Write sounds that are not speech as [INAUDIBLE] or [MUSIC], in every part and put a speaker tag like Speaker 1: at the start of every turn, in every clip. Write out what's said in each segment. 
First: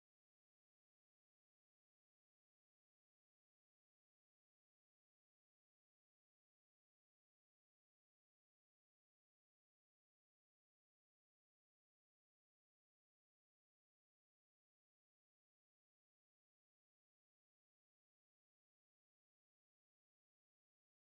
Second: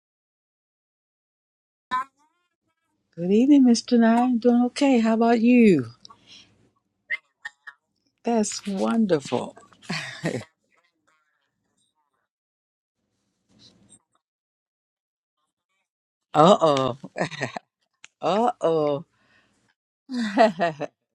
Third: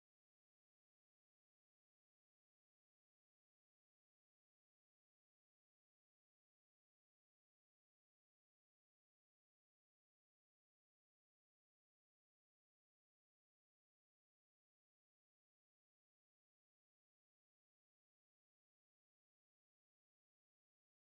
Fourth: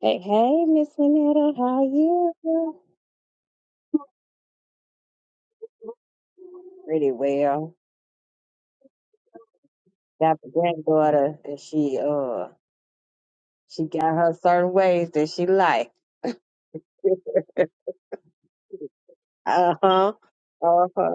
Speaker 1: Hey, hey, Miss Winetta, how are you?
Speaker 2: Good evening, Mr. Nine. Doing okay. How about you?
Speaker 1: Pretty well.
Speaker 2: That's wonderful. [LAUGHS]
Speaker 1: Got the granddaughter that she uh she got her certain ways that she like.
Speaker 2: Uh oh.
Speaker 1: [LAUGHS]
Speaker 2: Uh oh.
Speaker 1: uh huh.
Speaker 2: [LAUGHS]
Speaker 1: Uh huh.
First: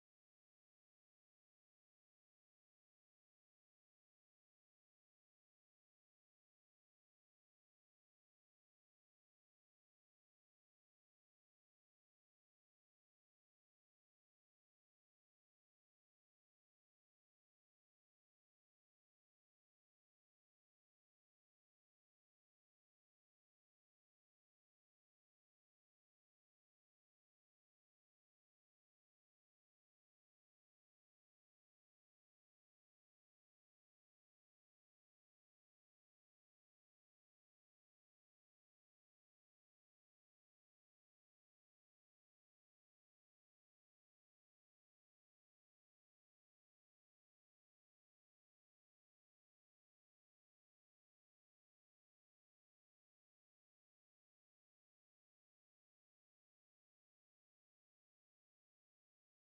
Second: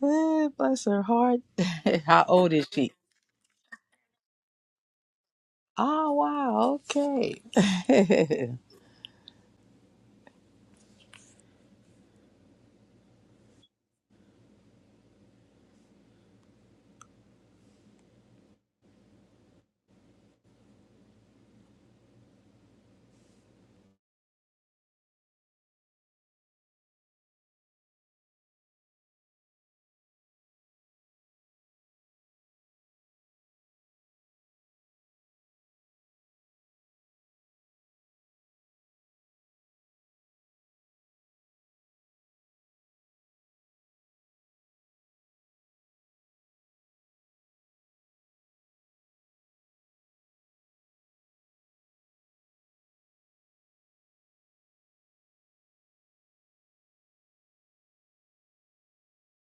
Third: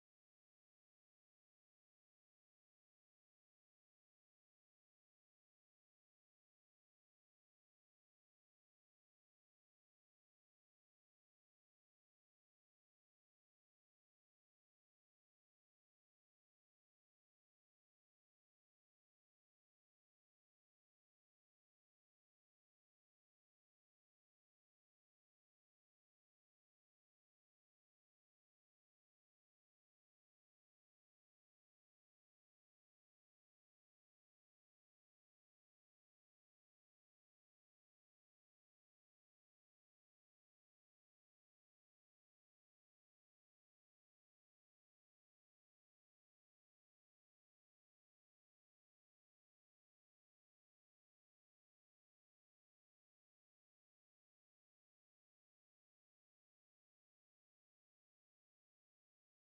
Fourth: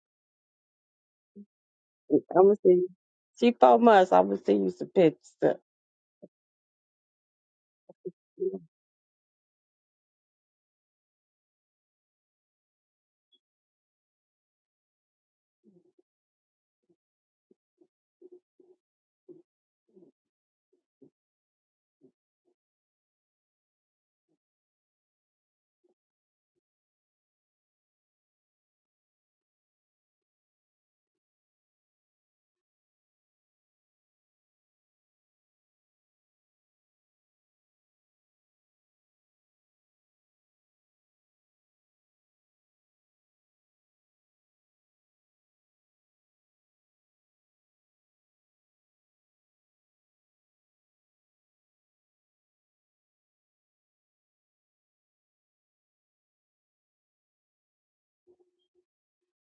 Speaker 2: Bless her heart. [LAUGHS] How old
Speaker 1: I'ma
Speaker 2: is
Speaker 1: see. You.
Speaker 2: she?
Speaker 1: She four months. I'ma see you some pictures.
Speaker 2: Oh, wow. Okay. [LAUGHS] hey,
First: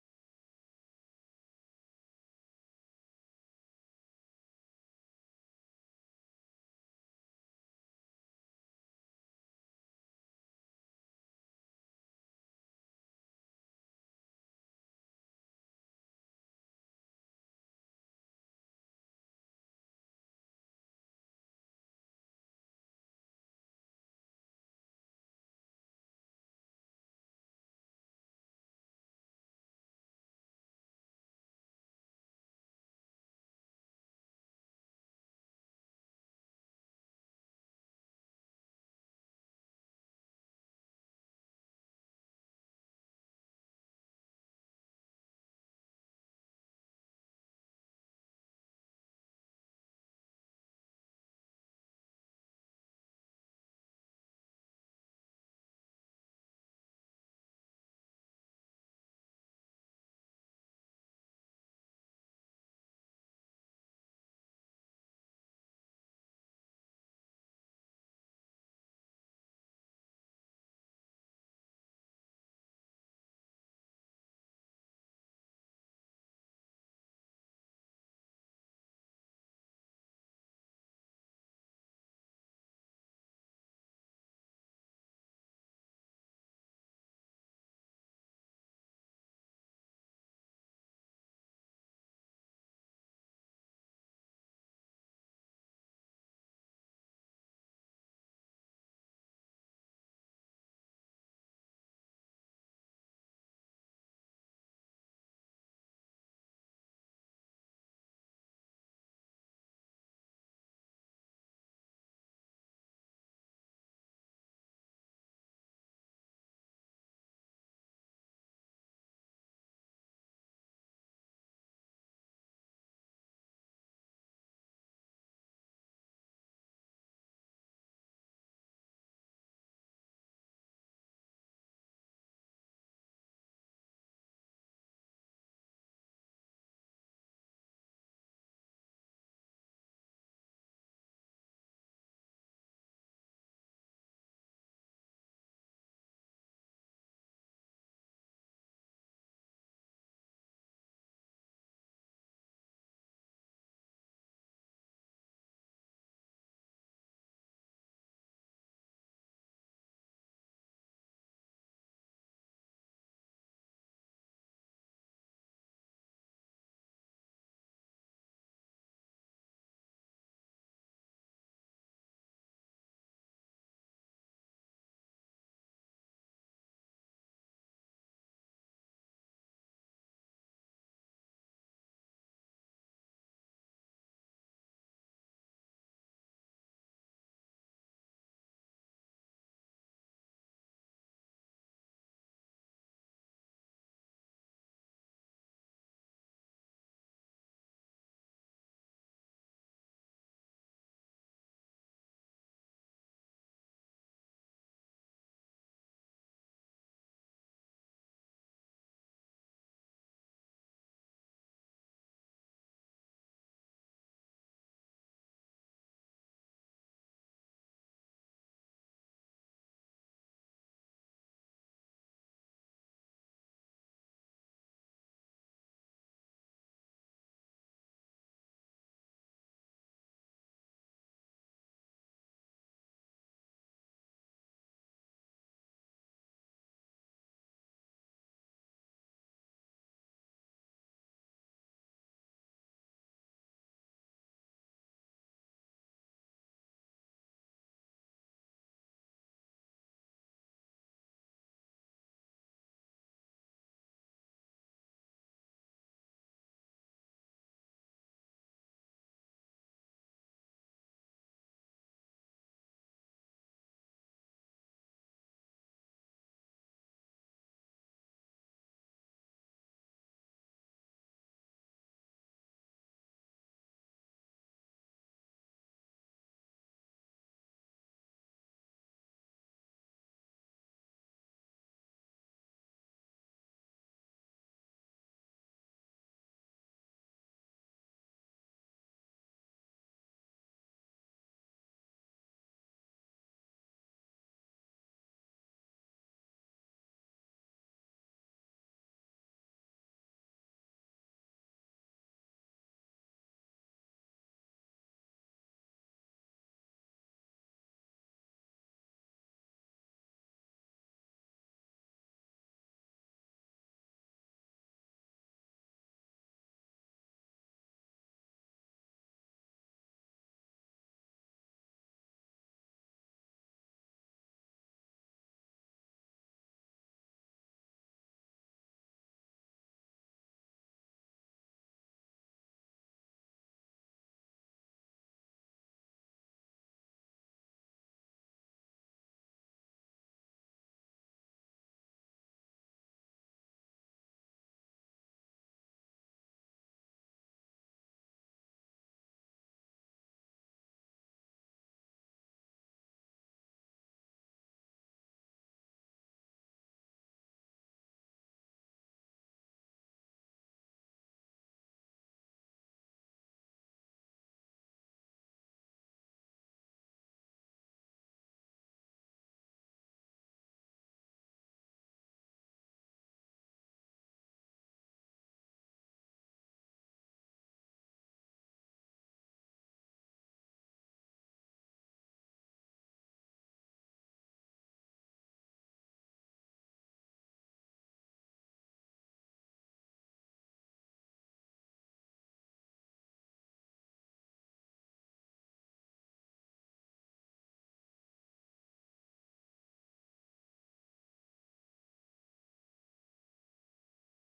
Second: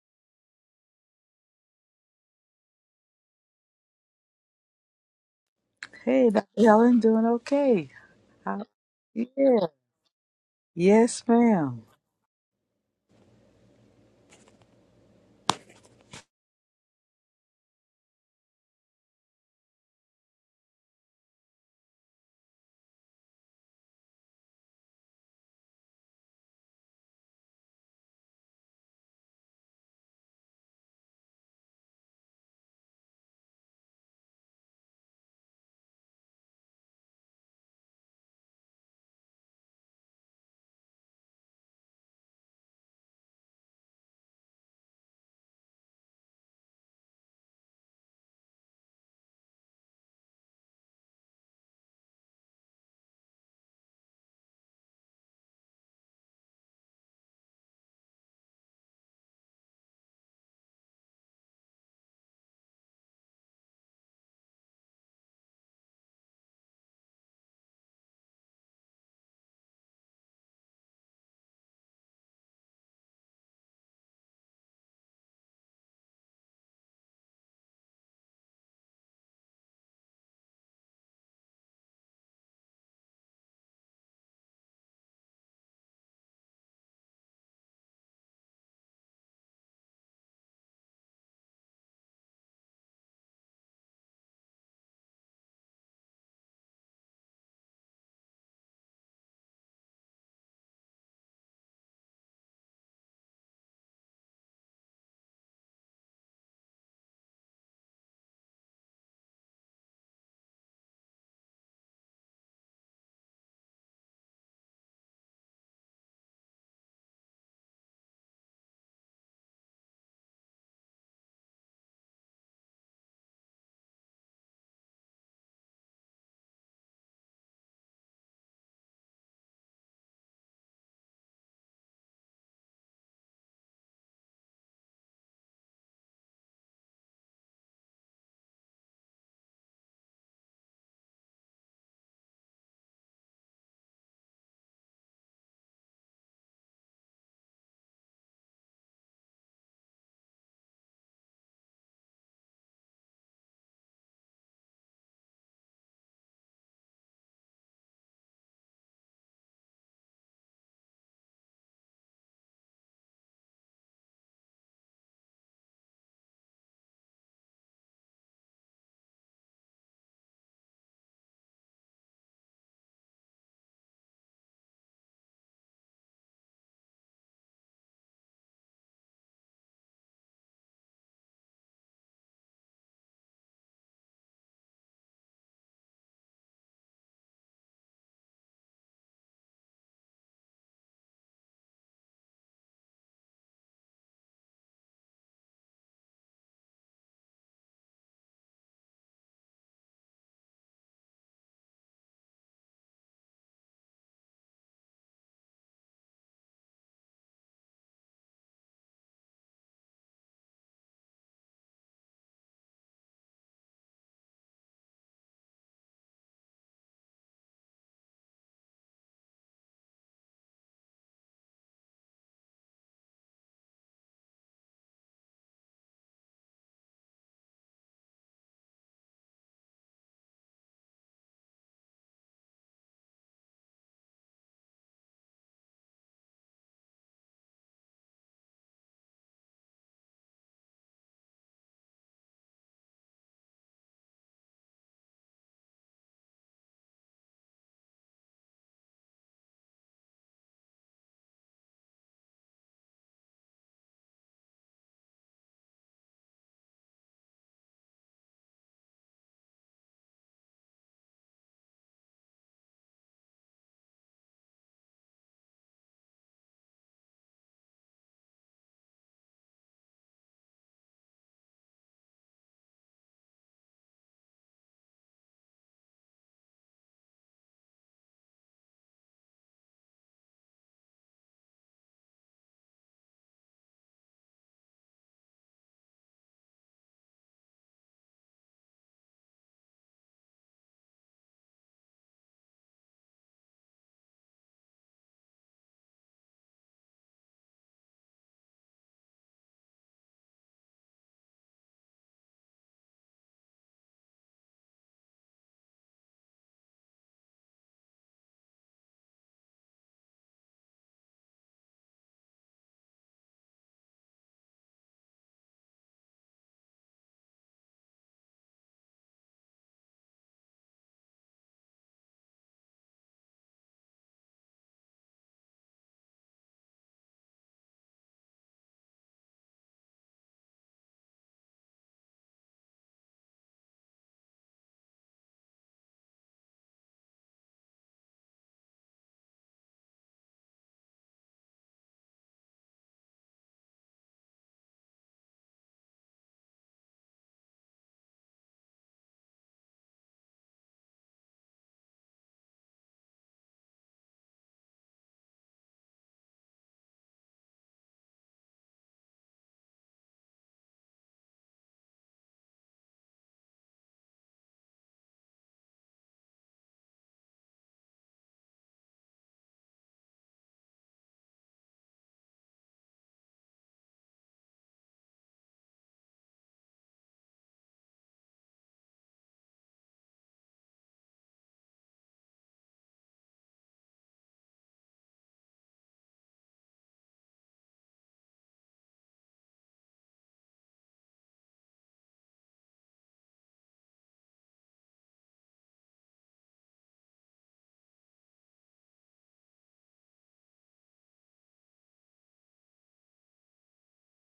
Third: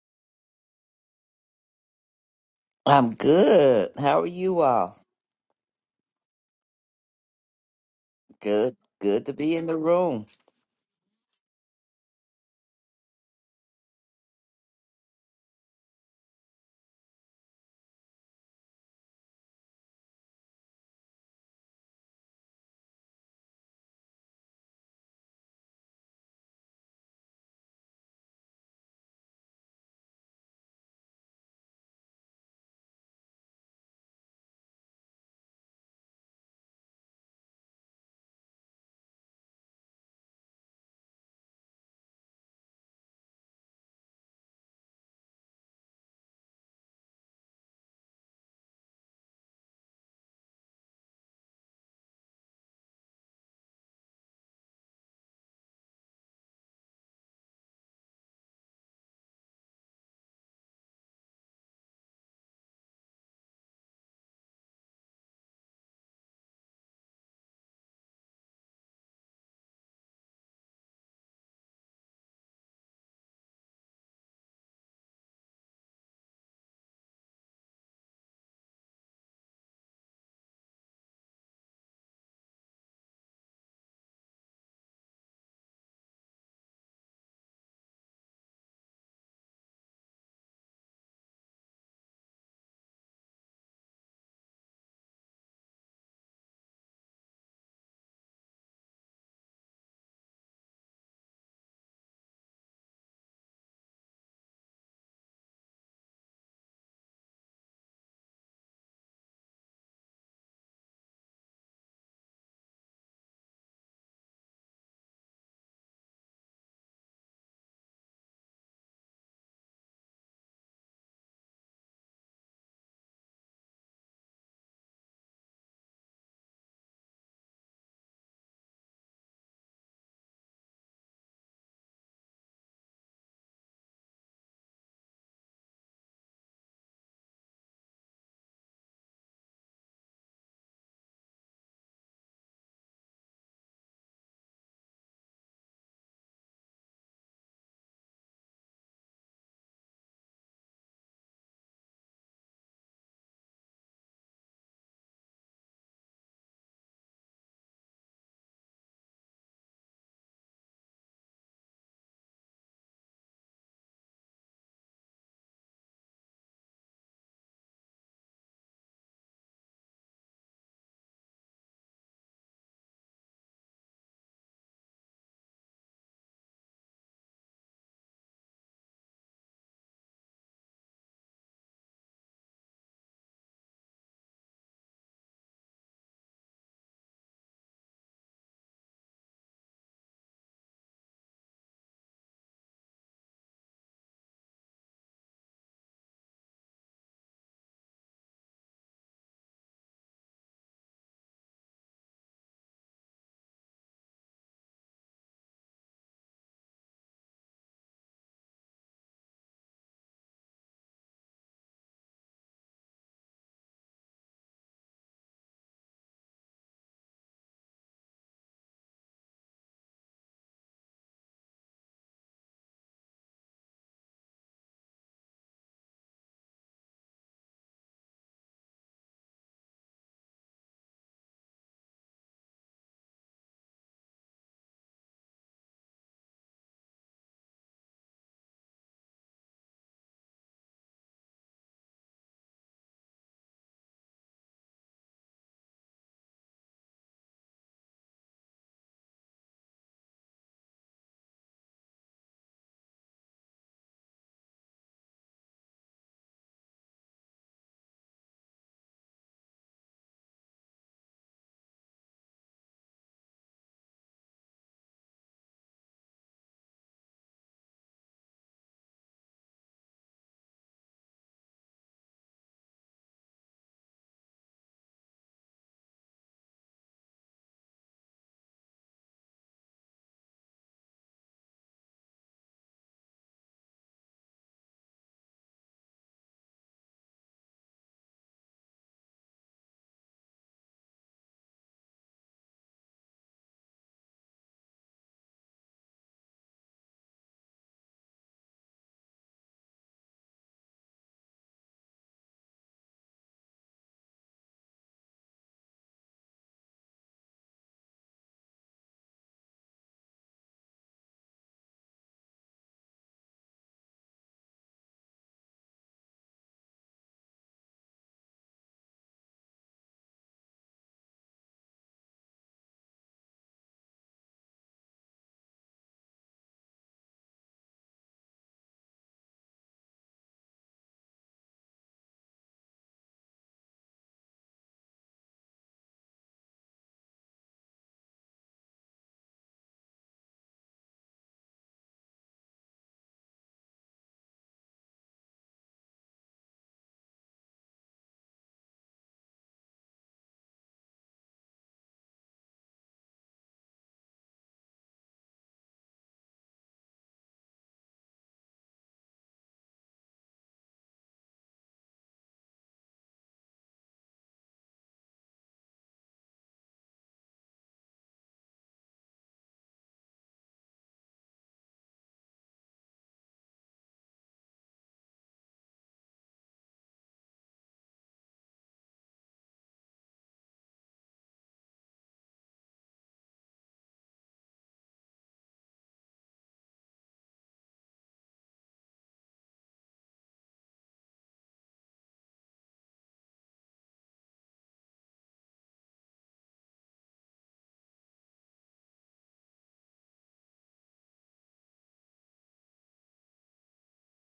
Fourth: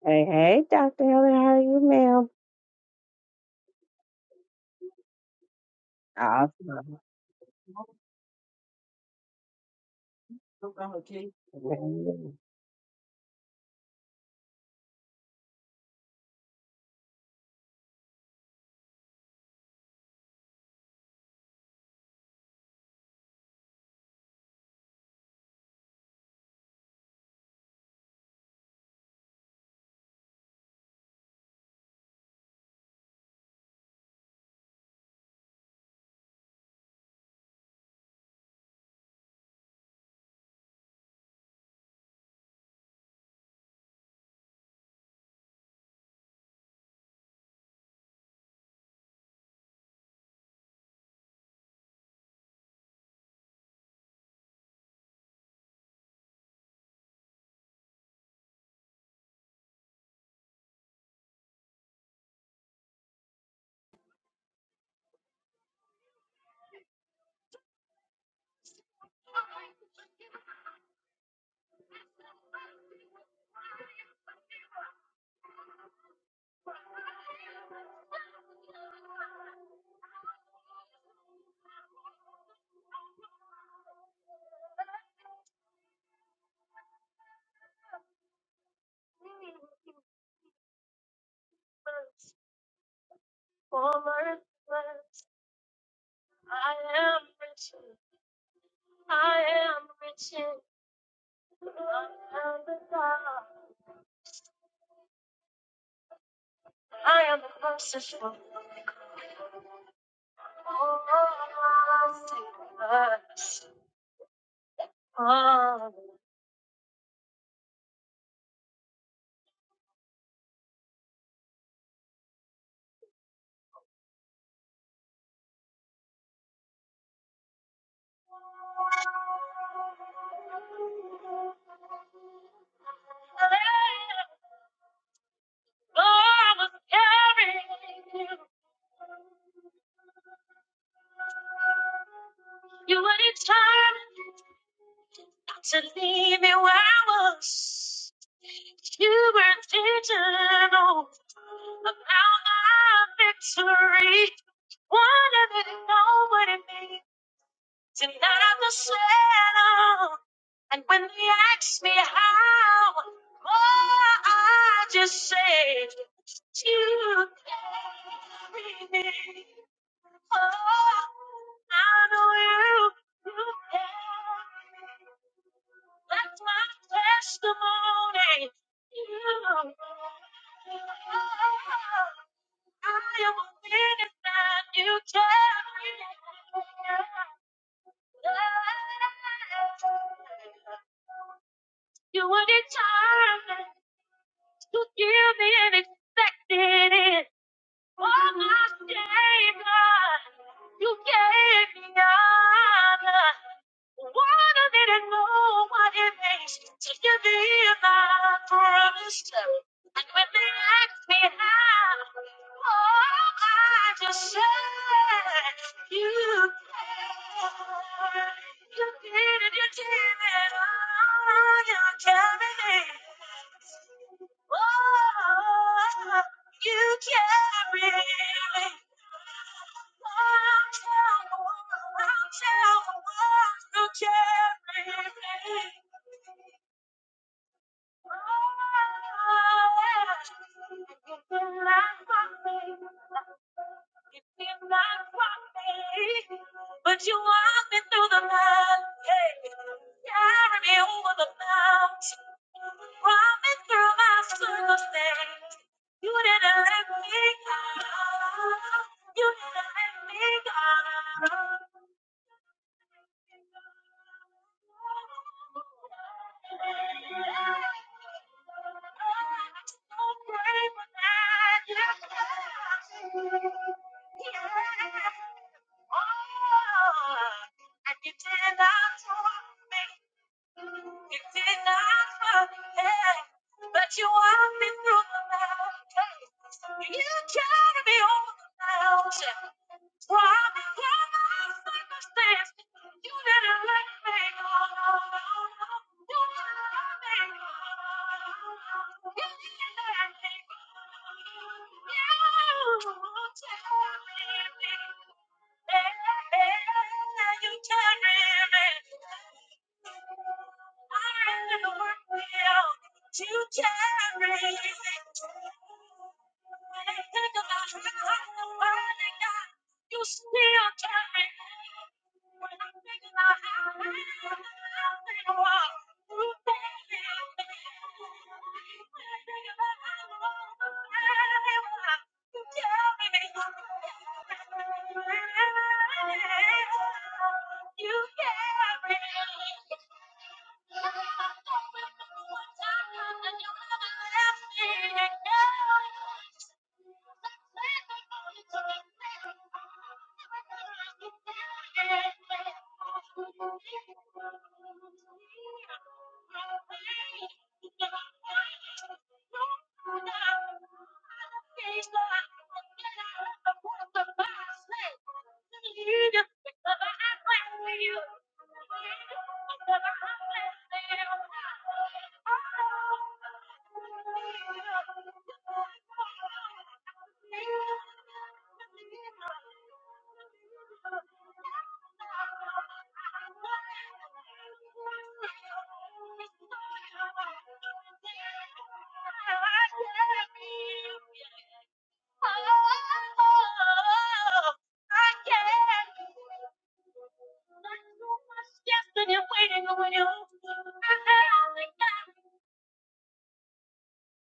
Speaker 1: Hey, hey, Doctor Helen, how are you, ma'am?
Speaker 3: I'm good. How are you all?
Speaker 2: Dr.
Speaker 1: Awesome.
Speaker 2: Helen, doing okay. How-
Speaker 3: Good. Good to be in
Speaker 2: yeah.
Speaker 3: the room.
Speaker 2: Yes,
Speaker 1: Okay.
Speaker 2: ma'am.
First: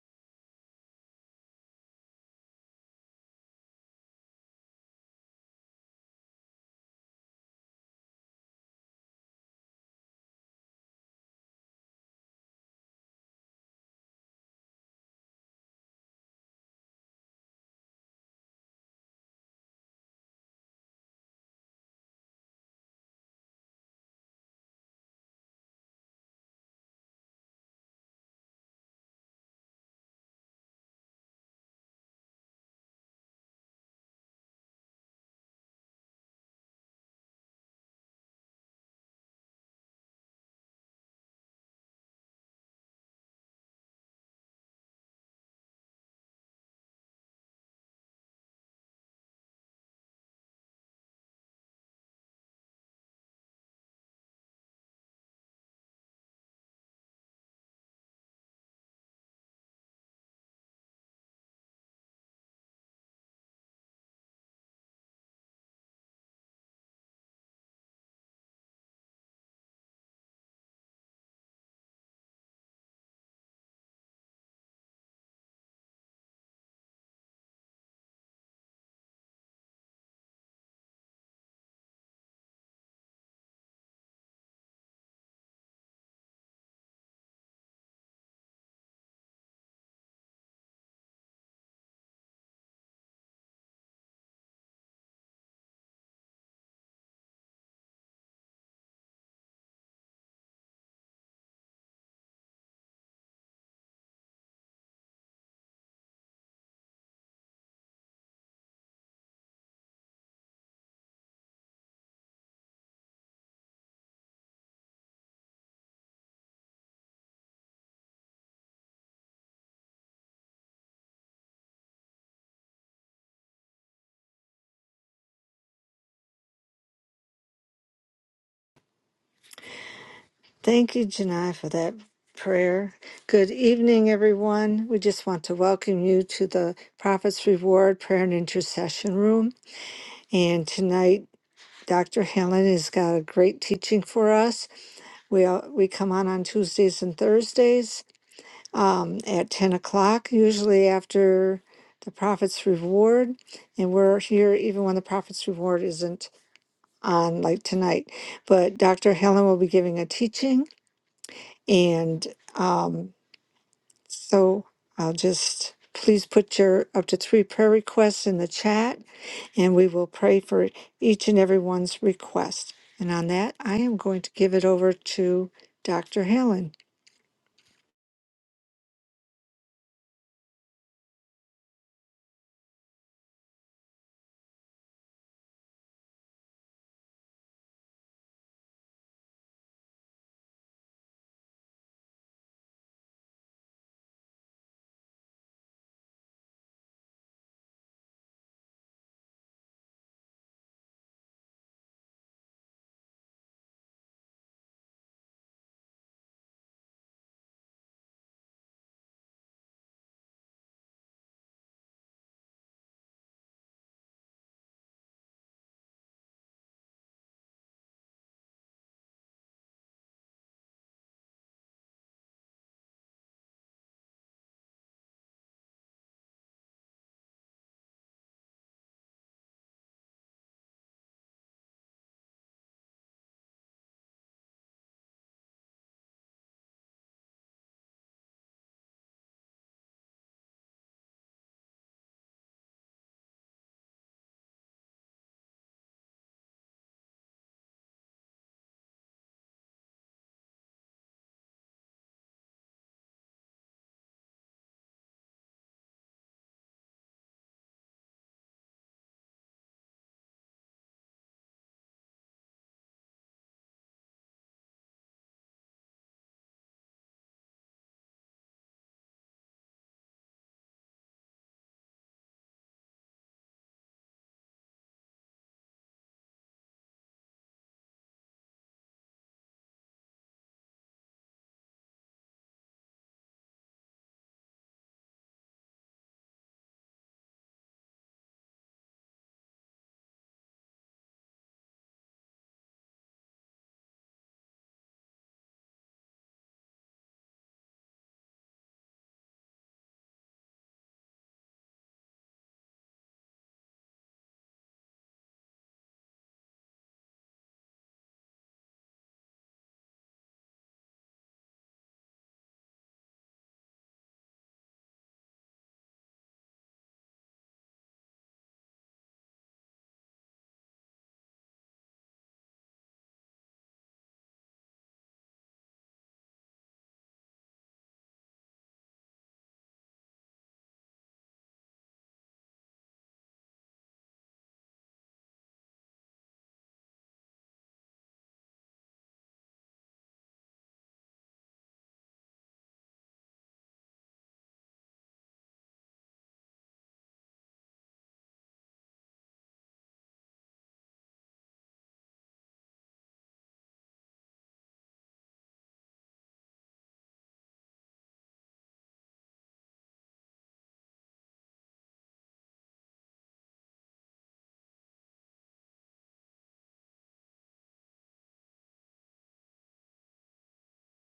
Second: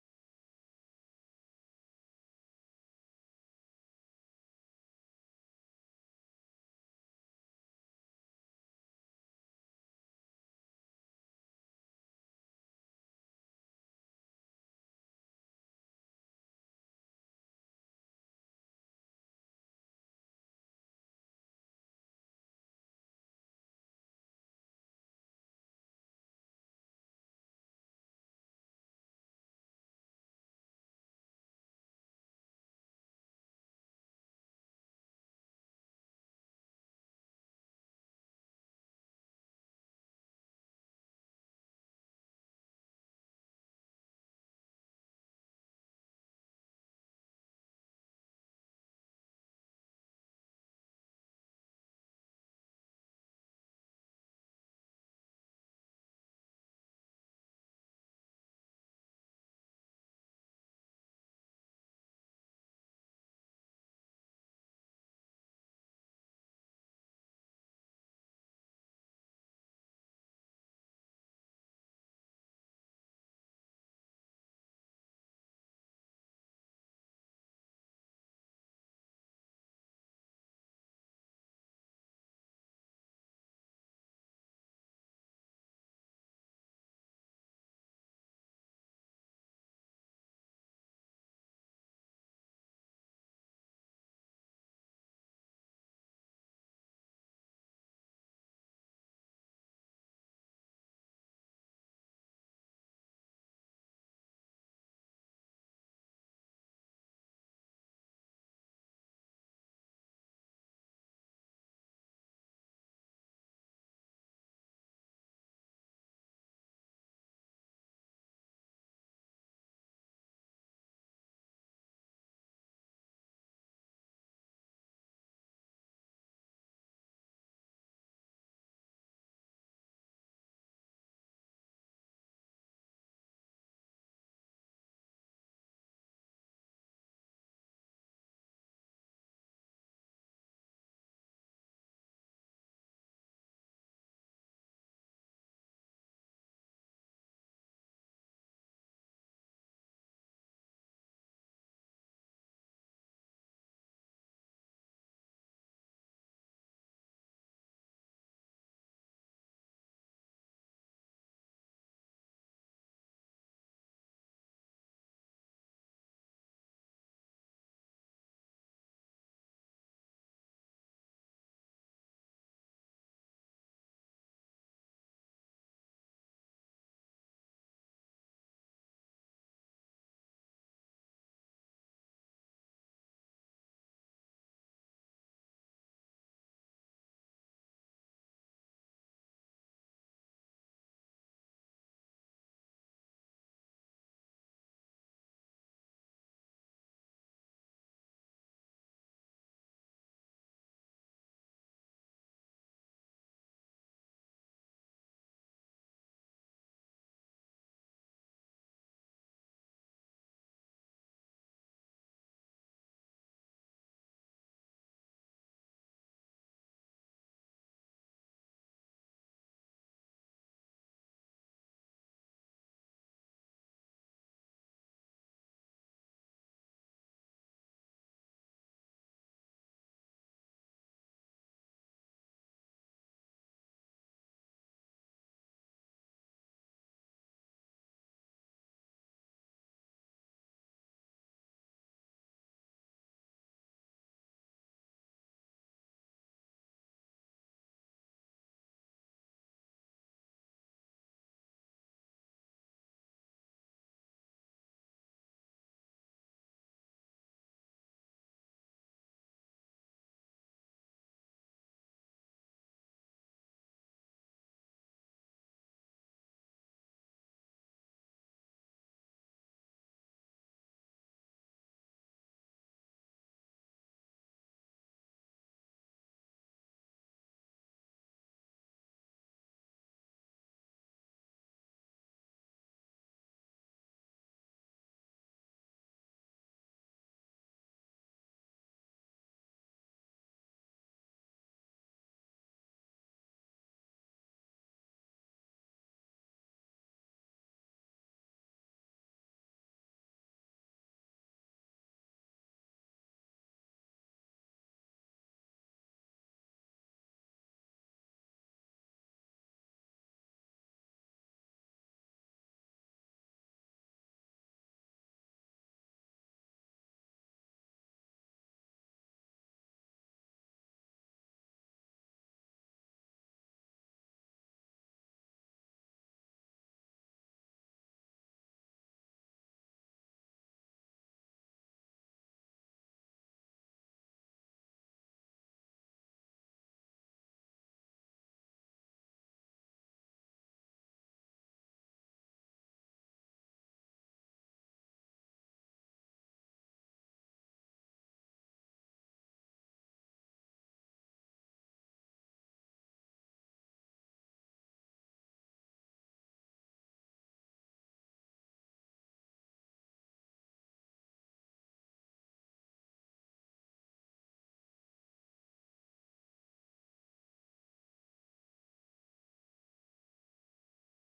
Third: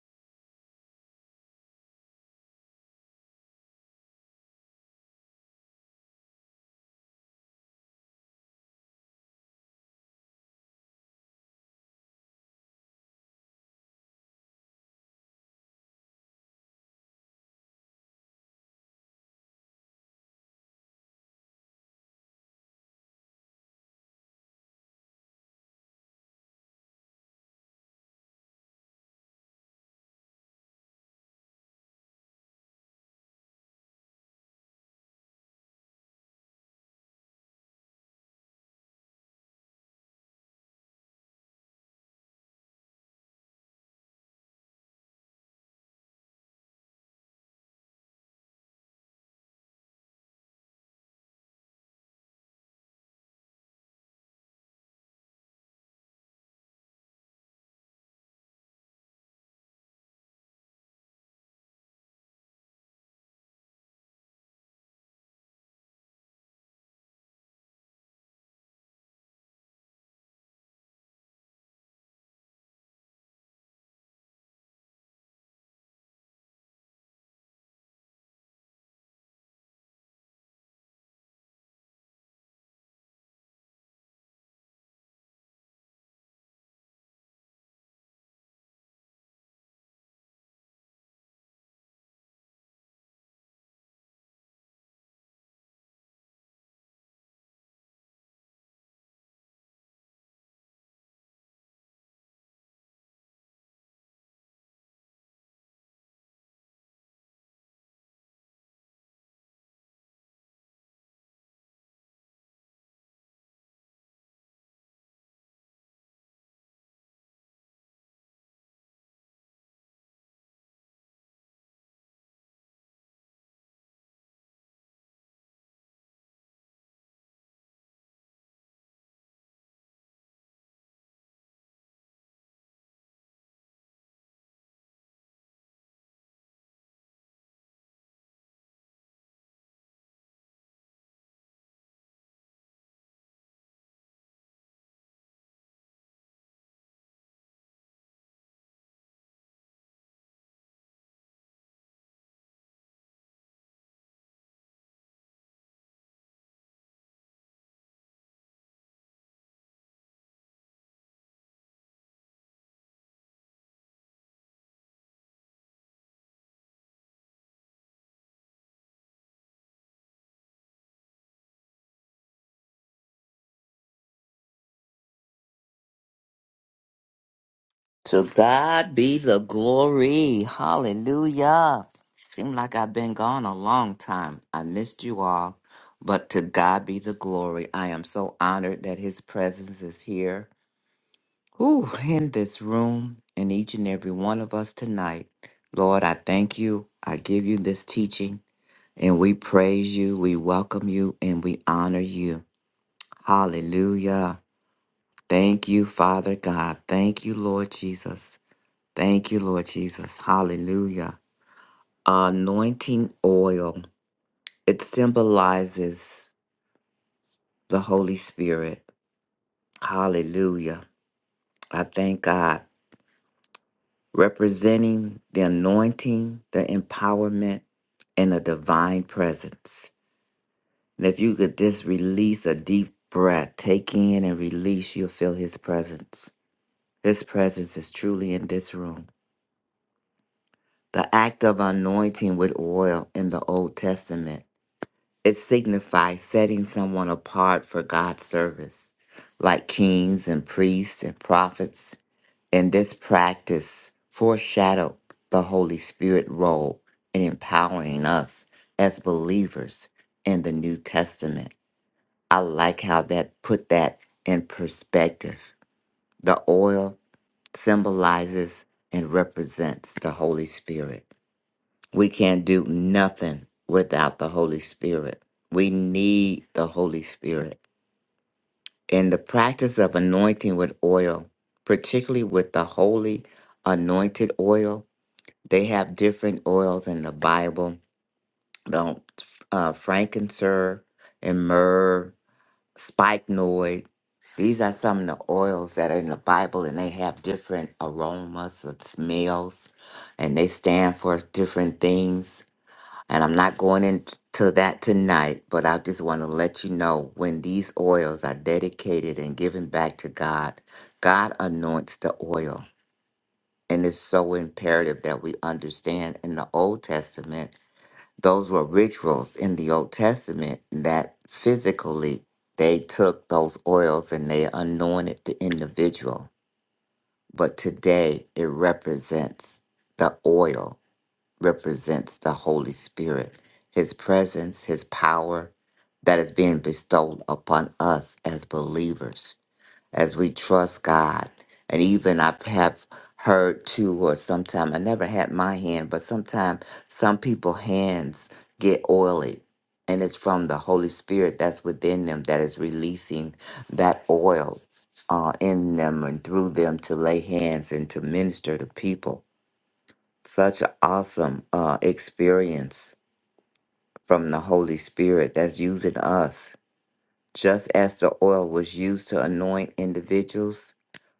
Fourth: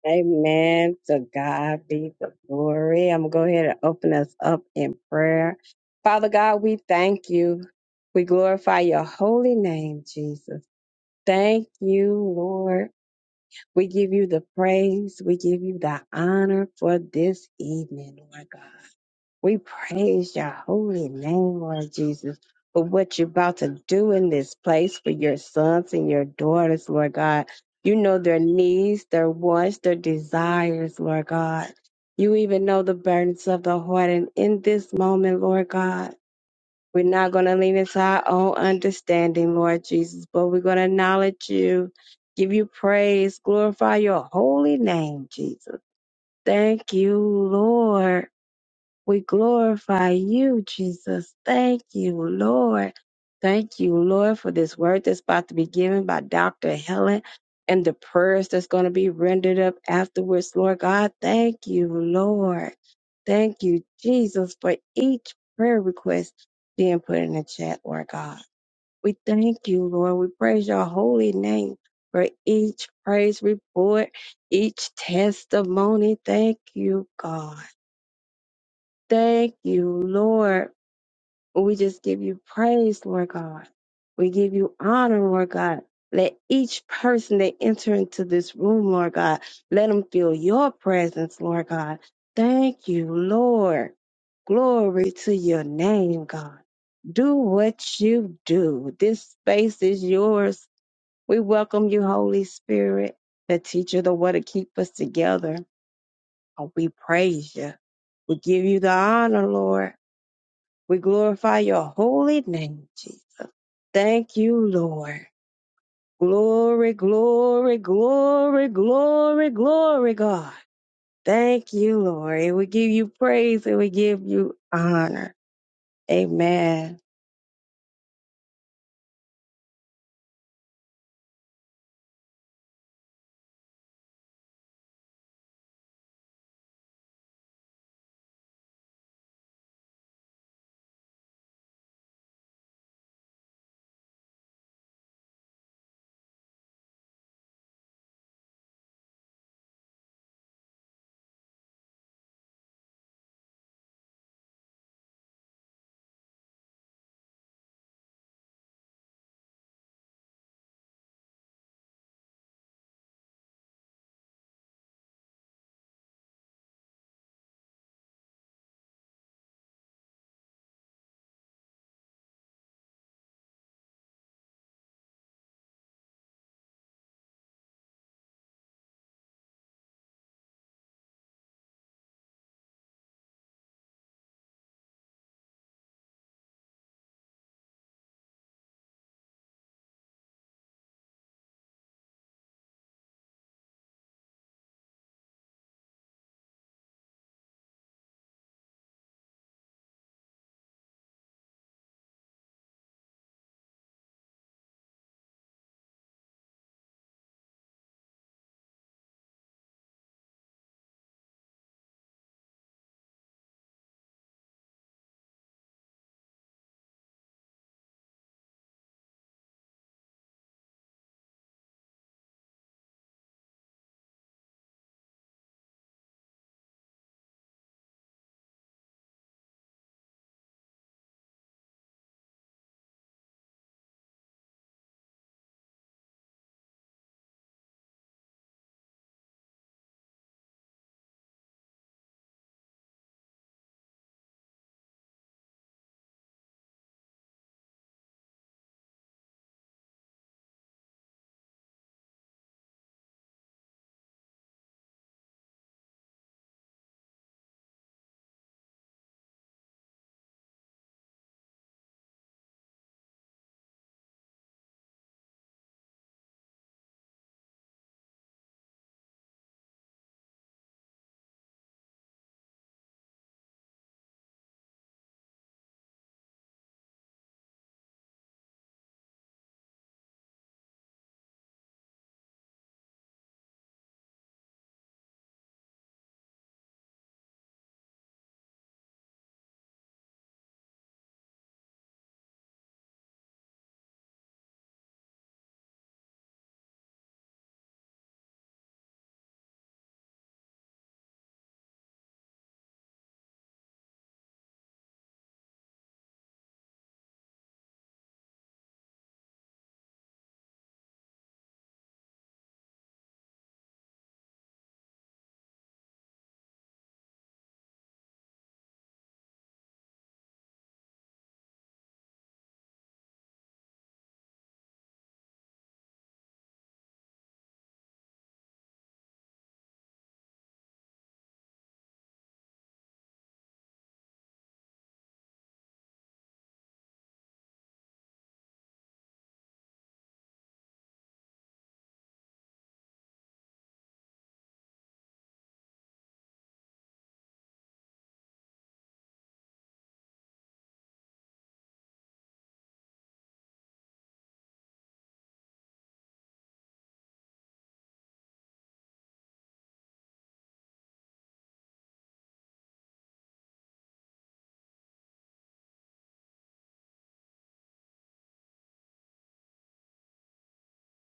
Speaker 1: Amen. To God be the glory. I'm going to go ahead and open us up in prayer. Father God, we thank you. We glorify your holy name, Jesus. Thank you, Lord. We give you the praise. We give you the honor for this evening, Lord God. We praise your holy name, Lord Jesus, for what you're about to do in this place for your sons and your daughters, Lord God. You know their needs, their wants, their desires, Lord God. You even know the burdens of the heart. And in this moment, Lord God, we're not going to lean into our own understanding, Lord Jesus, but we're going to acknowledge you, give you praise, glorify your holy name, Jesus. Thank you, Lord. We glorify you, Jesus. Thank you, Lord. Thank you, Lord, for this word that's about to be given by Dr. Helen and the prayers that's going to be rendered up afterwards, Lord God. Thank you, Lord. Thank you, Jesus, for each prayer request being put in the chat, Lord God. We thank you, Lord. We praise your holy name for each praise report, each testimony. Thank you, God. Thank you, Lord. We just give you praise, Lord God. We give you honor, Lord God. Let each person that enter into this room, Lord God, let them feel your presence, Lord God. Thank you, Lord. Glory to your name, God. Do what you do. This space is yours. We welcome you, Holy Spirit, the teacher, the way to keep us together. Oh, we praise you. We give you the honor, Lord. We glorify your holy name, Jesus. Thank you, Lord. Glory, glory, glory, glory, glory, God. Thank you, Lord. And we give you praise and we give you honor. Amen.
Speaker 4: Thank you, Janai, for that prayer. Good evening, everyone. We just want to welcome you to the Prophet's Reward Prayer and Intercession Room. And tonight, Dr. Helen has got a great teaching for us. We all- we come on on Tuesdays and Thursdays um, at ten o'clock, usually after the Prophet's Reward, and we're here even when the Prophet's Reward isn't on, like tonight. But Dr. Helen will be giving a teaching, and um, So I'll just please put your up to three prayer requests in the chat and we will pray for each and everyone's request. And on that, I am going to give it over to Dr. Helen.
Speaker 3: To God be the glory. Hallelujah. Seemed like I've been gone a long time. I missed you all, but to God be the glory. I am so honored that His presence is here. Whew, in this room, and each and every one of us tonight. Lord, I thank you. I give you this teaching, and we praise you, we welcome you, and we honor you. Hallelujah. Thank you, Father God. Thank you, Lord Jesus. Thank you, Lord Jesus. Hallelujah. Anointing oil, it symbolizes the Holy Spirit. Hallelujah. I thank God. Representing the anointing, the empowerment, and the divine presence. And if you could just release a deep breath, take in and release, you'll feel His presence. His presence is truly in this room. The act of anointing with oil in the Old Testament, it signifies setting someone apart for God's service, like kings and priests and prophets. And this practice foreshadowed the Holy Spirit role in empowering us as believers in the New Testament. I like how that put that in perspective. The oil symbolizes and represents the Holy Spirit we can't do nothing without the Holy Spirit. We need the Holy Spirit. And the practice of anointing with oil, particularly with the holy anointed oil, they have different oils in the Bible. The uh, frankincense and myrrh, spikenard. These are some of the oils that are in the Bible, and they have different aromas and smells, and they stand for different things and I'm not going into that tonight, but I just want to let you know when these oils are dedicated and given back to God, God anoints the oil. And it's so imperative that we understand in the Old Testament, those were rituals in the Old Testament that physically they took those oils and they anointed the individual. But today it represents the oil represents the Holy Spirit, His presence, His power that is being bestowed upon us as believers, as we trust God. And even I have heard too, or sometime I never had my hand, but sometime some people hands get oily. And it's from the Holy Spirit that's within them that is releasing that oil uh, in them and through them to lay hands and to minister to people such an awesome uh, experience from the Holy Spirit that's using us. Just as the oil was used to anoint individuals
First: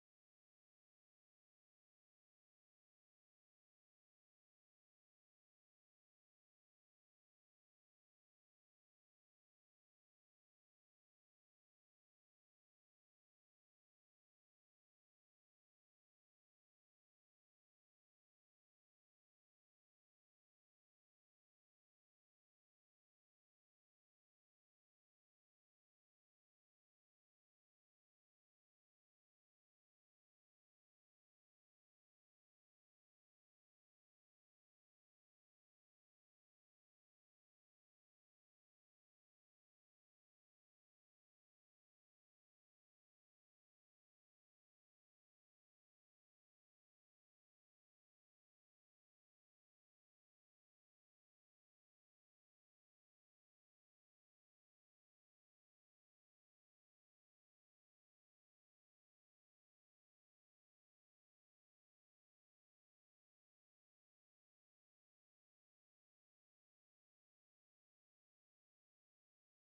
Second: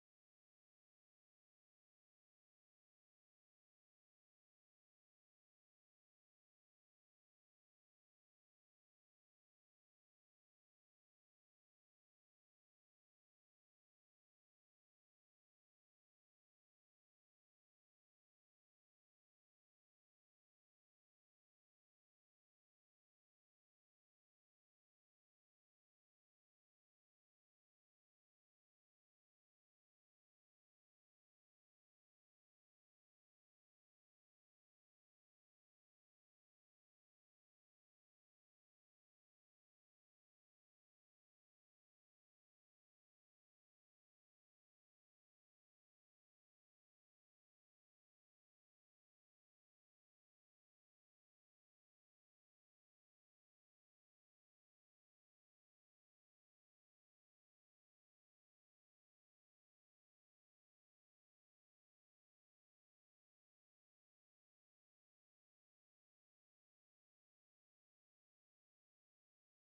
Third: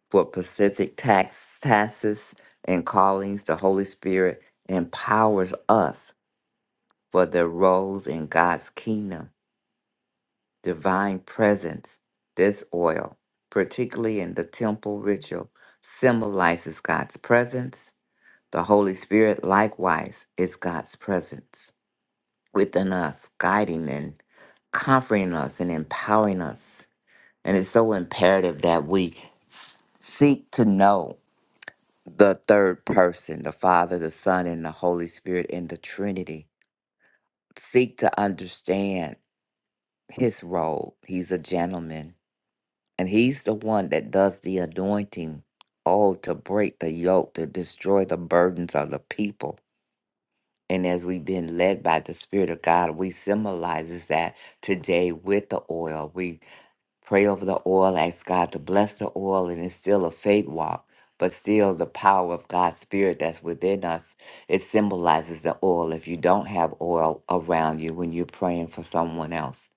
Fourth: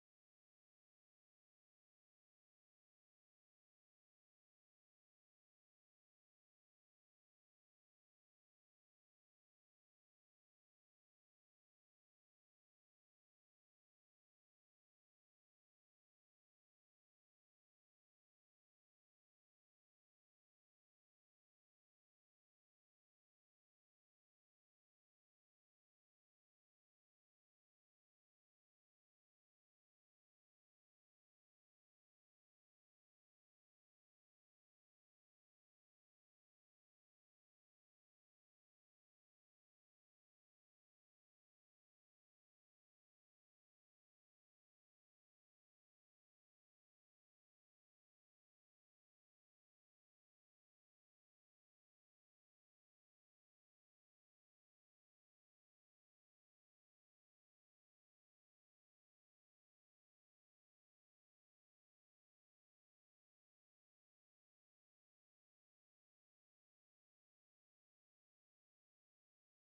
Speaker 3: for specific tax, tasks and callings, the Holy Spirit empowers us for the roles in God's kingdom, divine presence. This oil, particularly in the temple ritual, symbolizes God's presence. The Holy Spirit likewise is God's presence. within us, guiding and comforting us and empowering us. And it's so imperative that we seek to know the third person, the Father, the Son, and the Holy Spirit in the Trinity. Seek to understand his role. He's a gentleman, and he's the one that does the anointing. Oh, to break the yoke, to destroy the burdens of the people. And as we've been led by the Spirit of God, we symbolizes that today with the oil. we. Pray over the oil, ask God to bless the oil, and it's still a faith walk, but still the power of God's Spirit that's within us. It symbolizes the oil. If you don't have oil around you when you're praying for someone else,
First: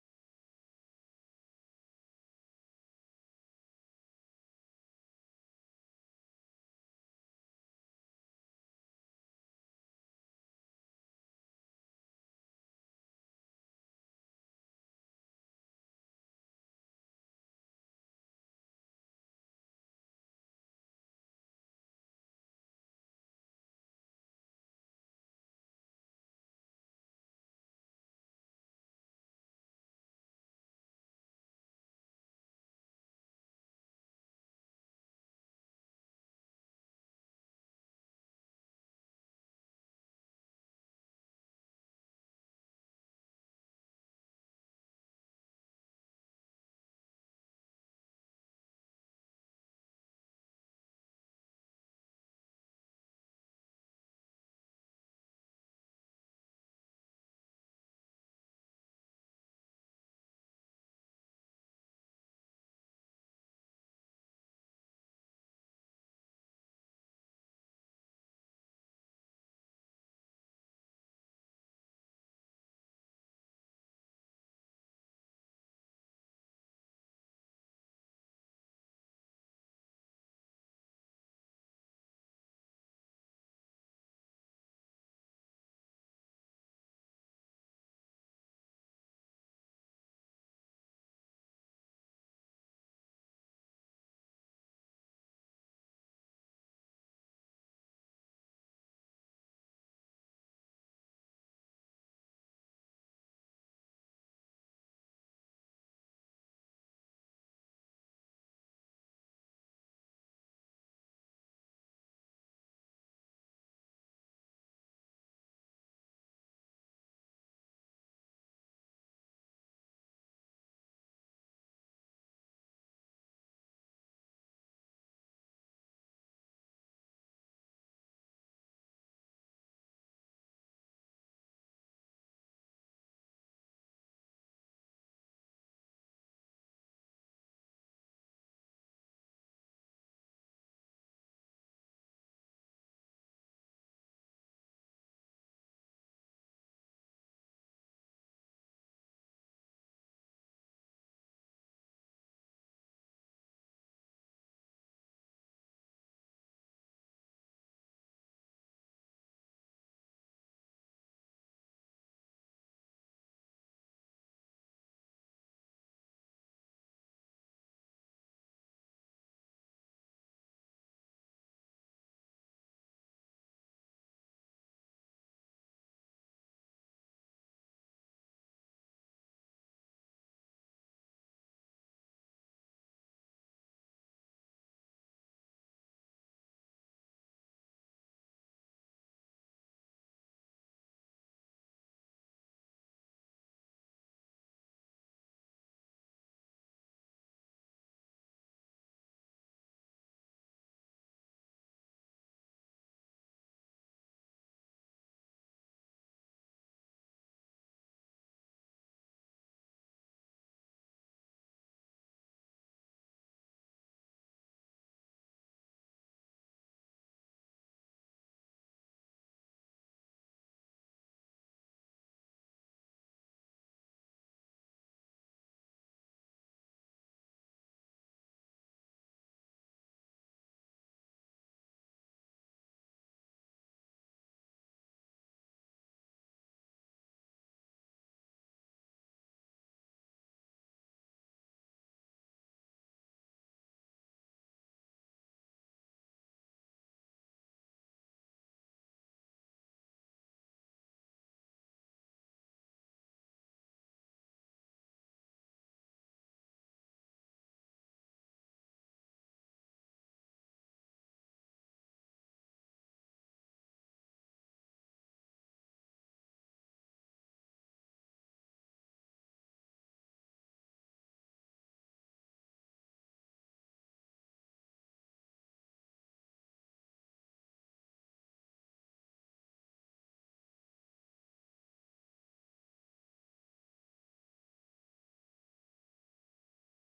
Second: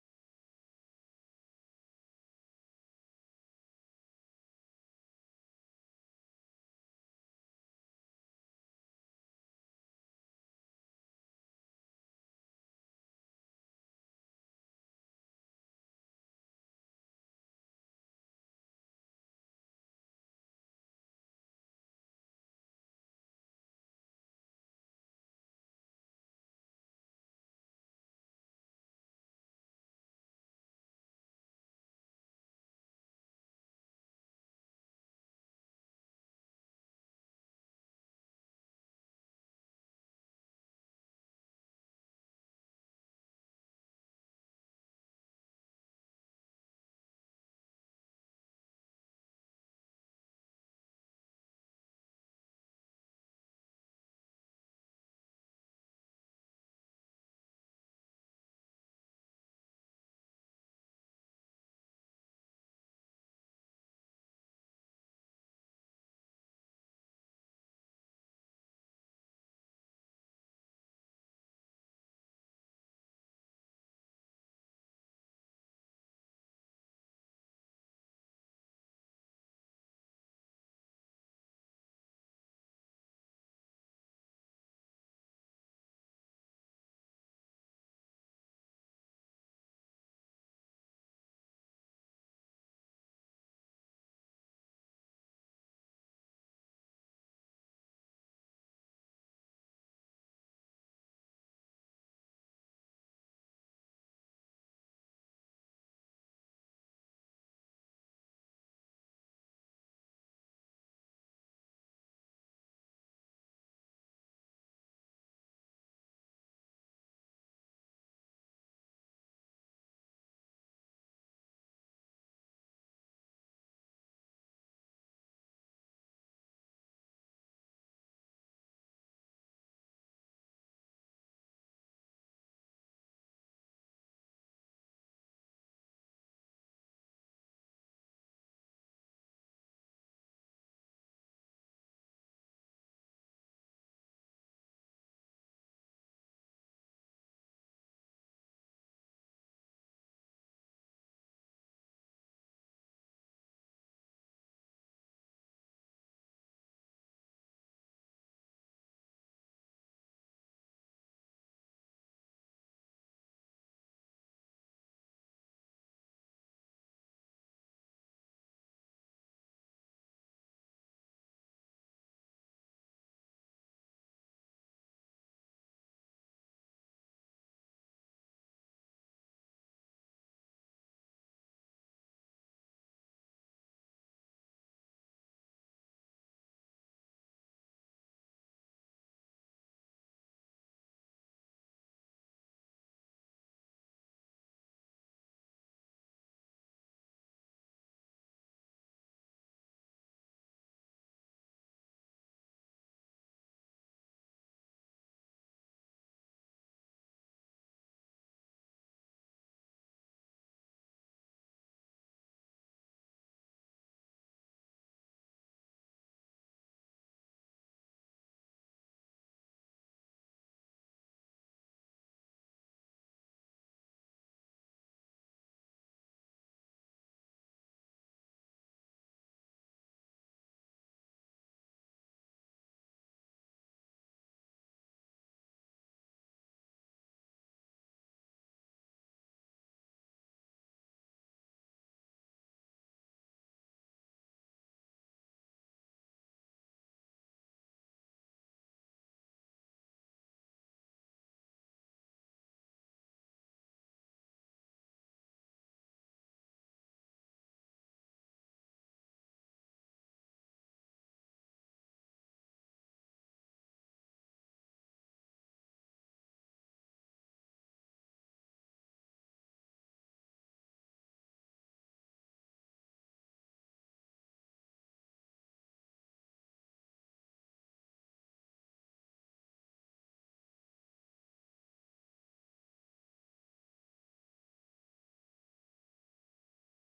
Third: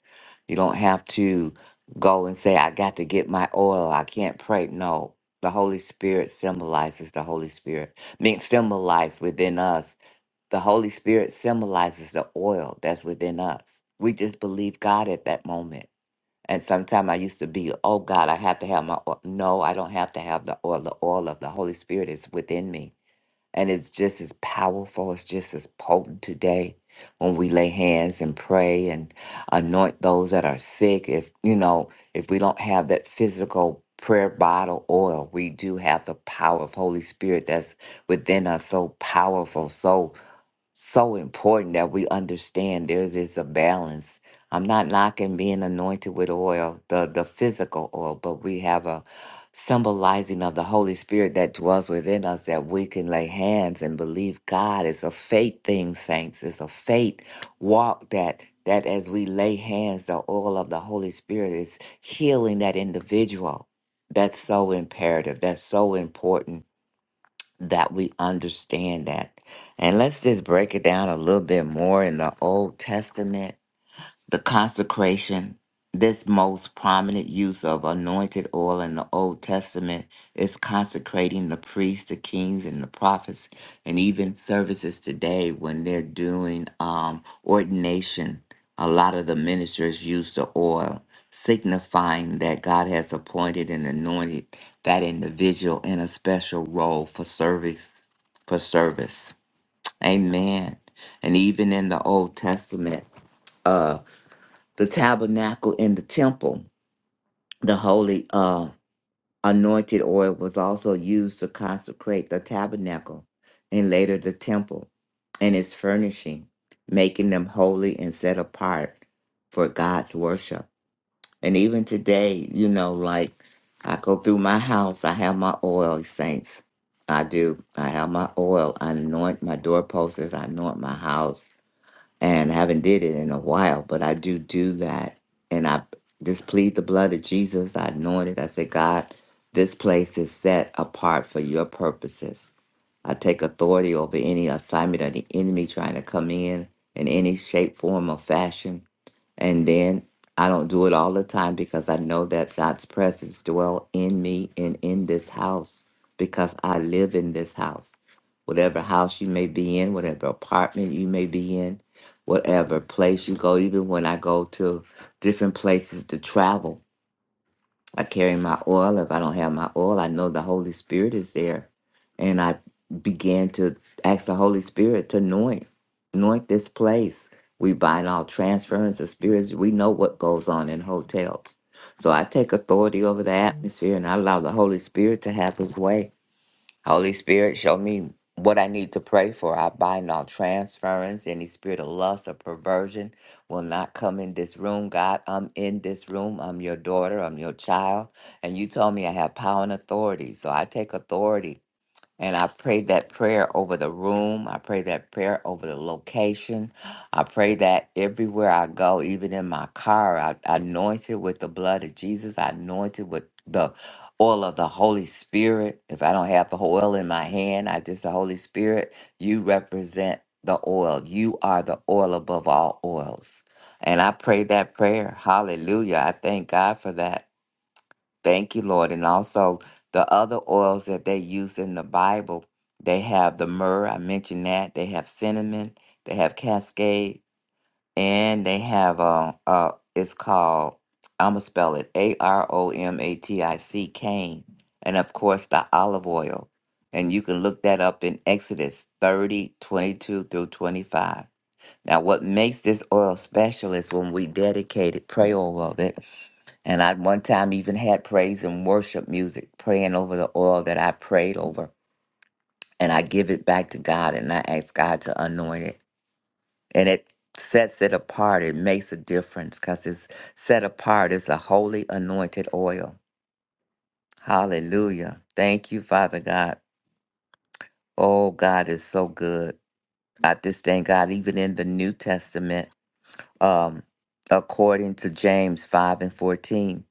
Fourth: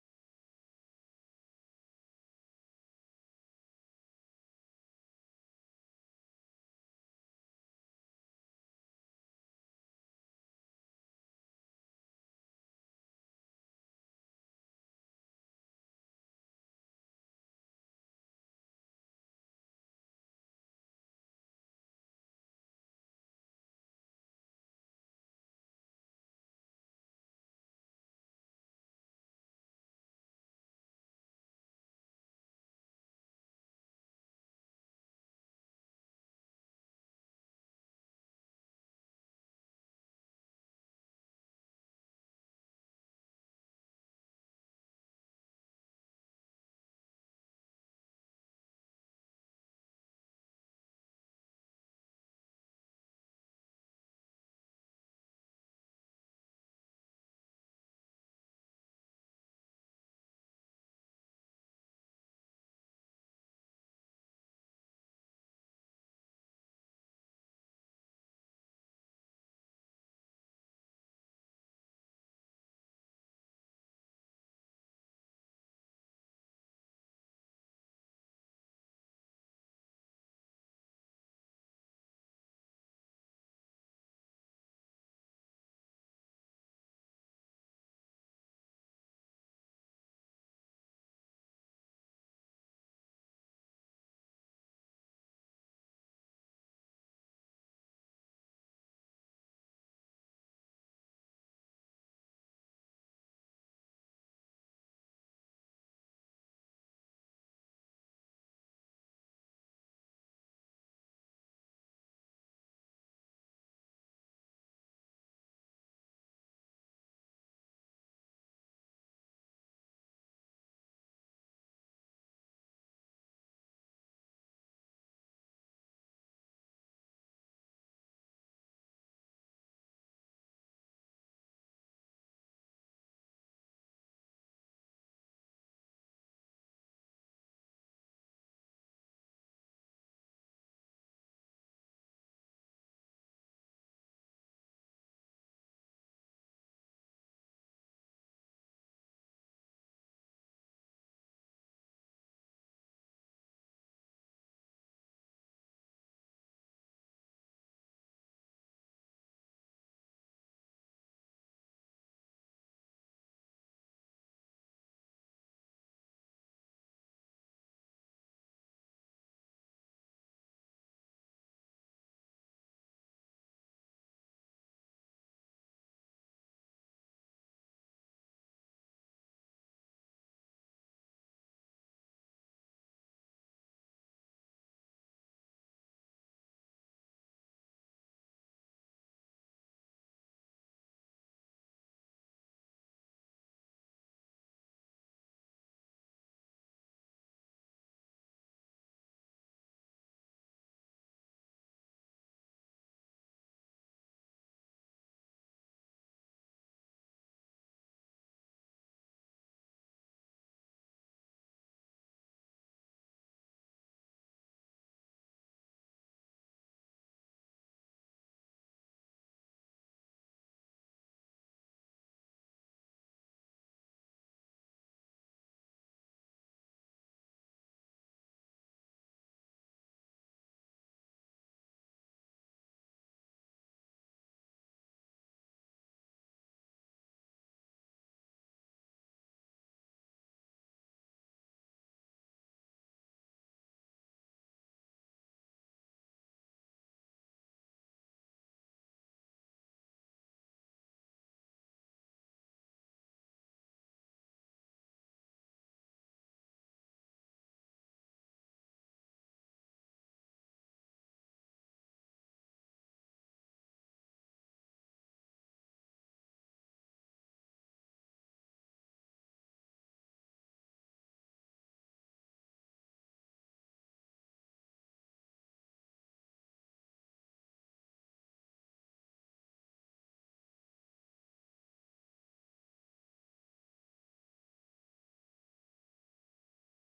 Speaker 3: you don't have to go and say, I got to get my oil. I can't pray. No, the Holy Spirit symbolizes the Holy Spirit, mean, symbolized within us. The Holy Spirit symbolizes the oil that's within us. We just believe God at that moment. And sometimes I used to be, oh God, I have to have my oil. No, I don't have to have the oil. The oil of the Holy Spirit is within me. And it's just as powerful, it's just as potent today when we lay hands and pray and anoint those that are sick. If, you know, if we don't have that physical prayer bottle oil, we do have the power of Holy Spirit that's within us so powerful. so so important that we understand there is a balance. I'm not knocking being anointed with oil, the, the physical oil, but we have a symbolizing of the Holy Spirit that dwells within us that we can lay hands and believe God. It's a faith thing, saints. It's a faith walk that that as we lay hands, the oil of the Holy Spirit is healing that individual. That's so imperative. That's so important that we understand that. And let's just break it down a little bit more in the Old Testament the consecration, this most prominent use of anointed oil in the Old Testament is consecrating the priests, the kings, and the prophets, and even services today when they're doing um, ordination. A lot of the ministers use the oil, signifying that God has appointed and anointed that individual in a special role for service. For service, Amen. And even in the Old Testament. uh, the tabernacle in the temple. The holy uh, anointed oil was also used to consecrate the tabernacle and later the temple and its furnishing, making them holy and set apart for God's worship. And even today, you know, like I go through my house, I have my oil, saints. I do. I have my oil. I anoint my doorposts. I anoint my house and I haven't did it in a while, but I do do that. And I just plead the blood of Jesus. I anoint it. I say, God, this place is set apart for your purposes. I take authority over any assignment of the enemy trying to come in in any shape, form, or fashion. And then I don't do it all the time because I know that God's presence dwell in me and in this house because I live in this house. Whatever house you may be in, whatever apartment you may be in, whatever place you go, even when I go to different places to travel, I carry my oil. If I don't have my oil, I know the Holy Spirit is there. And I began to ask the Holy Spirit to anoint, anoint this place. We bind all transference of spirits. We know what goes on in hotels. So I take authority over the atmosphere and I allow the Holy Spirit to have his way. Holy Spirit, show me what I need to pray for. I bind all transference. Any spirit of lust or perversion will not come in this room. God, I'm in this room. I'm your daughter. I'm your child. And you told me I have power and authority. So I take authority and I pray that prayer over the room. I pray that prayer over the location. I pray that everywhere I go, even in my car, I, I anoint it with the blood of Jesus. I anoint it with the oil of the Holy Spirit. If I don't have the oil in my hand, I just the Holy Spirit. You represent the oil. You are the oil above all oils. And I pray that prayer. Hallelujah. I thank God for that. Thank you, Lord. And also the other oils that they use in the Bible, they have the myrrh, I mentioned that. They have cinnamon, they have cascade, and they have uh uh it's called I'ma spell it A R O M A T I C cane. And of course the olive oil. And you can look that up in Exodus 30 22 through 25. Now, what makes this oil special is when we dedicate it, pray over it and I one time even had praise and worship music, praying over the oil that I prayed over. And I give it back to God and I ask God to anoint it. And it sets it apart. It makes a difference because it's set apart. It's a holy anointed oil. Hallelujah. Thank you, Father God. Oh, God is so good. I just thank God, even in the New Testament, um, according to James 5 and 14.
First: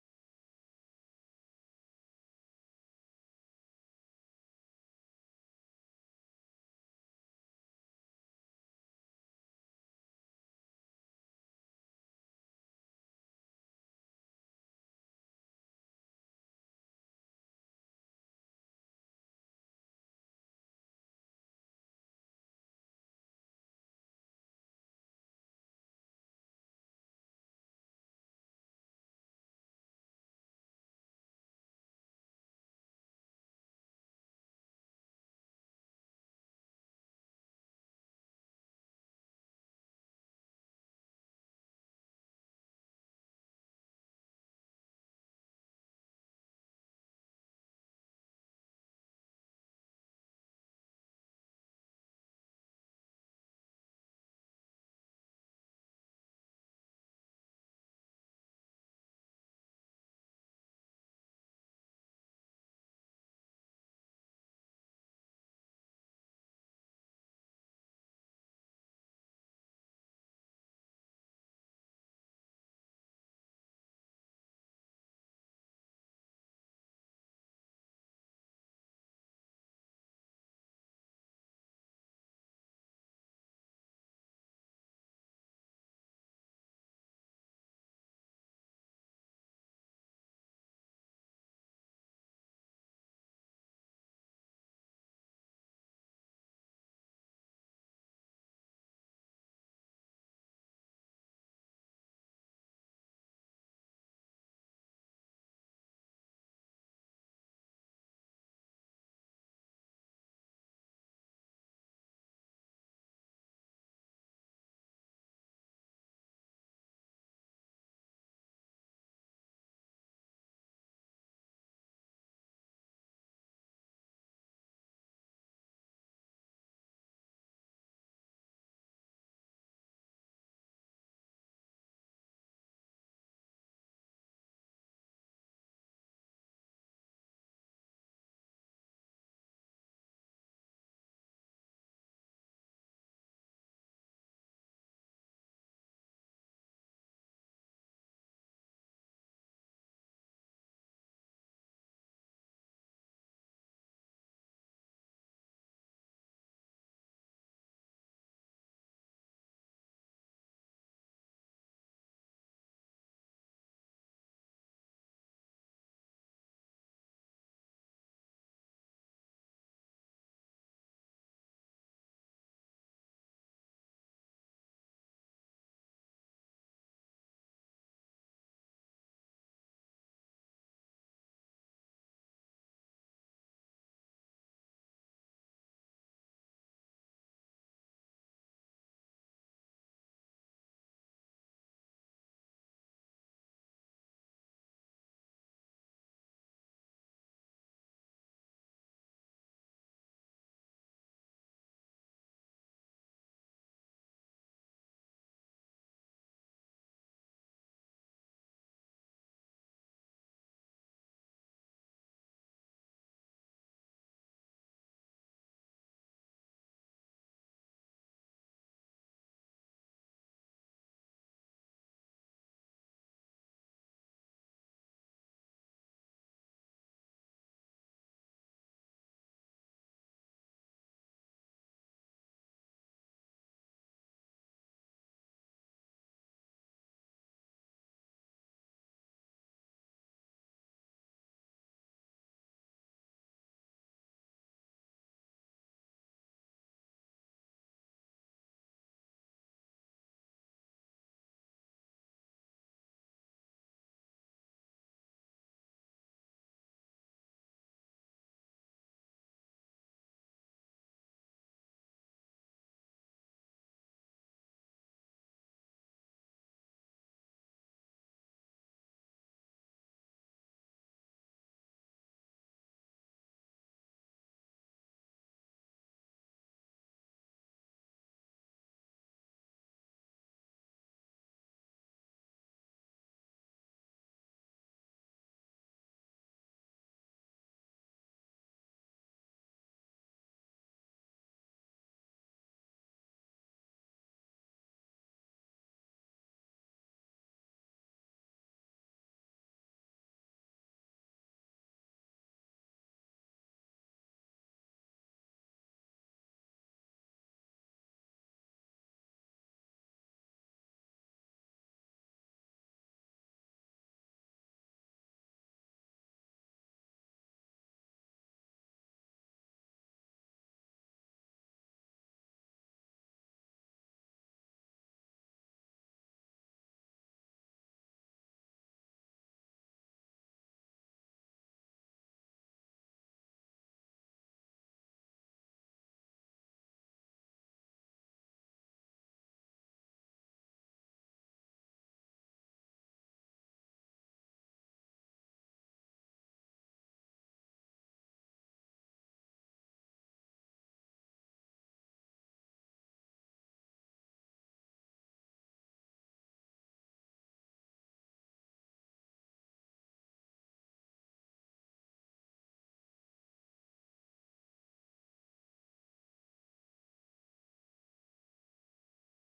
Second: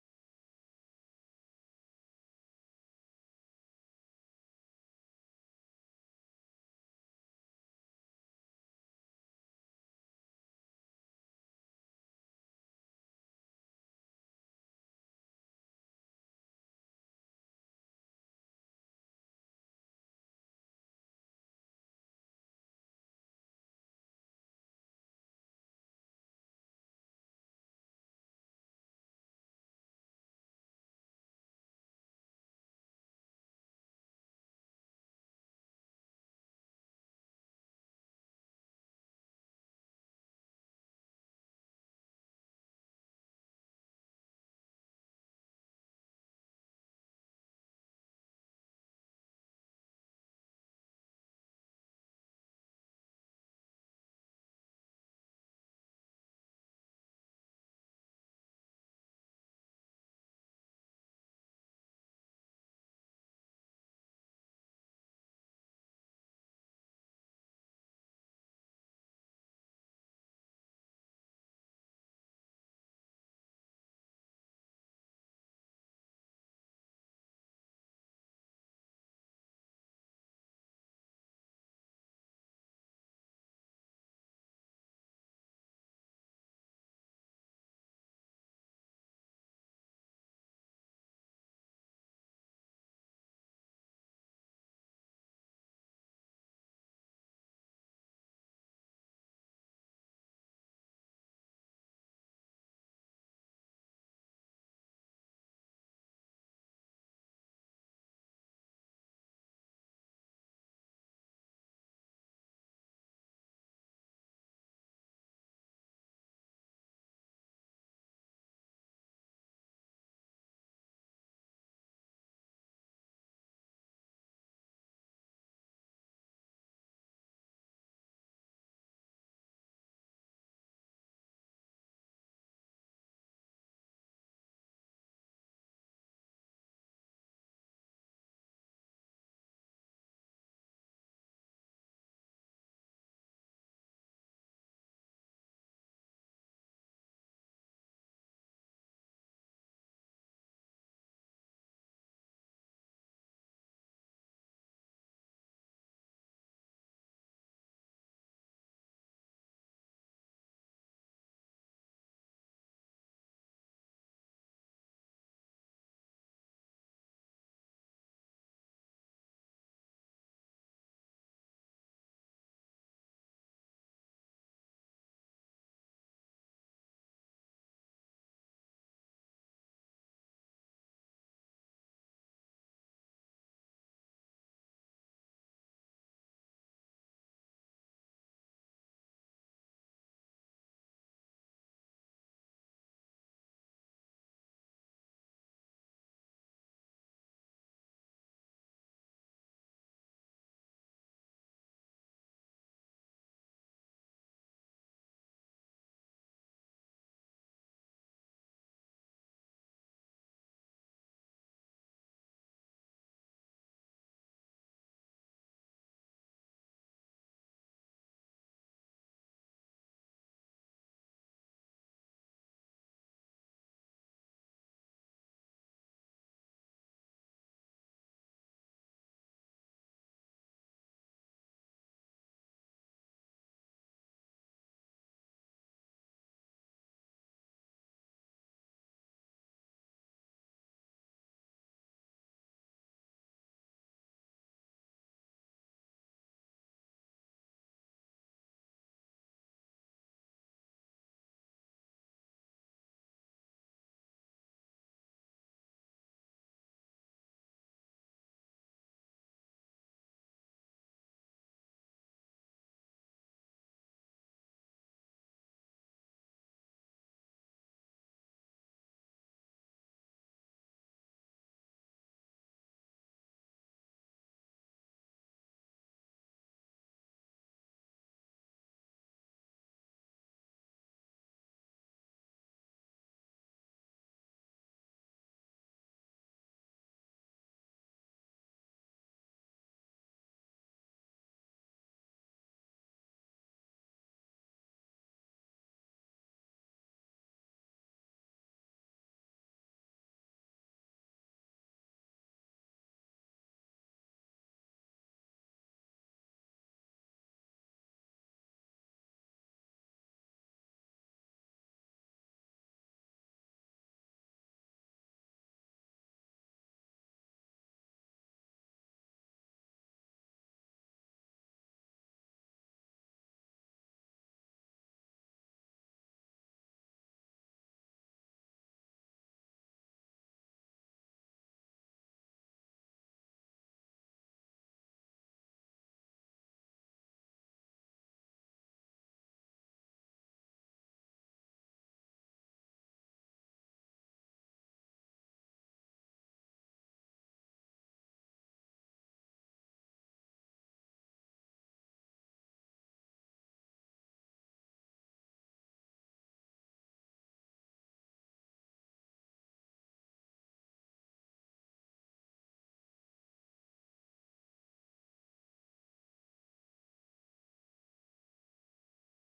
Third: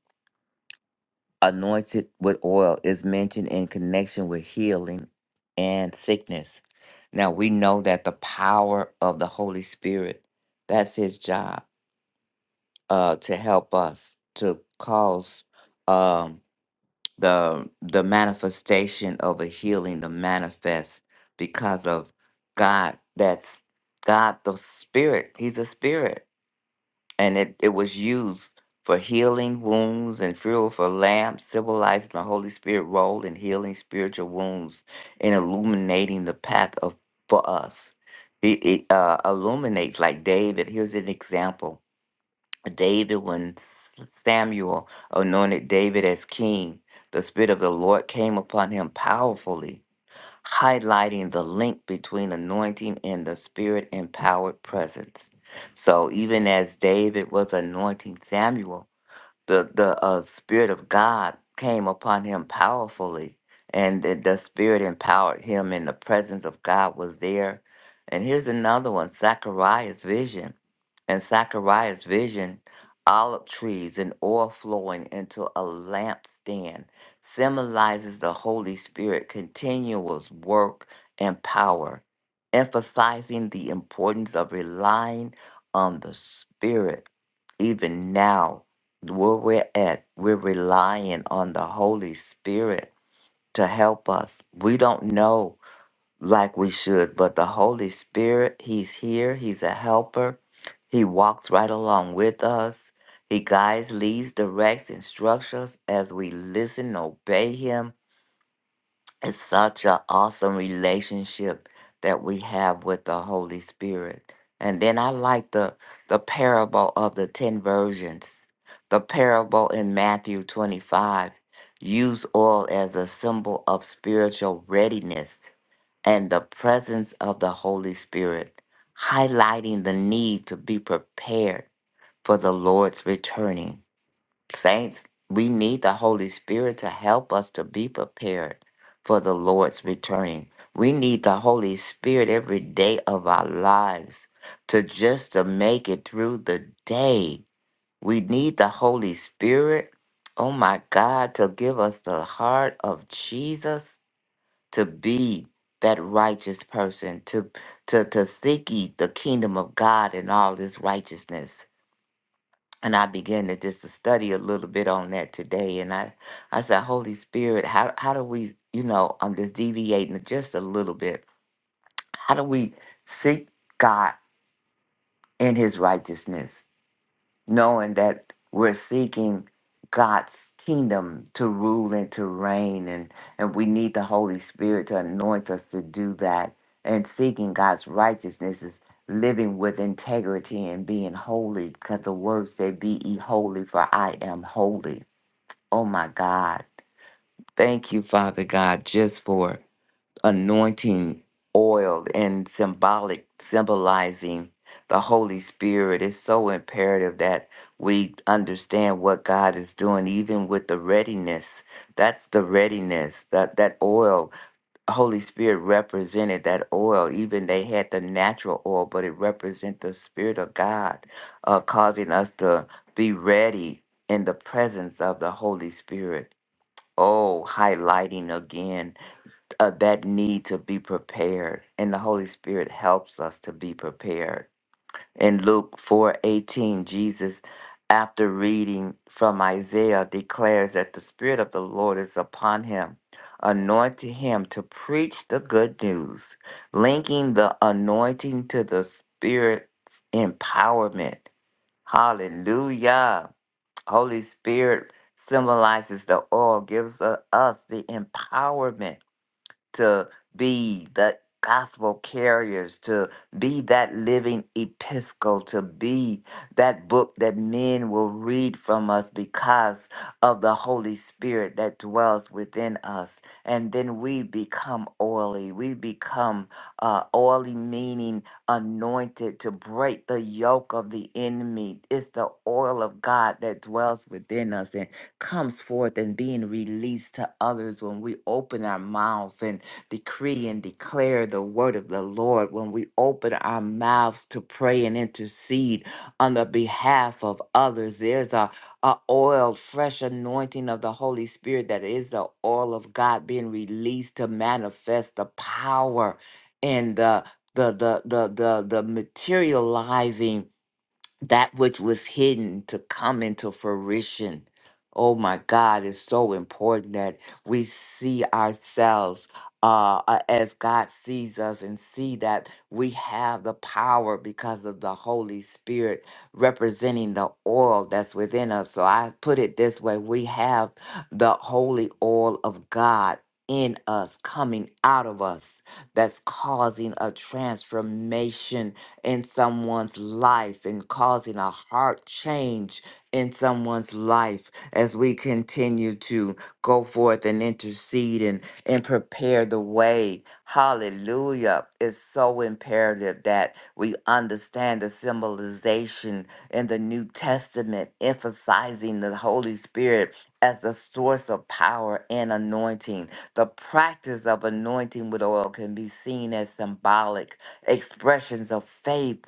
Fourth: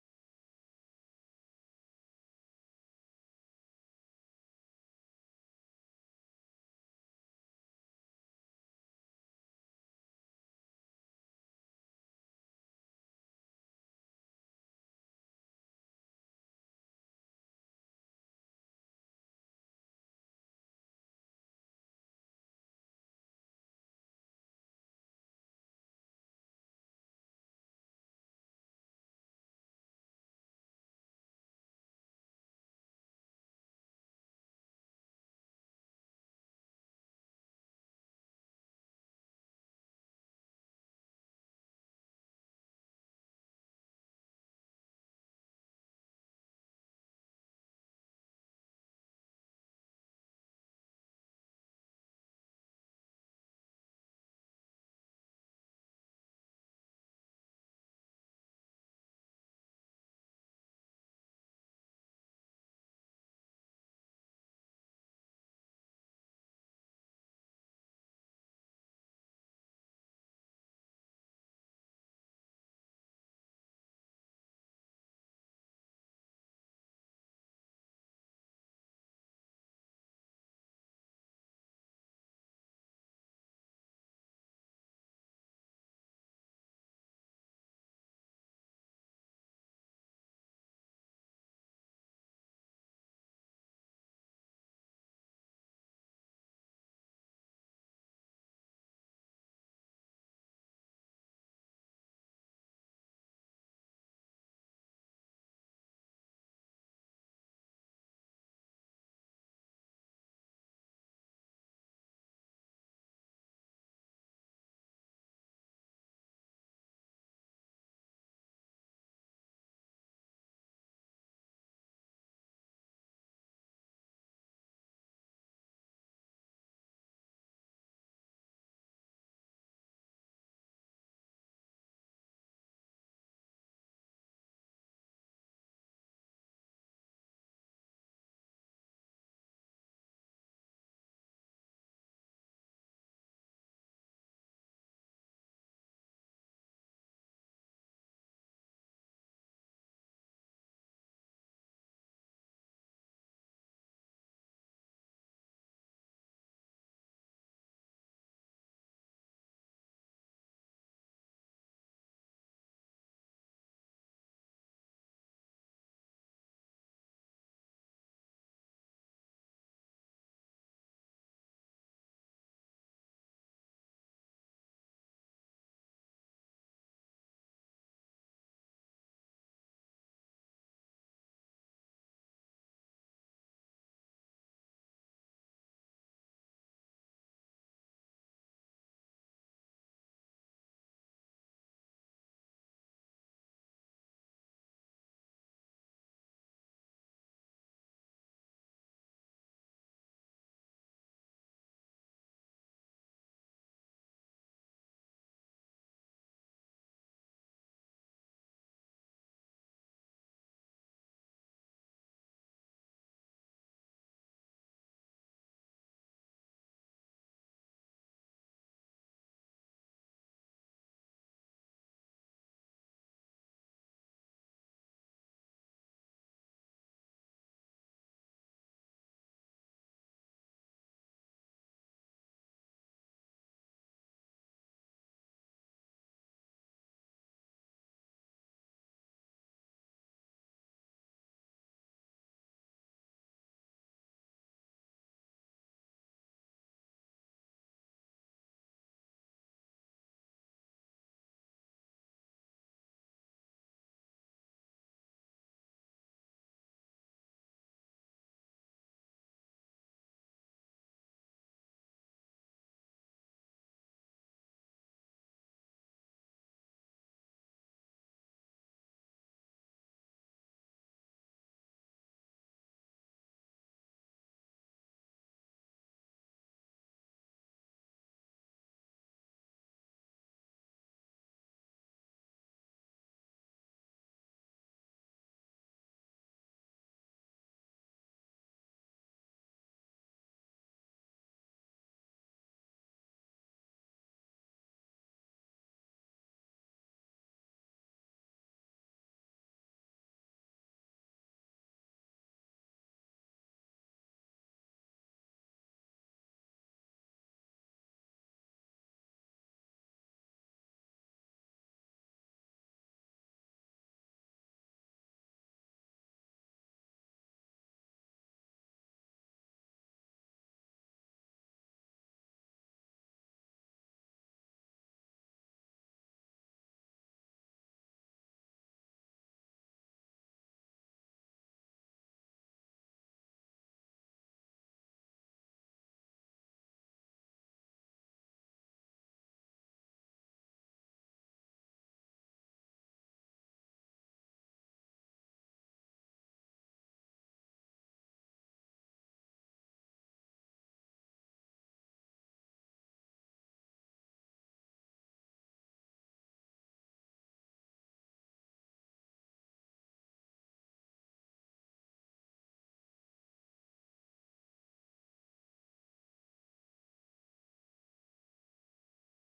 Speaker 3: anointed with oil is mentioned in connection with healing and sickness. Now we know that the power of the Holy Spirit, that's his job, uh, to help us to cause um the the manifestation of a healing to manifest because of God that's God the spirit. He's a spirit and it, it was used for healing wounds and fuel for lamps, symbolizing the Holy Spirit role in healing spiritual wounds and illuminating the path of for us. It, it uh, illuminates like David. Here's an example: David, when S- Samuel anointed David as king, the Spirit of the Lord came upon him powerfully highlighting the link between anointing and the spirit empowered presence. So even as David was anointing Samuel, the the uh, spirit of God came upon him powerfully, and the, the spirit empowered him, and the presence of God was there. And here's another one: Zachariah's vision, and Zachariah's vision, olive trees and oil flowing into a lampstand symbolizes the Holy Spirit continuous work and power, emphasizing the importance of relying on the Spirit even now where we're at, we're relying on the Holy Spirit to help us. We don't know like we should, but the Holy Spirit, He's here, He's a helper. He walks right along with us. He guides, leads, directs, instructs us as we listen, and obey Him, it's such an awesome relationship that we have with the Holy Spirit. And then I like the the parable of the ten virgins. The parable in Matthew 25 use oil as a symbol of spiritual readiness and the presence of the Holy Spirit, highlighting the need to be prepared for the Lord's returning. Saints, we need the Holy Spirit to help us to be prepared for the Lord's returning. We need the Holy Spirit every day of our lives to just to make it through the day. We need the Holy Spirit, oh my God, to give us the heart of Jesus to be that righteous person, to to to seek ye the kingdom of God and all his righteousness and I began to just to study a little bit on that today. And I, I said, Holy Spirit, how how do we, you know, I'm just deviating just a little bit. How do we seek God in His righteousness? knowing that we're seeking God's kingdom to rule and to reign and and we need the Holy Spirit to anoint us to do that and seeking God's righteousness is living with integrity and being holy because the word said be ye holy for I am holy oh my God thank you Father God just for anointing oil and symbolic symbolizing the holy spirit it's so imperative that we understand what god is doing even with the readiness that's the readiness that that oil holy spirit represented that oil even they had the natural oil but it represents the spirit of god uh, causing us to be ready in the presence of the holy spirit oh highlighting again uh, that need to be prepared and the holy spirit helps us to be prepared in luke 4:18 jesus after reading from isaiah declares that the spirit of the lord is upon him anointing him to preach the good news linking the anointing to the spirit's empowerment hallelujah holy spirit symbolizes the oil gives uh, us the empowerment to be the gospel carriers, to be that living epistle, to be that book that men will read from us because of the Holy Spirit that dwells within us. And then we become oily. We become uh, oily, meaning anointed to break the yoke of the enemy. It's the oil of God that dwells within us and comes forth and being released to others when we open our mouths and decree and declare the word of the Lord, when we open our mouths to pray and intercede on the behalf of others, there's a, a oil, fresh anointing of the Holy Spirit that is the oil of God being released to manifest the power and the the the the the, the materializing that which was hidden to come into fruition. Oh my God, it's so important that we see ourselves uh, uh, as God sees us and see that we have the power because of the Holy Spirit representing the oil that's within us. So I put it this way we have the holy oil of God. In us, coming out of us, that's causing a transformation in someone's life and causing a heart change in someone's life as we continue to go forth and intercede and, and prepare the way. Hallelujah. It's so imperative that we understand the symbolization in the New Testament, emphasizing the Holy Spirit as the source of power and anointing the practice of anointing with oil can be seen as symbolic expressions of faith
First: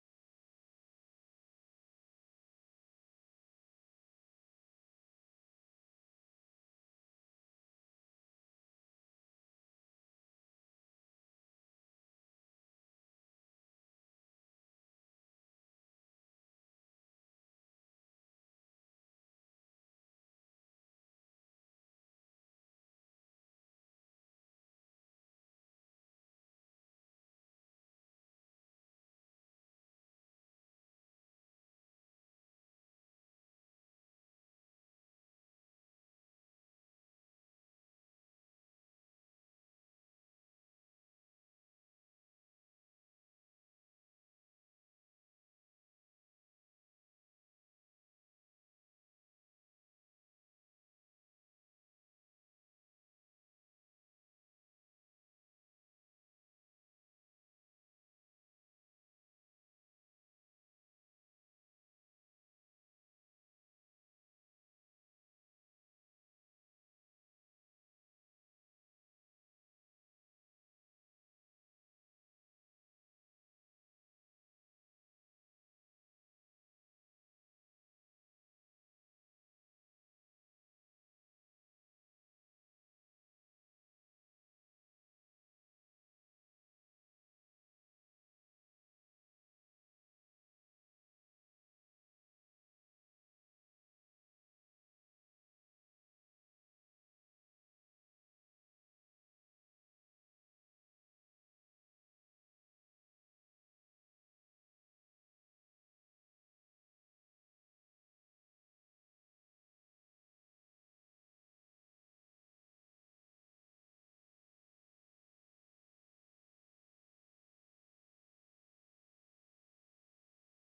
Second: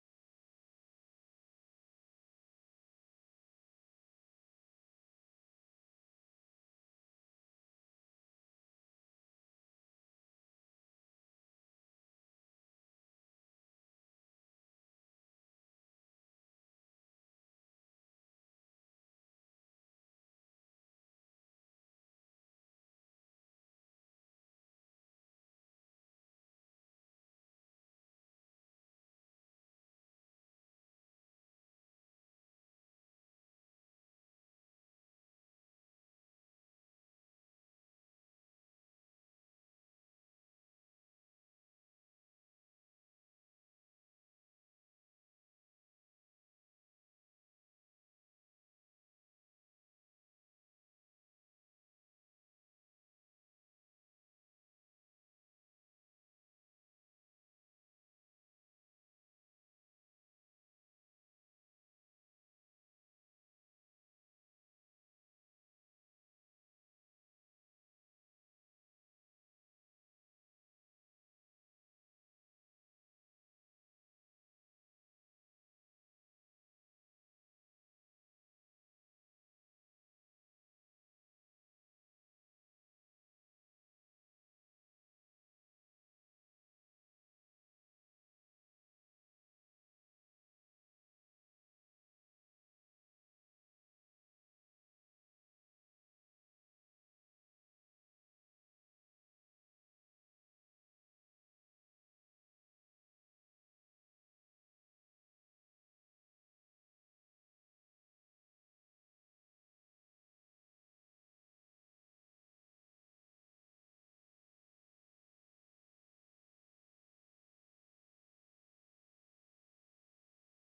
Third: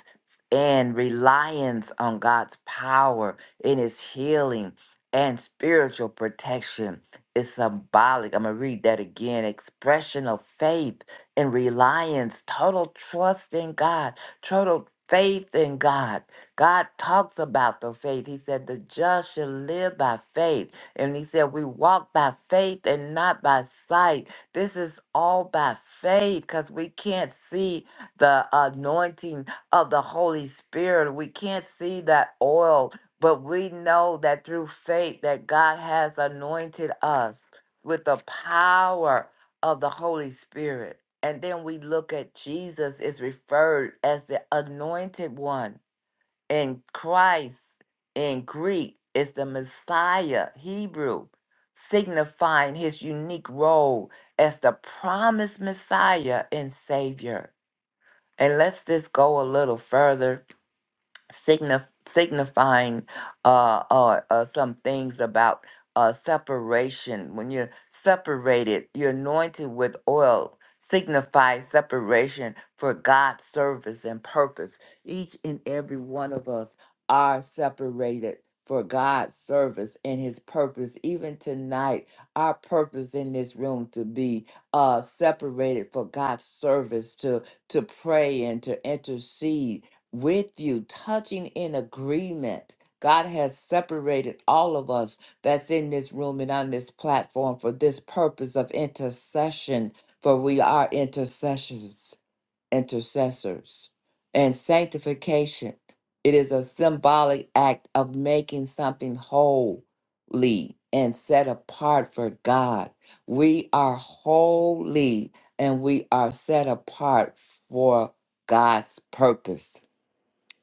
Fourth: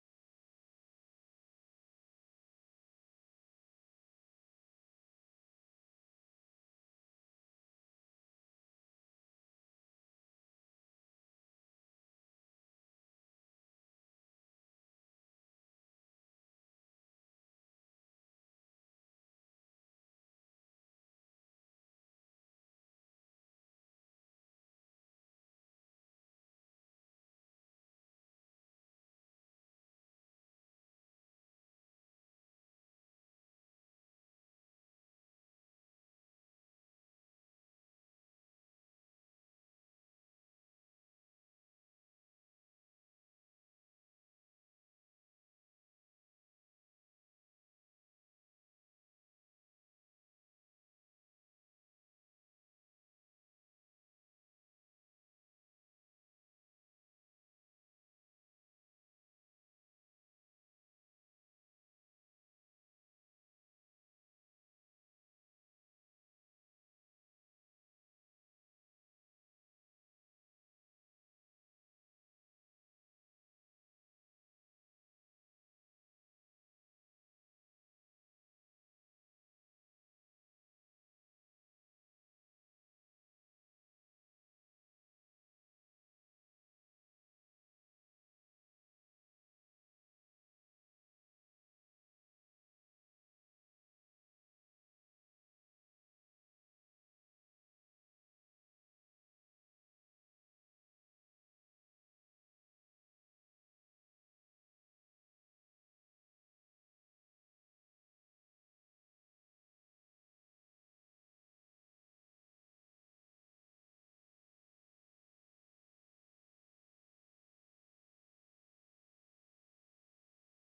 Speaker 3: and reliance on God's power in his healing and spiritual protection. It's symbolic. I'm going to read that again. Expression of faith and reliance, total trust in God, total faith in God. God talks about the faith. He said, The just shall live by faith. And he said, We walk by faith and not by sight. This is all by faith because we can't see the anointing of the Holy Spirit. We can't see that oil, but we know that through faith that God has anointed us with the power of the Holy Spirit. And then we look at Jesus is referred as the anointed one in Christ in Greek is the Messiah, Hebrew, signifying his unique role as the promised Messiah and Savior. And let's just go a little further signif- signifying uh, uh, uh, some things about uh, separation. When you're separated, you're anointed with oil, signifies separation for God's service and purpose. Each and every one of us are separated. For God's service and His purpose, even tonight, our purpose in this room to be uh, separated for God's service, to to pray and to intercede, with you, touching in agreement. God has separated all of us that's in this room and on this platform for this purpose of intercession, for we are intercessions, intercessors, and sanctification. It is a symbolic act of making something holy and set apart for God. We are holy and we are set apart for God's purpose.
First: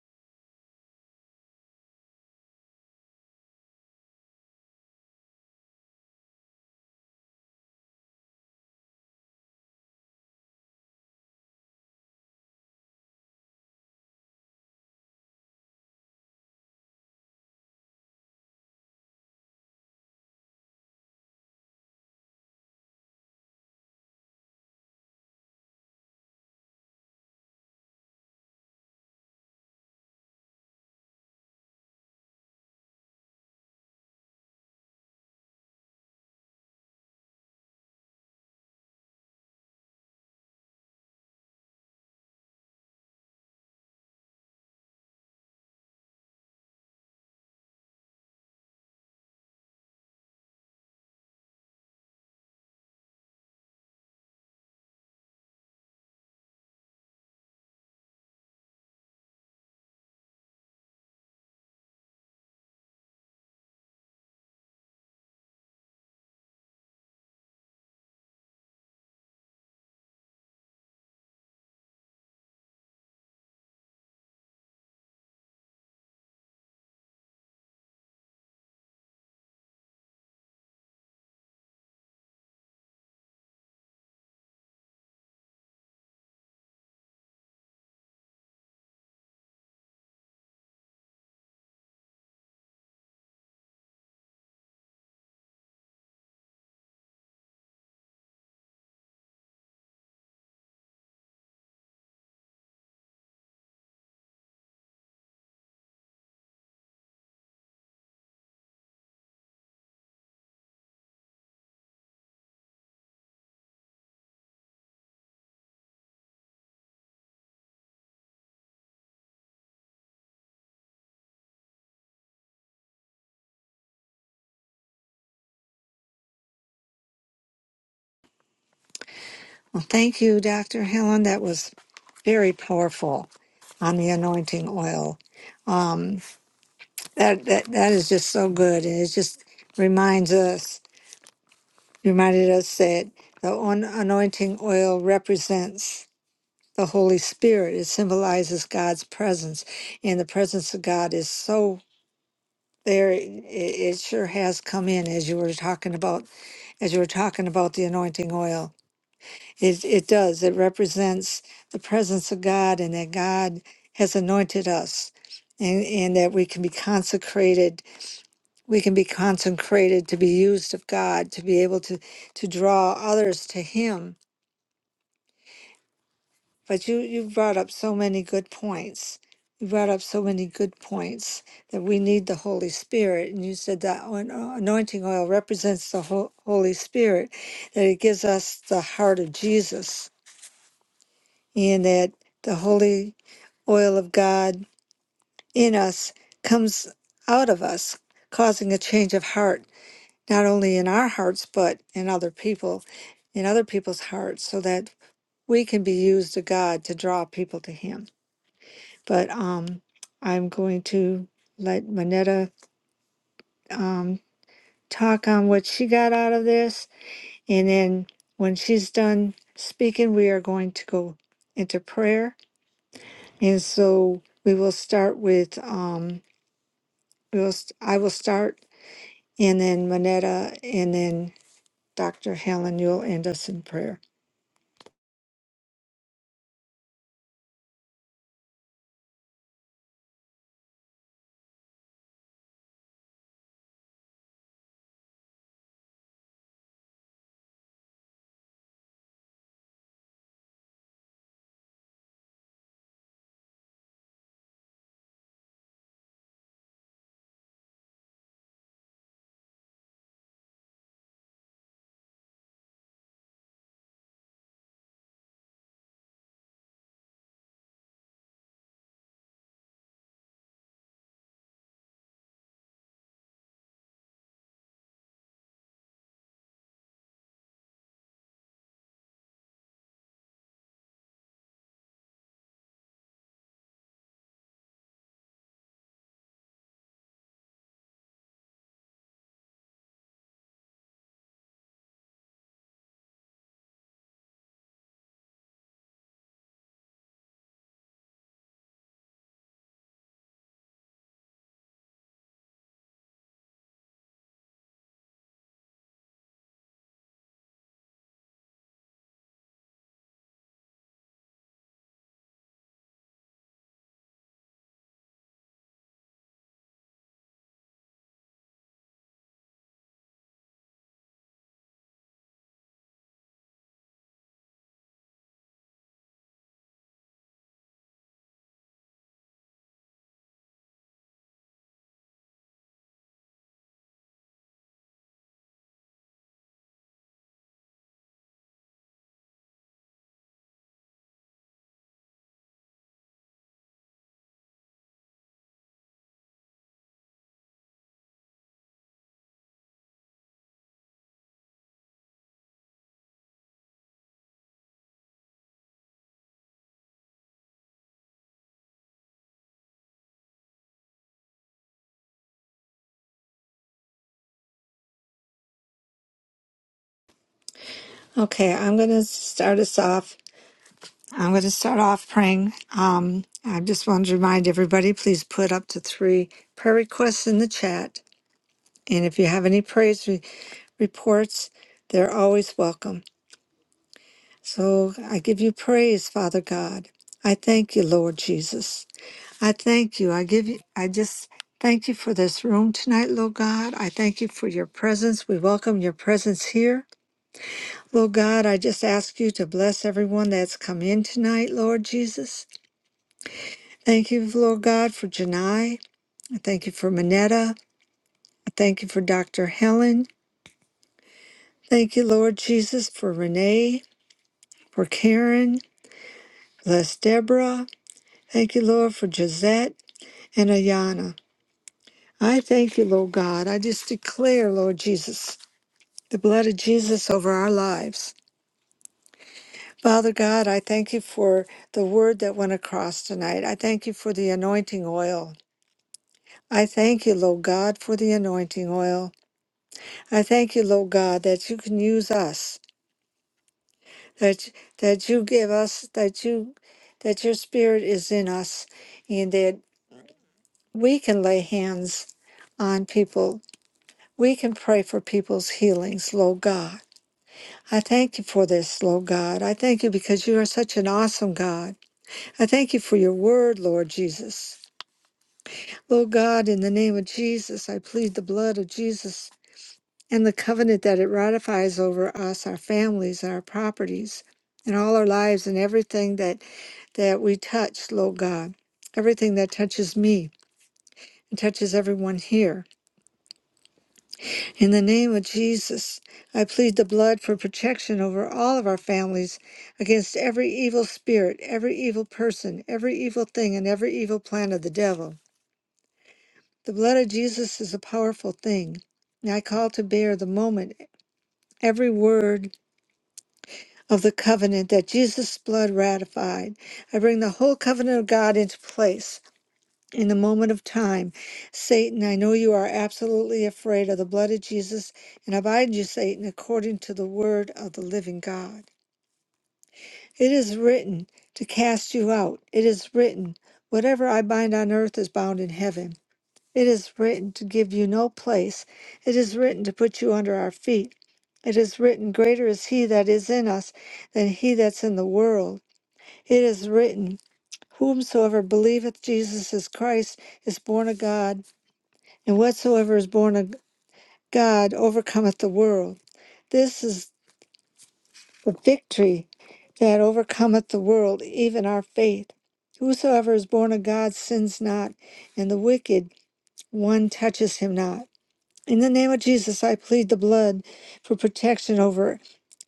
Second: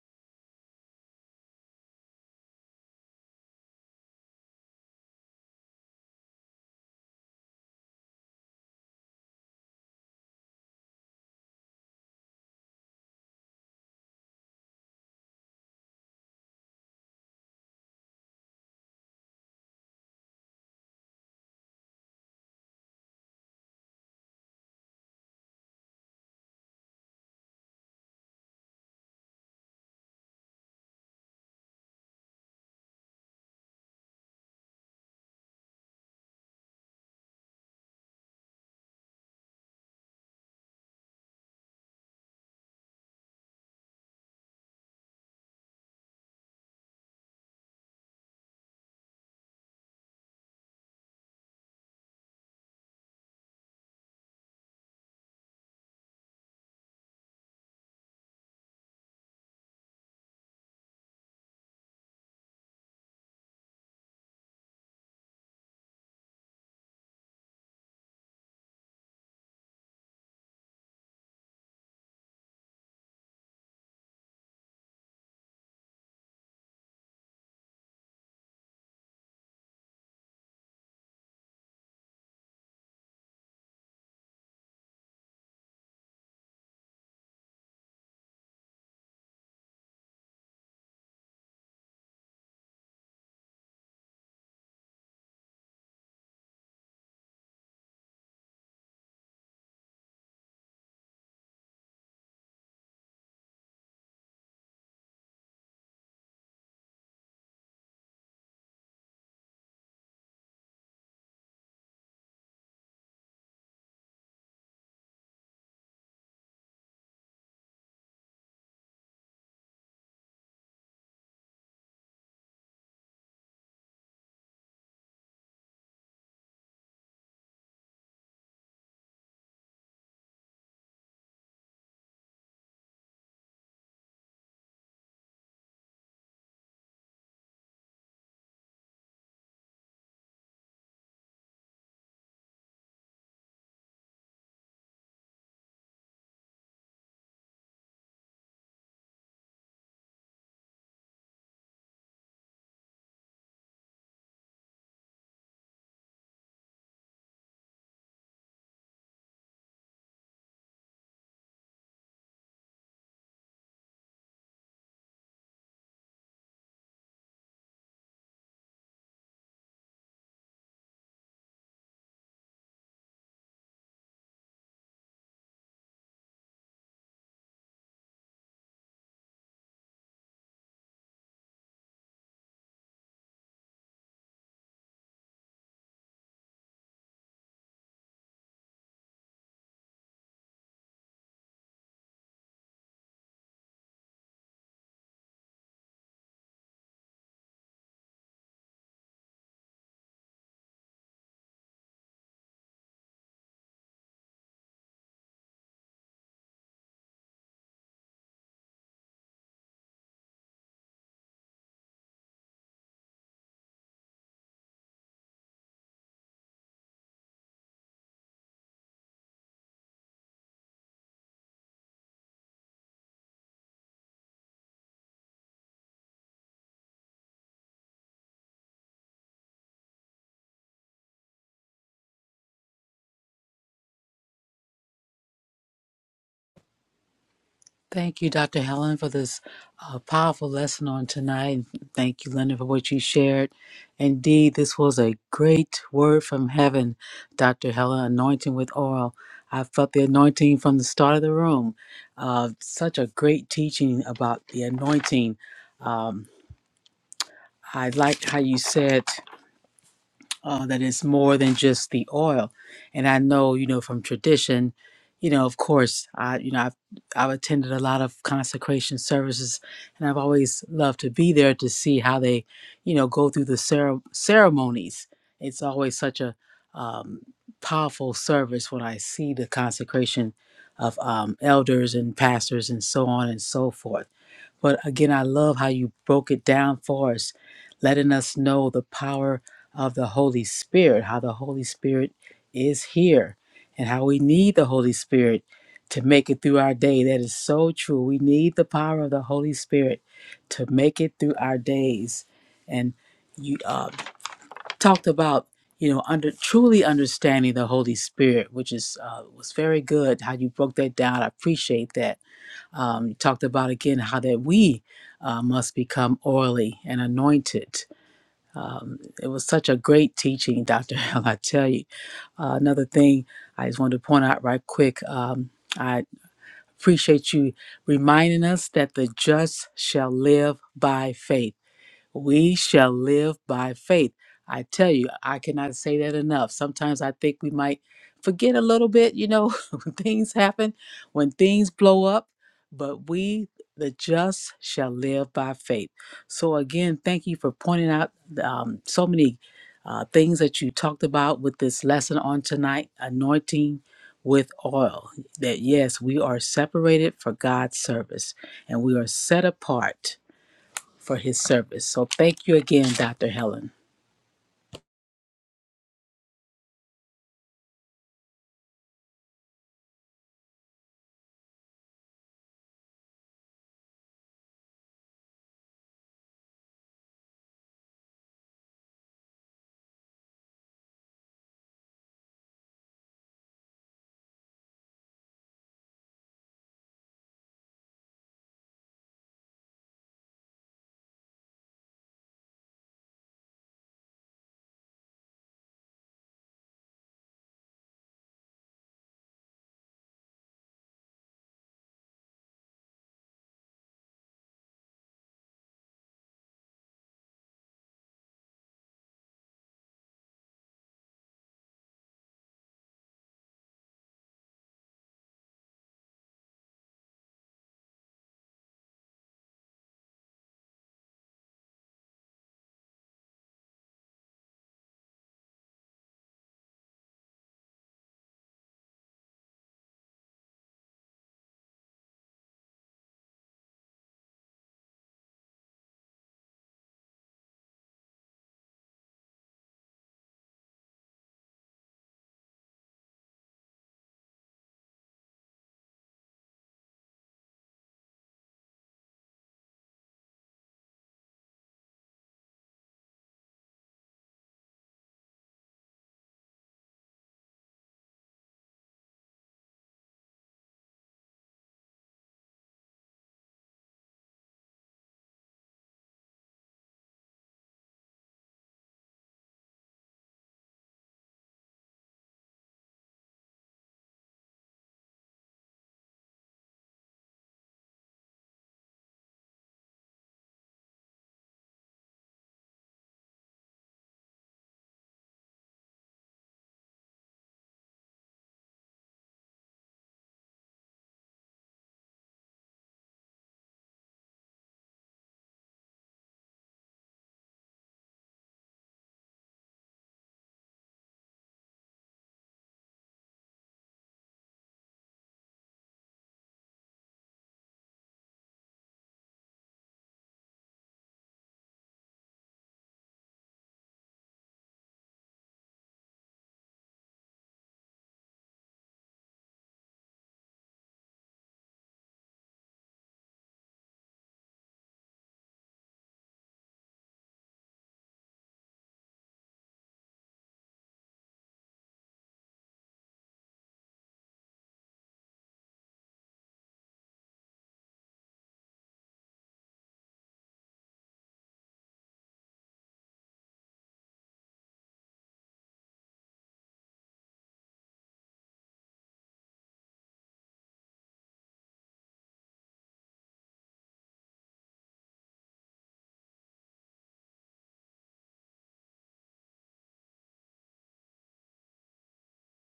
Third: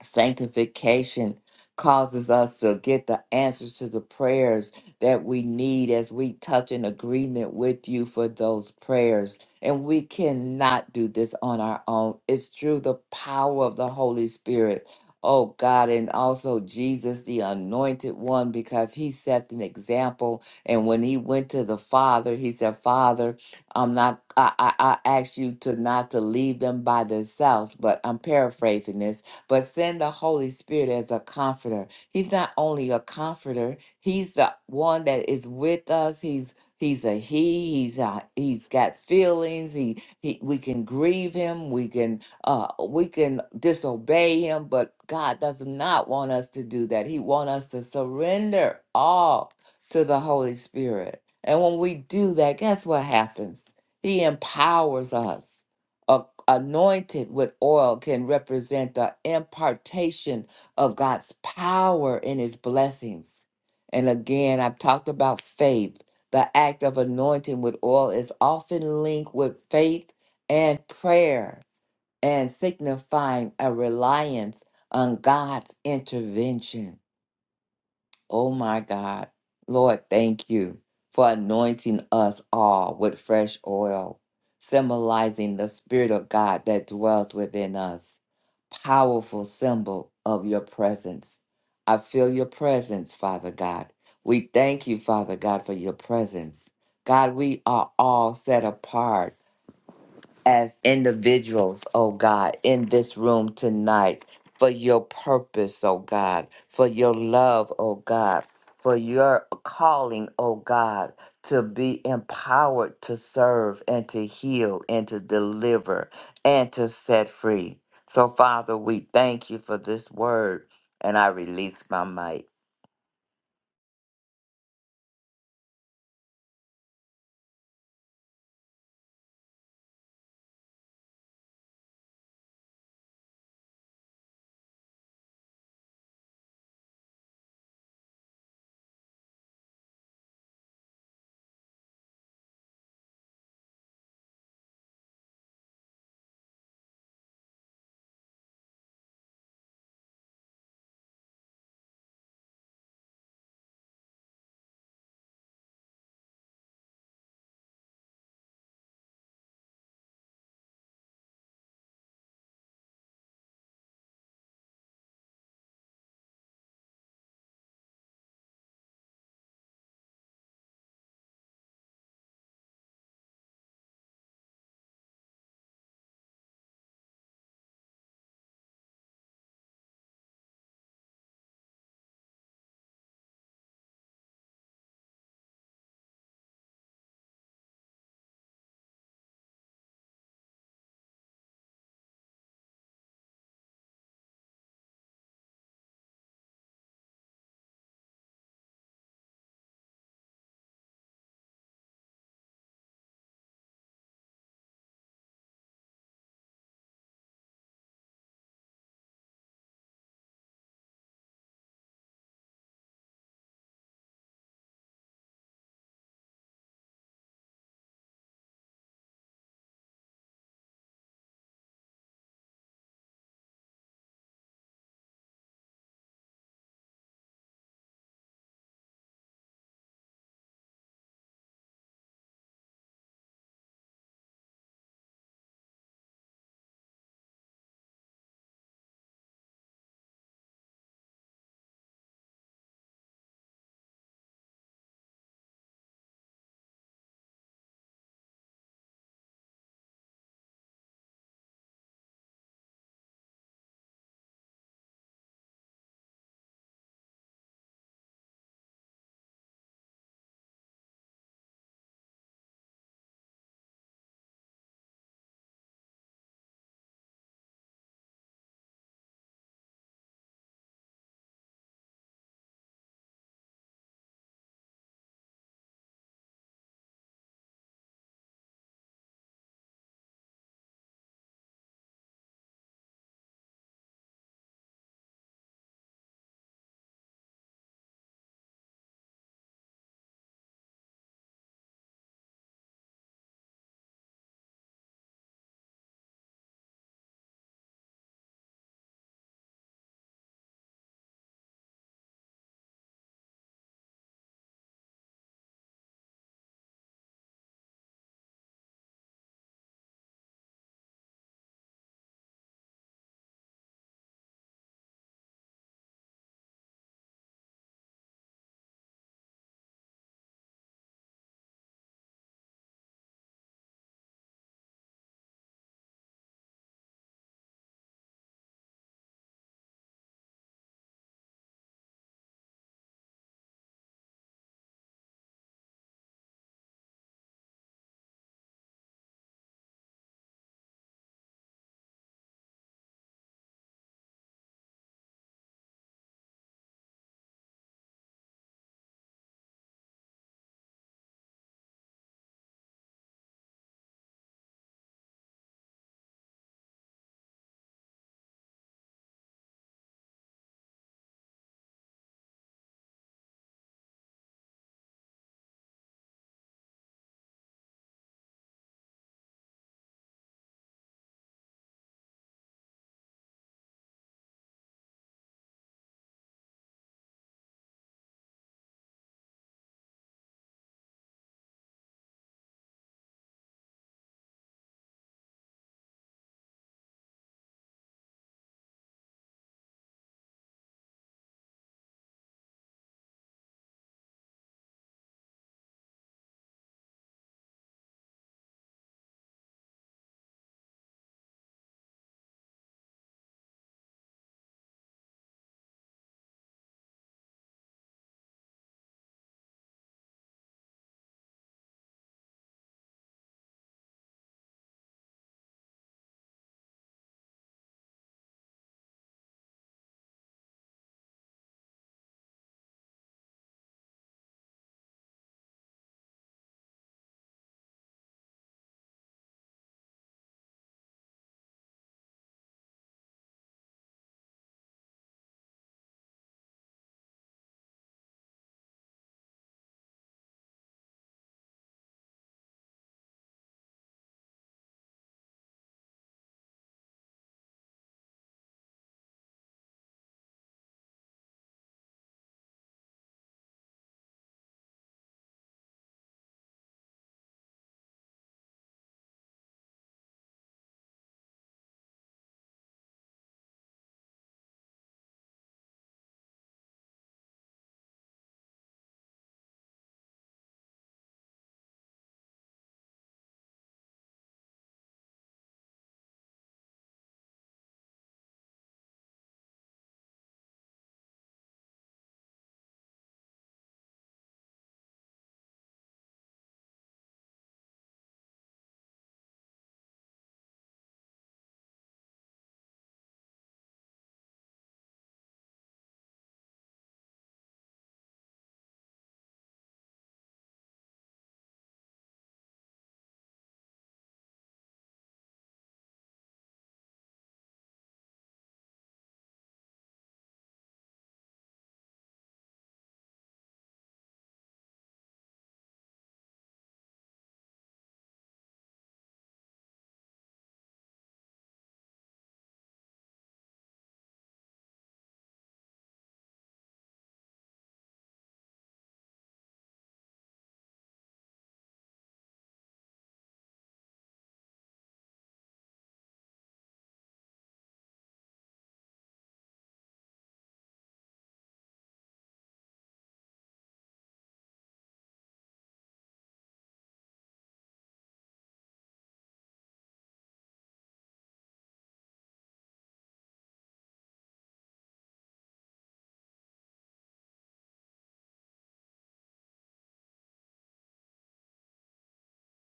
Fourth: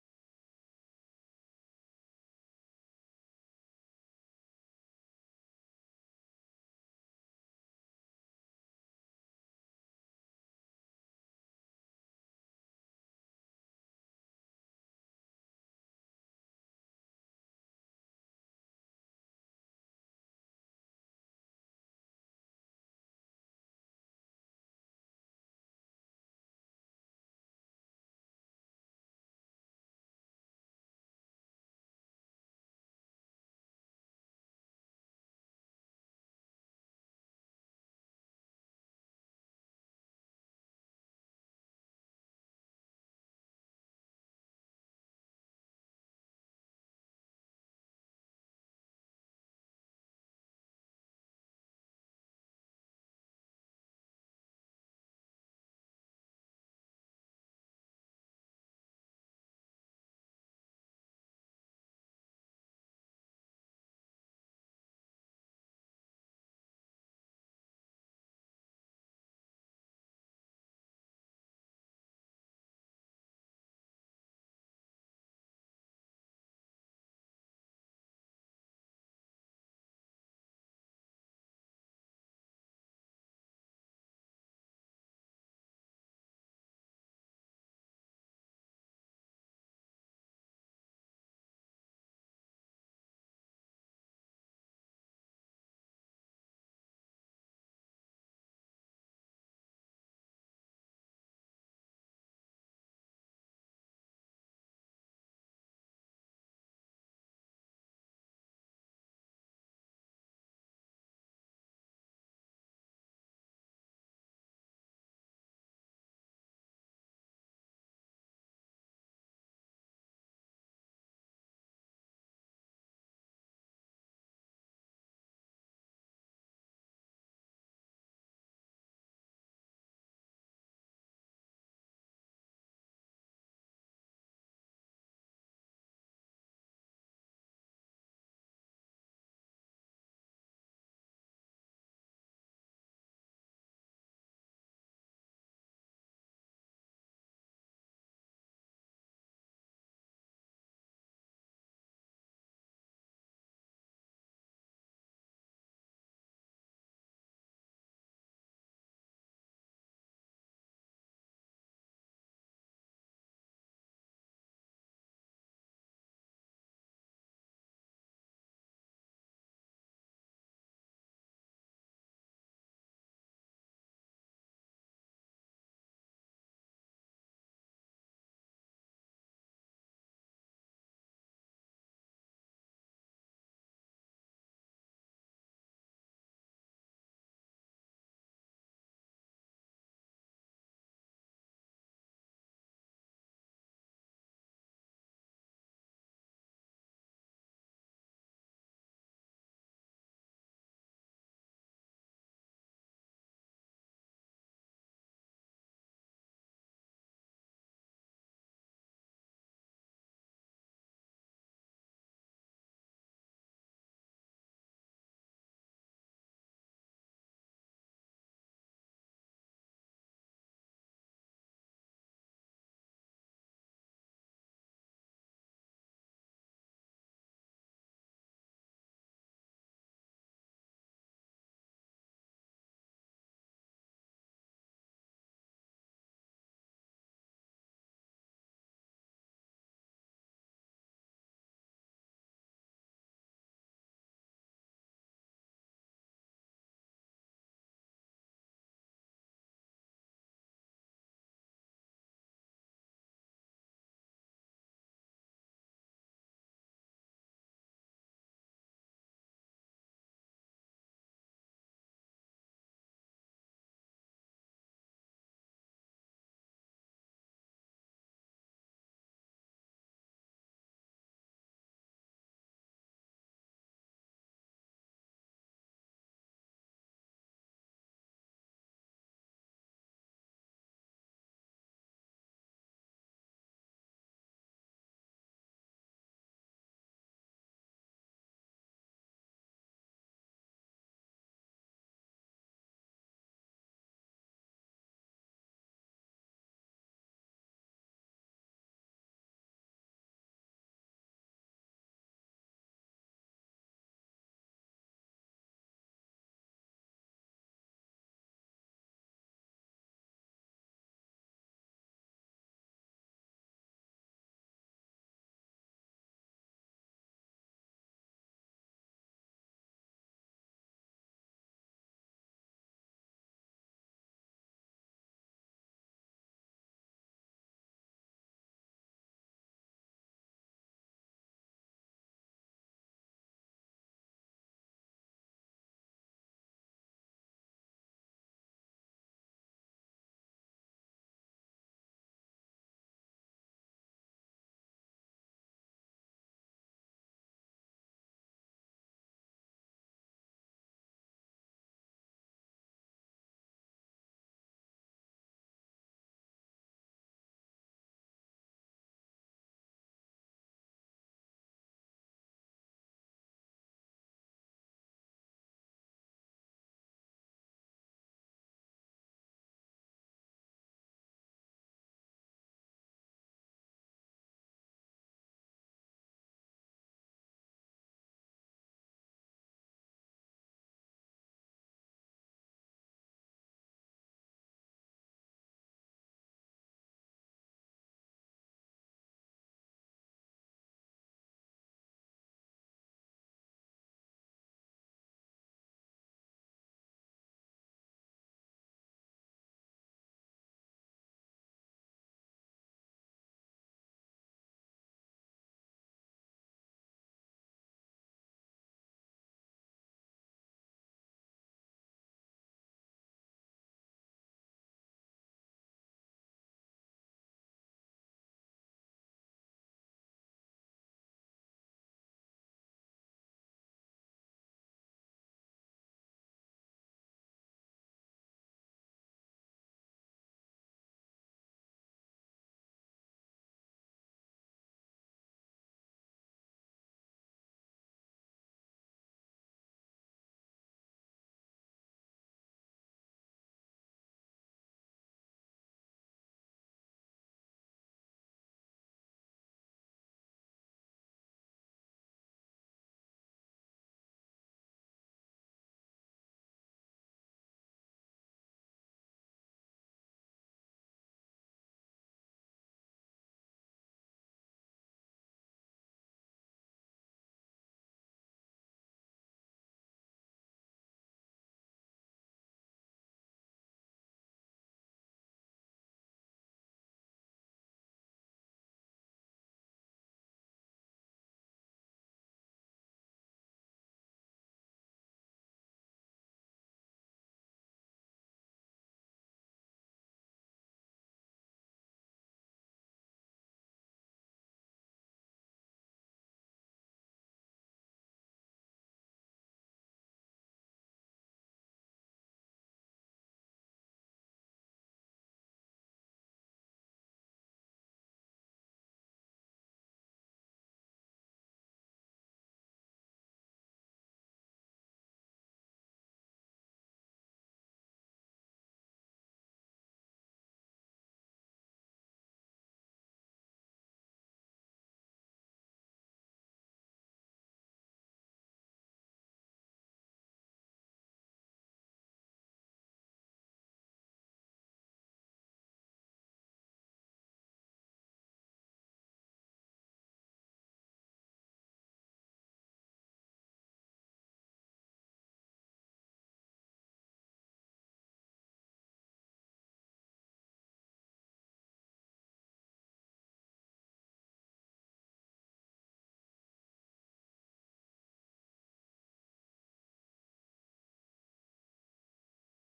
Speaker 3: Sanctification causes us to get the answers to the prayers that we need as we touch in agreement with you for those prayers. And we cannot do this on our own. It's through the power of the Holy Spirit. Oh God, and also Jesus, the anointed one, because he set an example. And when he went to the Father, he said, Father, I'm not I, I, I ask you to not to leave them by themselves, but I'm paraphrasing this but send the Holy Spirit as a comforter. He's not only a comforter, he's the one that is with us. He's he's a he. He's a, he's got feelings. He, he we can grieve him. We can uh we can disobey him, but God does not want us to do that. He wants us to surrender all to the Holy Spirit. And when we do that, guess what happens? He empowers us a- anointed with oil can represent the impartation of God's power and his blessings. And again, I've talked about faith. The act of anointing with oil is often linked with faith and prayer and signifying a reliance on God's intervention. Oh my God. Lord, thank you for anointing us all with fresh oil, symbolizing the Spirit of God that dwells within us. Powerful symbol of your presence. I feel your presence, Father God. We thank you, Father God, for your presence. God, we are all set apart as individuals, oh God, in this room tonight for your purpose, oh God, for your love, oh God, for your calling, oh God, to be empowered to serve and to heal and to deliver and to set free. So, Father, we thank you for this word, and I release my might.
Speaker 4: Well, thank you, Dr. Helen. That was very powerful on the anointing oil. Um, that, that, that is just so good. And it just reminds us, reminded us that the on- anointing oil represents the Holy Spirit. It symbolizes God's presence, and the presence of God is so there. It, it sure has come in as you were talking about, as you were talking about the anointing oil. It it does. It represents the presence of God, and that God has anointed us, and and that we can be consecrated. We can be consecrated to be used of God, to be able to to draw others to Him But you, you brought up so many good points. You brought up so many good points that we need the Holy Spirit. And you said that on- uh, anointing oil represents the Ho- Holy Spirit, that it gives us the heart of Jesus, and that the Holy oil of God in us comes out of us, causing a change of heart, not only in our hearts, but in other people, in other people's hearts, so that we can be used to God to draw people to Him. but um, I'm going to let Manetta um, talk on what she got out of this. And then when she's done speaking, we are going to go into prayer. And so we will start with, um, we will, st- I will start, and then Manetta, and then Dr. Helen, you'll end us in prayer.
Speaker 2: Thank you, Dr. Helen, for this uh, powerful lesson on tonight. Thank you, Linda, for what you shared. Indeed, this was a great word from heaven, Dr. Helen, anointing with oil. I felt the anointing from the start of the room. Uh, such a great teaching about the anointing. I liked how you said. uh, that it's more than just the oil. And I know, you know, from tradition, you know, of course, I, you know, I've, I've attended a lot of consecration services and I've always loved to be there to see how they, you know, go through the cere- ceremonies. It's always such a um, powerful service when I see the consecration of um, elders and pastors and so on and so forth. But again, I love how you broke it down for us, letting us know the power of the Holy Spirit, how the Holy Spirit is here, and how we need the Holy Spirit to make it through our day. That is so true. We need the power of the Holy Spirit to make it through our days. And you uh, talked about you know under truly understanding the Holy Spirit, which is uh, was very good. How you broke that down, I appreciate that um, you talked about again how that we uh, must become oily and anointed. Um, it was such a great teaching, Dr. Hell, I tell you. Uh, another thing I just wanted to point out right quick um, I appreciate you reminding us that the just shall live by faith. We shall live by faith. I tell you, I cannot say that enough. Sometimes I think we might forget a little bit, you know, [LAUGHS] when things happen, when things blow up, but we, the just, shall live by faith. So, again, thank you for pointing out um, so many uh, things that you talked about with this lesson on tonight anointing with oil. That yes, we are separated for God's service and we are set apart for his service. So thank you again, Dr. Helen.
Speaker 4: Okay, I'm going to start us off I'm going to start off praying. Um, I just wanted to remind everybody please put up to three prayer requests in the chat. And if you have any praise re- reports, they're always welcome. So I give you praise, Father God. I thank you, Lord Jesus. I thank you. I give you, I just thank you for this room tonight, Lord God. I thank you for your presence. We welcome your presence here. Lord God, I just ask you to bless everyone that's come in tonight, Lord Jesus. Thank you, Lord God, for Janai. I thank you for Minetta. I thank you for Dr. Helen. Thank you, Lord Jesus, for Renee, for Karen. Bless Deborah. Thank you, Lord, for Gisette and Ayana. I thank you, Lord God. I just declare, Lord Jesus, the blood of Jesus over our lives. Father God, I thank you for the word that went across tonight. I thank you for the anointing oil. I thank you, Lord God, for the anointing oil. I thank you, Lord God, that you can use us, that that you give us, that you that your spirit is in us, and that we can lay hands on people. We can pray for people's healings, Lord God. I thank you for this, Lord God. I thank you because you are such an awesome God. I thank you for your word, Lord Jesus. Lord God, in the name of Jesus, I plead the blood of Jesus and the covenant that it ratifies over us, our families, our properties, and all our lives and everything that that we touch, Lord God. Everything that touches me and touches everyone here. In the name of Jesus, I plead the blood for protection over all of our families against every evil spirit, every evil person, every evil thing, and every evil plan of the devil. The blood of Jesus is a powerful thing. And I call to bear the moment every word of the covenant that Jesus' blood ratified. I bring the whole covenant of God into place. In the moment of time, Satan, I know you are absolutely afraid of the blood of Jesus, and I bind you, Satan, according to the word of the living God. It is written to cast you out. It is written, whatever I bind on earth is bound in heaven. It is written to give you no place. It is written to put you under our feet. It is written, Greater is he that is in us than he that's in the world. It is written, Whomsoever believeth Jesus is Christ is born of God, and whatsoever is born of God overcometh the world. This is the victory that overcometh the world, even our faith. Whosoever is born of God sins not, and the wicked one touches him not. In the name of Jesus, I plead the blood for protection over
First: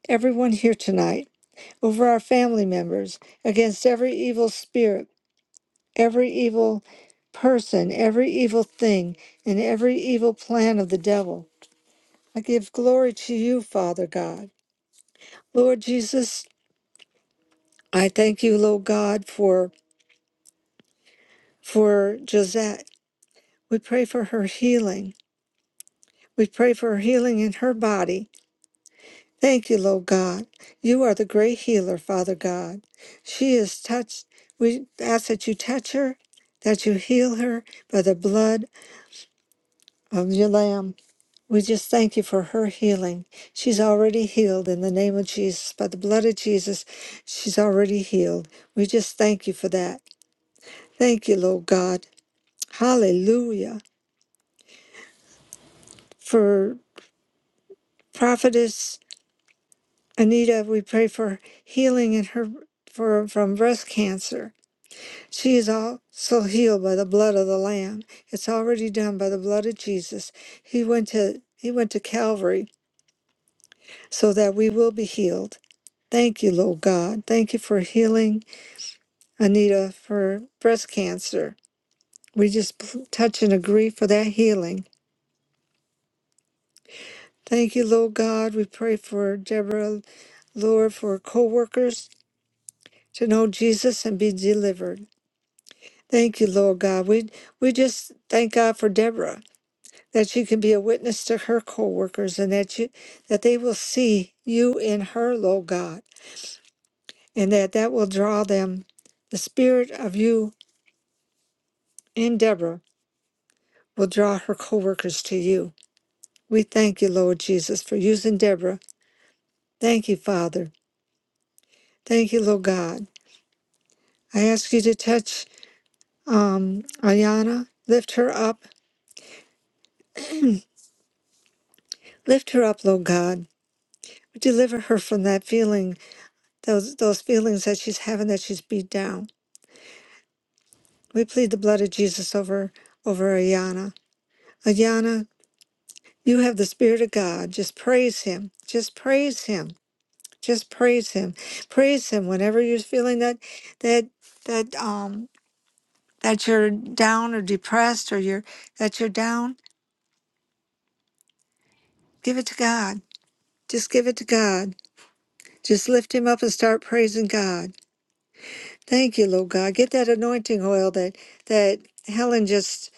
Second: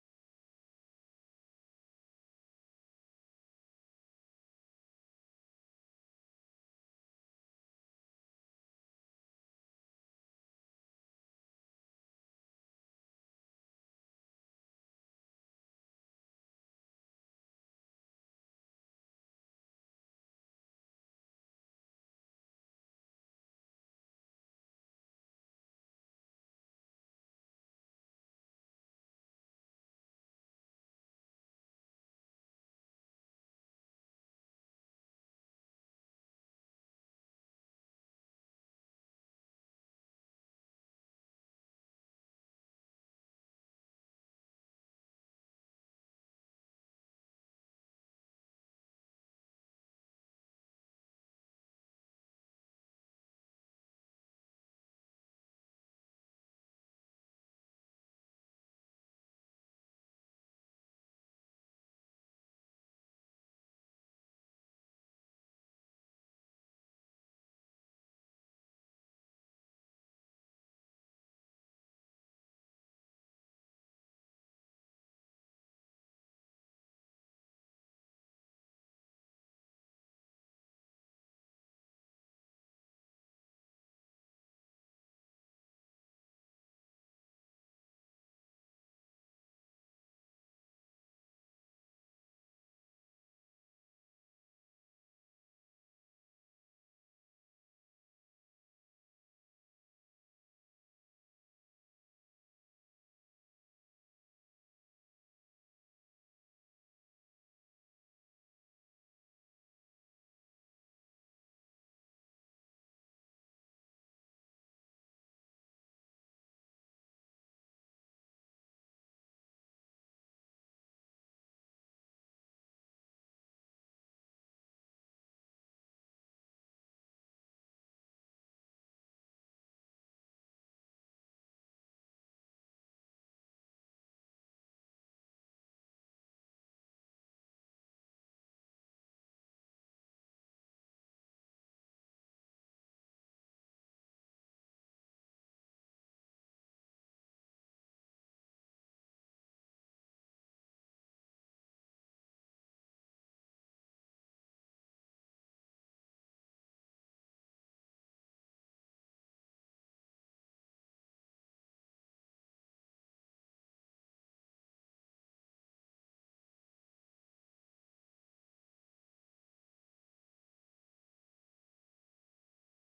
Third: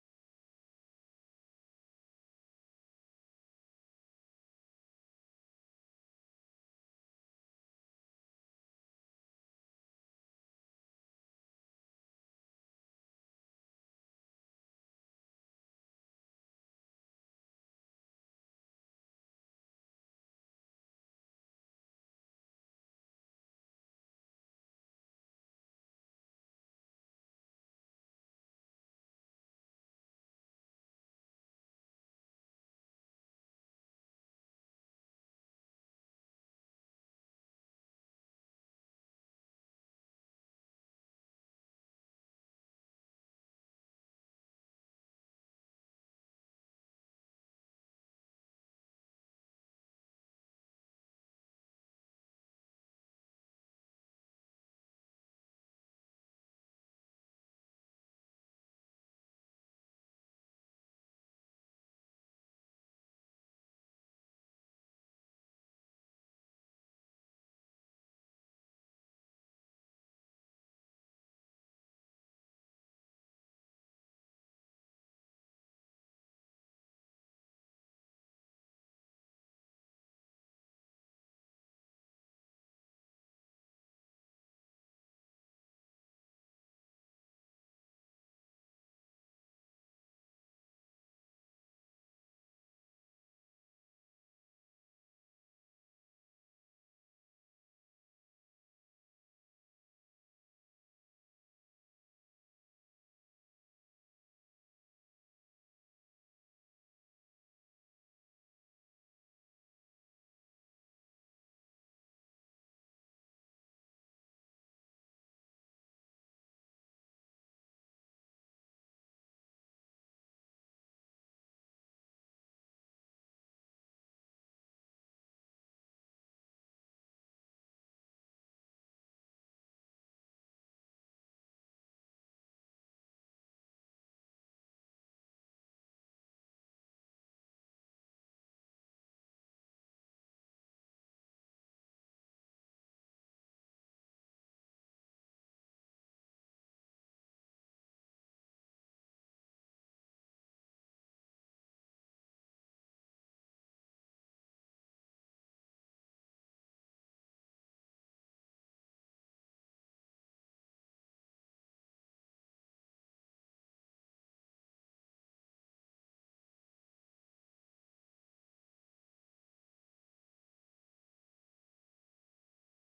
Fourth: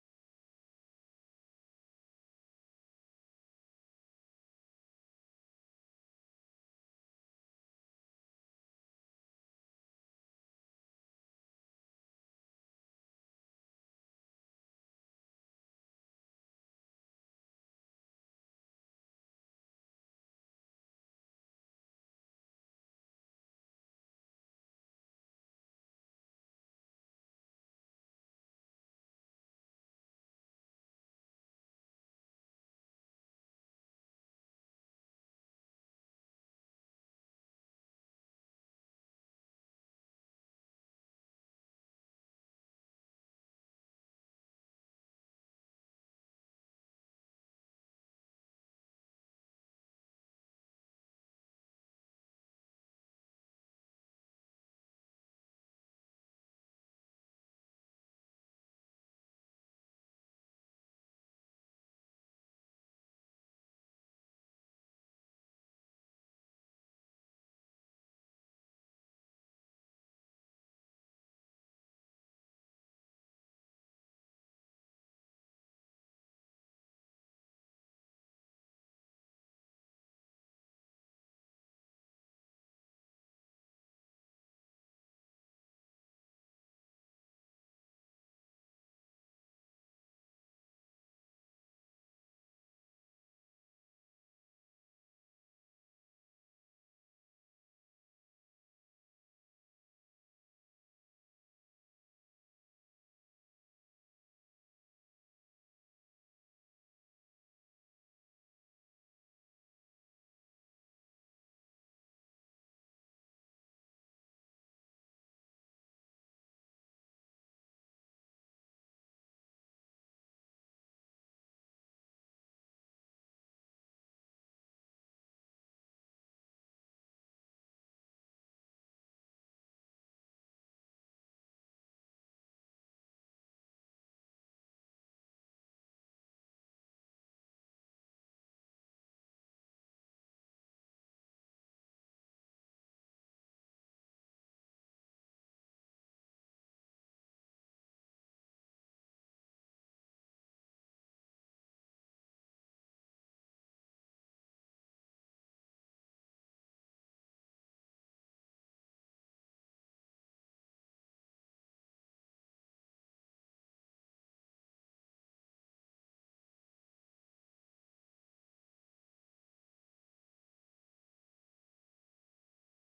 Speaker 4: everyone here tonight, over our family members, against every evil spirit every evil person, every evil thing, and every evil plan of the devil. I give glory to you, Father God. Lord Jesus, I thank you, Lord God, for for Josette. We pray for her healing. We pray for her healing in her body. Thank you, Lord God. You are the great healer, Father God. She is touched. We ask that you touch her, that you heal her by the blood of your Lamb. We just thank you for her healing. She's already healed in the name of Jesus. By the blood of Jesus, she's already healed. We just thank you for that. Thank you, Lord God. Hallelujah. For prophetess Anita, we pray for healing in her for, from breast cancer. She is also healed by the blood of the Lamb. It's already done by the blood of Jesus. He went to he went to Calvary so that we will be healed. Thank you, Lord God. Thank you for healing Anita for breast cancer. We just p- touch and agree for that healing. Thank you, Lord God. We pray for Deborah, Lord, for co workers to know Jesus and be delivered. Thank you, Lord God. We, we just thank God for Deborah that she can be a witness to her co workers and that, you, that they will see you in her, Lord God, and that that will draw them. The spirit of you in Deborah will draw her co workers to you. We thank you, Lord Jesus, for using Deborah. Thank you, Father. Thank you, Lord God. I ask you to touch um, Ayana, lift her up, lift her up, Lord God. Deliver her from that feeling, those those feelings that she's having that she's beat down. We plead the blood of Jesus over over Ayana. Ayana, you have the Spirit of God. Just praise Him. Just praise Him. Just praise Him. Praise Him whenever you're feeling that that that um that you're down or depressed or you're that you're down, give it to God. Just give it to God. Just lift him up and start praising God. Thank you, Lord God. Get that anointing oil that that Helen just